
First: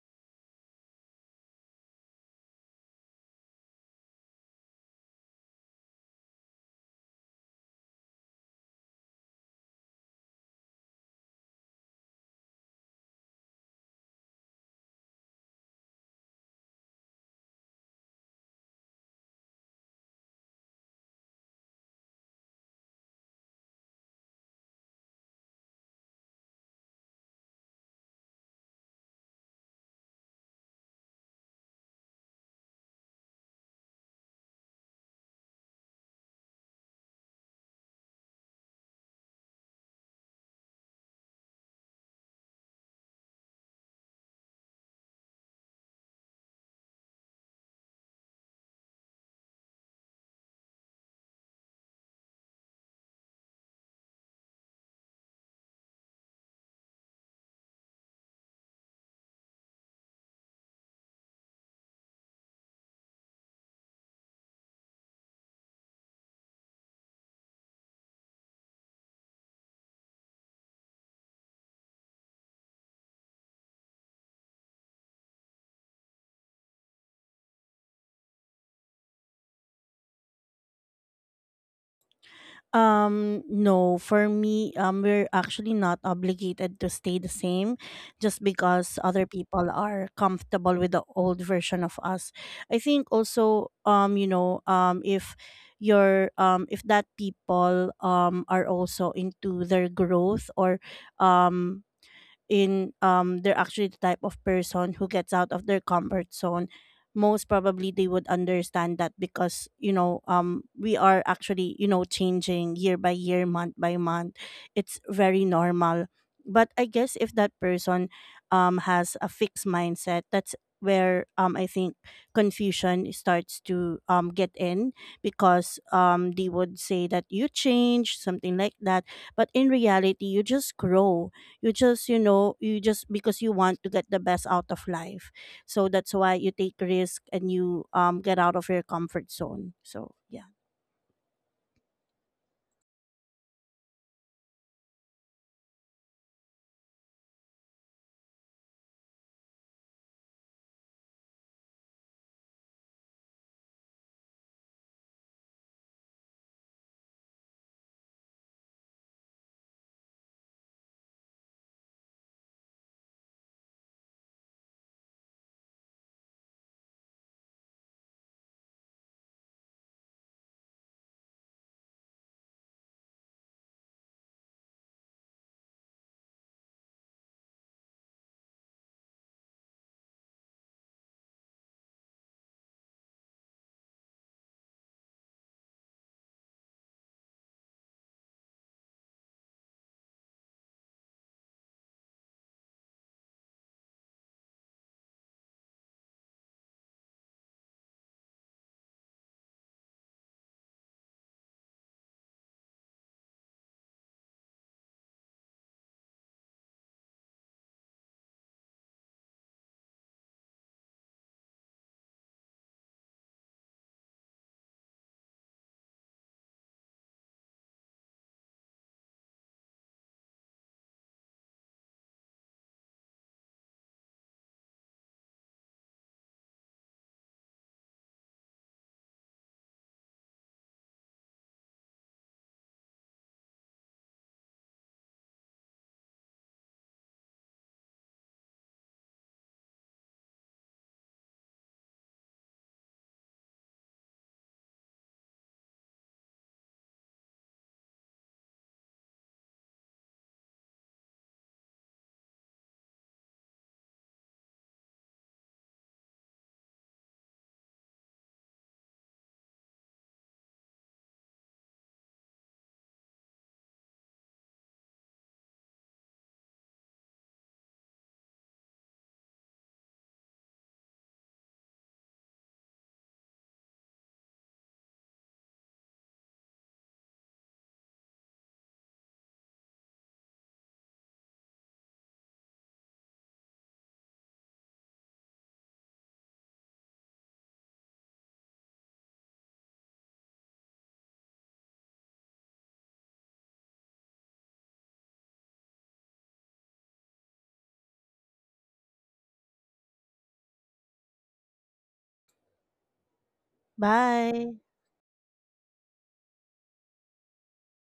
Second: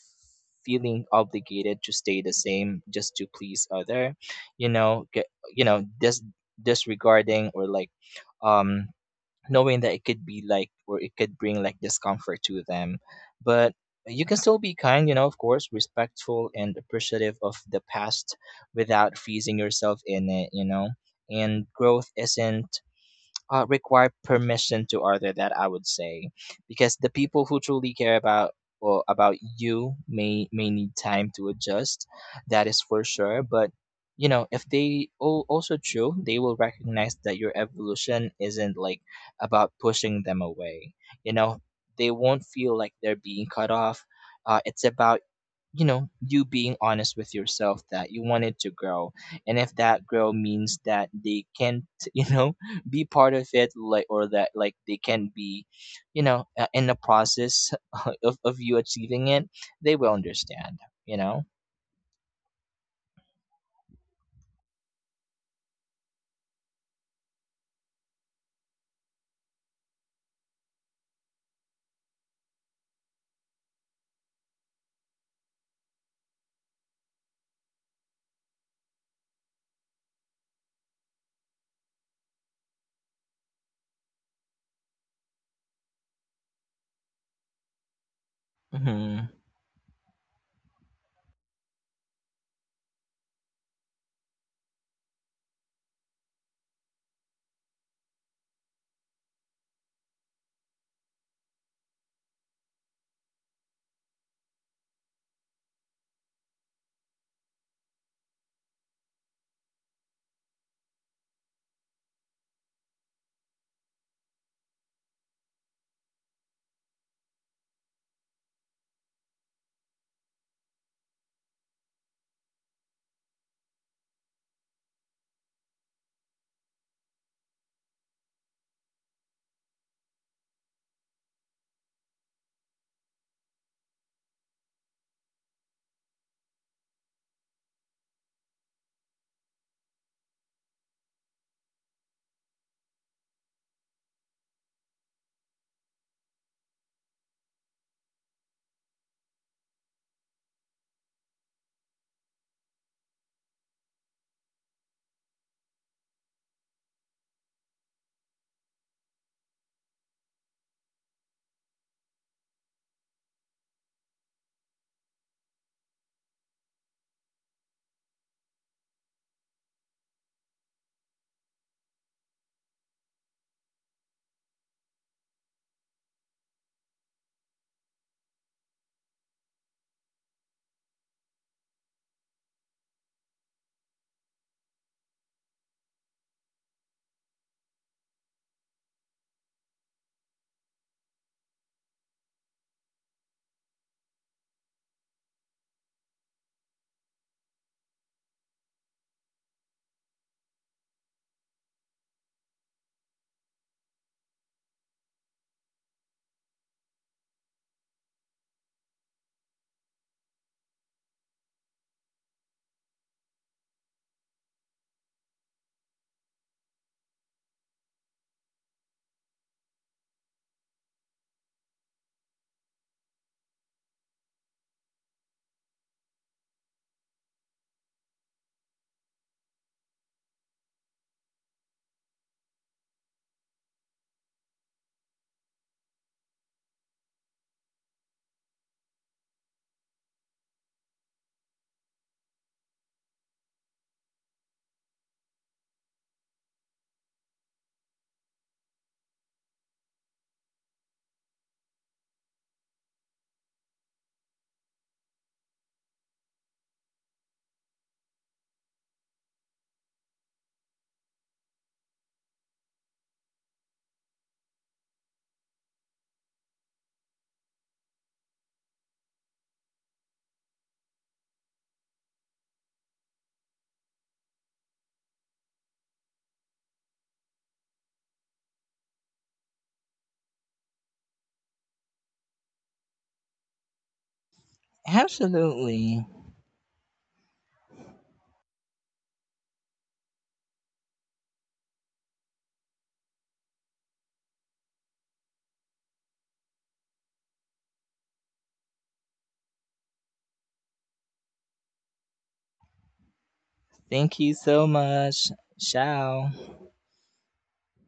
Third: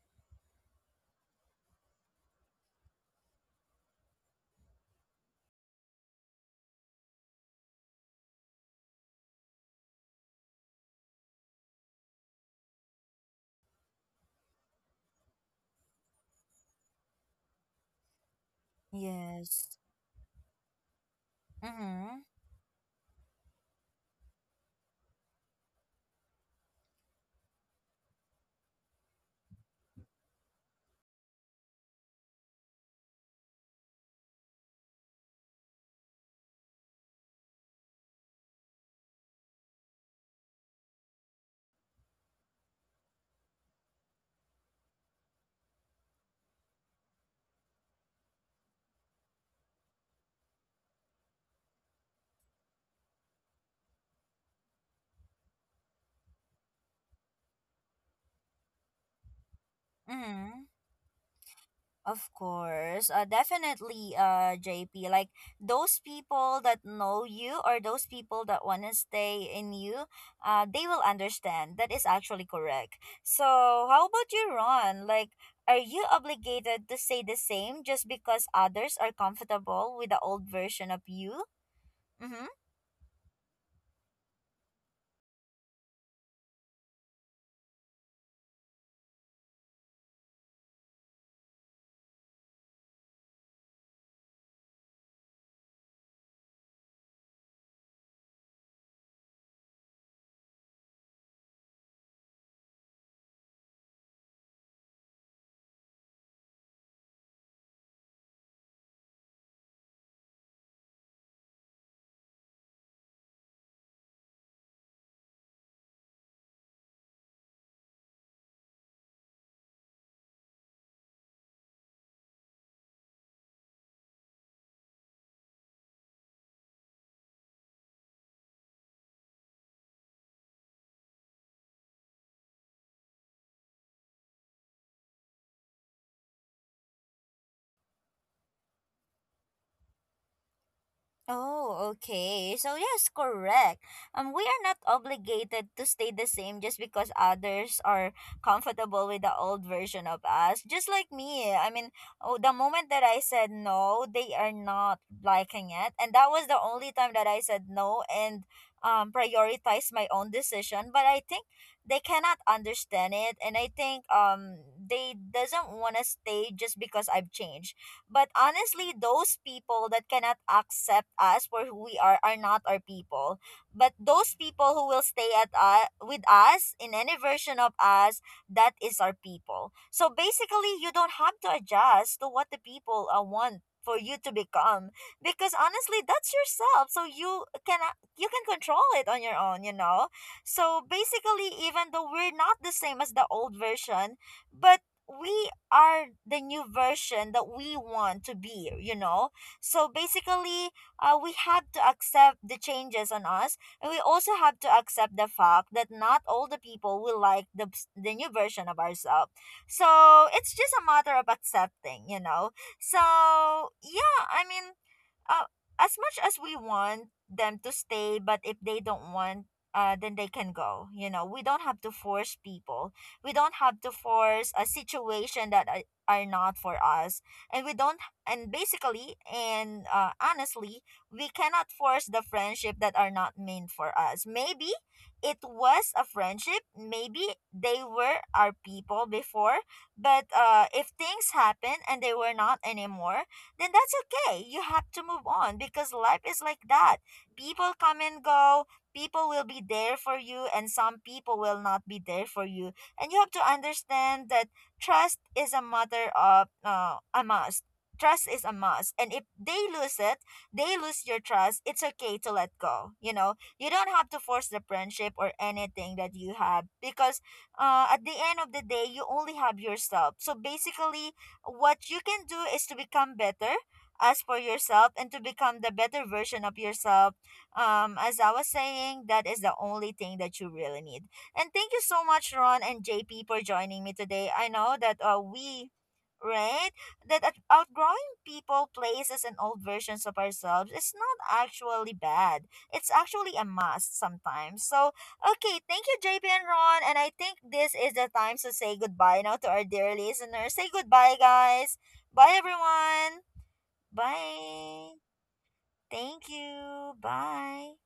feeling obligated to stay the same just to please other, you know, get, you know, disregarding, or like, um, knowing that it could be like, or it could bring like discomfort to them, but you can still be kind, you know, of course, respectful and appreciative of the past without freezing
Yes.
yourself in it, you know. And growth
Mm-hmm.
isn't, require permission to order, that I would say. Because the people who truly care about, or about you may need time to adjust, that is for sure. But you know, if they also true, they will recognize that your evolution isn't like about pushing them away, you know. They won't feel like they're being cut off. Uh, it's about, you know, you being honest with yourself that you wanted to grow. And if that grow means that they can't, you know, be part of it, like, or that like they can be, you know, in the process of, you achieving it, they will
Mm-hmm.
understand, you know.
Of course, definitely, JP. Like those people that know you or those people that want to stay in you, they will understand. That is actually correct. So, how about you, Ron? Like, are you obligated to say the same just because others are comfortable with the old version of you? Mm-hmm.
No, for me, we're actually not obligated to stay the same just because other
Hmm.
people are comfortable with the old version of us. I think also, you know, if your if that people are also into their growth or um in they're actually the type of person who gets out of their comfort zone, most probably they would understand that, because you know, we are actually, you know, changing year by year, month by month, it's very normal. But I guess if that person has a fixed mindset, that's where I think confusion starts to get in, because they would say that you change, something like that, but in reality you just grow. You just, because you want to get the best out of life, so that's why you take risk and you get out of your comfort zone. So yeah.
Oh, okay. So yes, correct. We are not obligated to stay the same just because others are comfortable with the old version of us. Just like me. I mean, oh, the moment that I said no, they are not liking it, and that was the only time that I said no and prioritized my own decision. But I think they cannot understand it, and I think they doesn't want to stay just because I've changed. But honestly, those people that cannot accept us for who we are not our people. But those people who will stay at with us in any version of us, that is our people. So basically, you don't have to adjust to what the people want for you to become, because honestly that's yourself, so you can control it on your own, you know. So basically, even though we're not the same as the old version, but we are the new version that we want to be, you know? So basically, we have to accept the changes on us, and we also have to accept the fact that not all the people will like the new version of ourselves. So it's just a matter of accepting, you know? So, yeah, I mean, uh, as much as we want them to stay, but if they don't want, then they can go. You know, we don't have to force a situation that are not for us. And we don't and basically and Honestly, we cannot force the friendship that are not meant for us. Maybe it was a friendship, maybe they were our people before, but if things happen and they were not anymore, then that's okay. You have to move on because life is like that. People come and go. People will be there for you, and some people will not be there for you, and you have to understand that trust is a matter of uh, a must trust is a must, and if they lose it, they lose your trust. It's okay to let go, you know. You don't have to force the friendship or anything that you have because at the end of the day you only have yourself. So basically, what you can do is to become better as for yourself and to become the better version of yourself. As I was saying, that is the only thing that you really need. And thank you so much, Ron and JP, for joining me today. I know that
Absolutely.
right, that outgrowing people, places, and old versions of ourselves is not actually bad. It's actually a must sometimes. So, okay, thank you, JP and Ron. And I think this is the time to say goodbye now to our dear listeners. Say goodbye, guys. Bye, everyone.
Thank you
Bye.
so
Bye.
much.
Thank
Ciao.
you. Bye.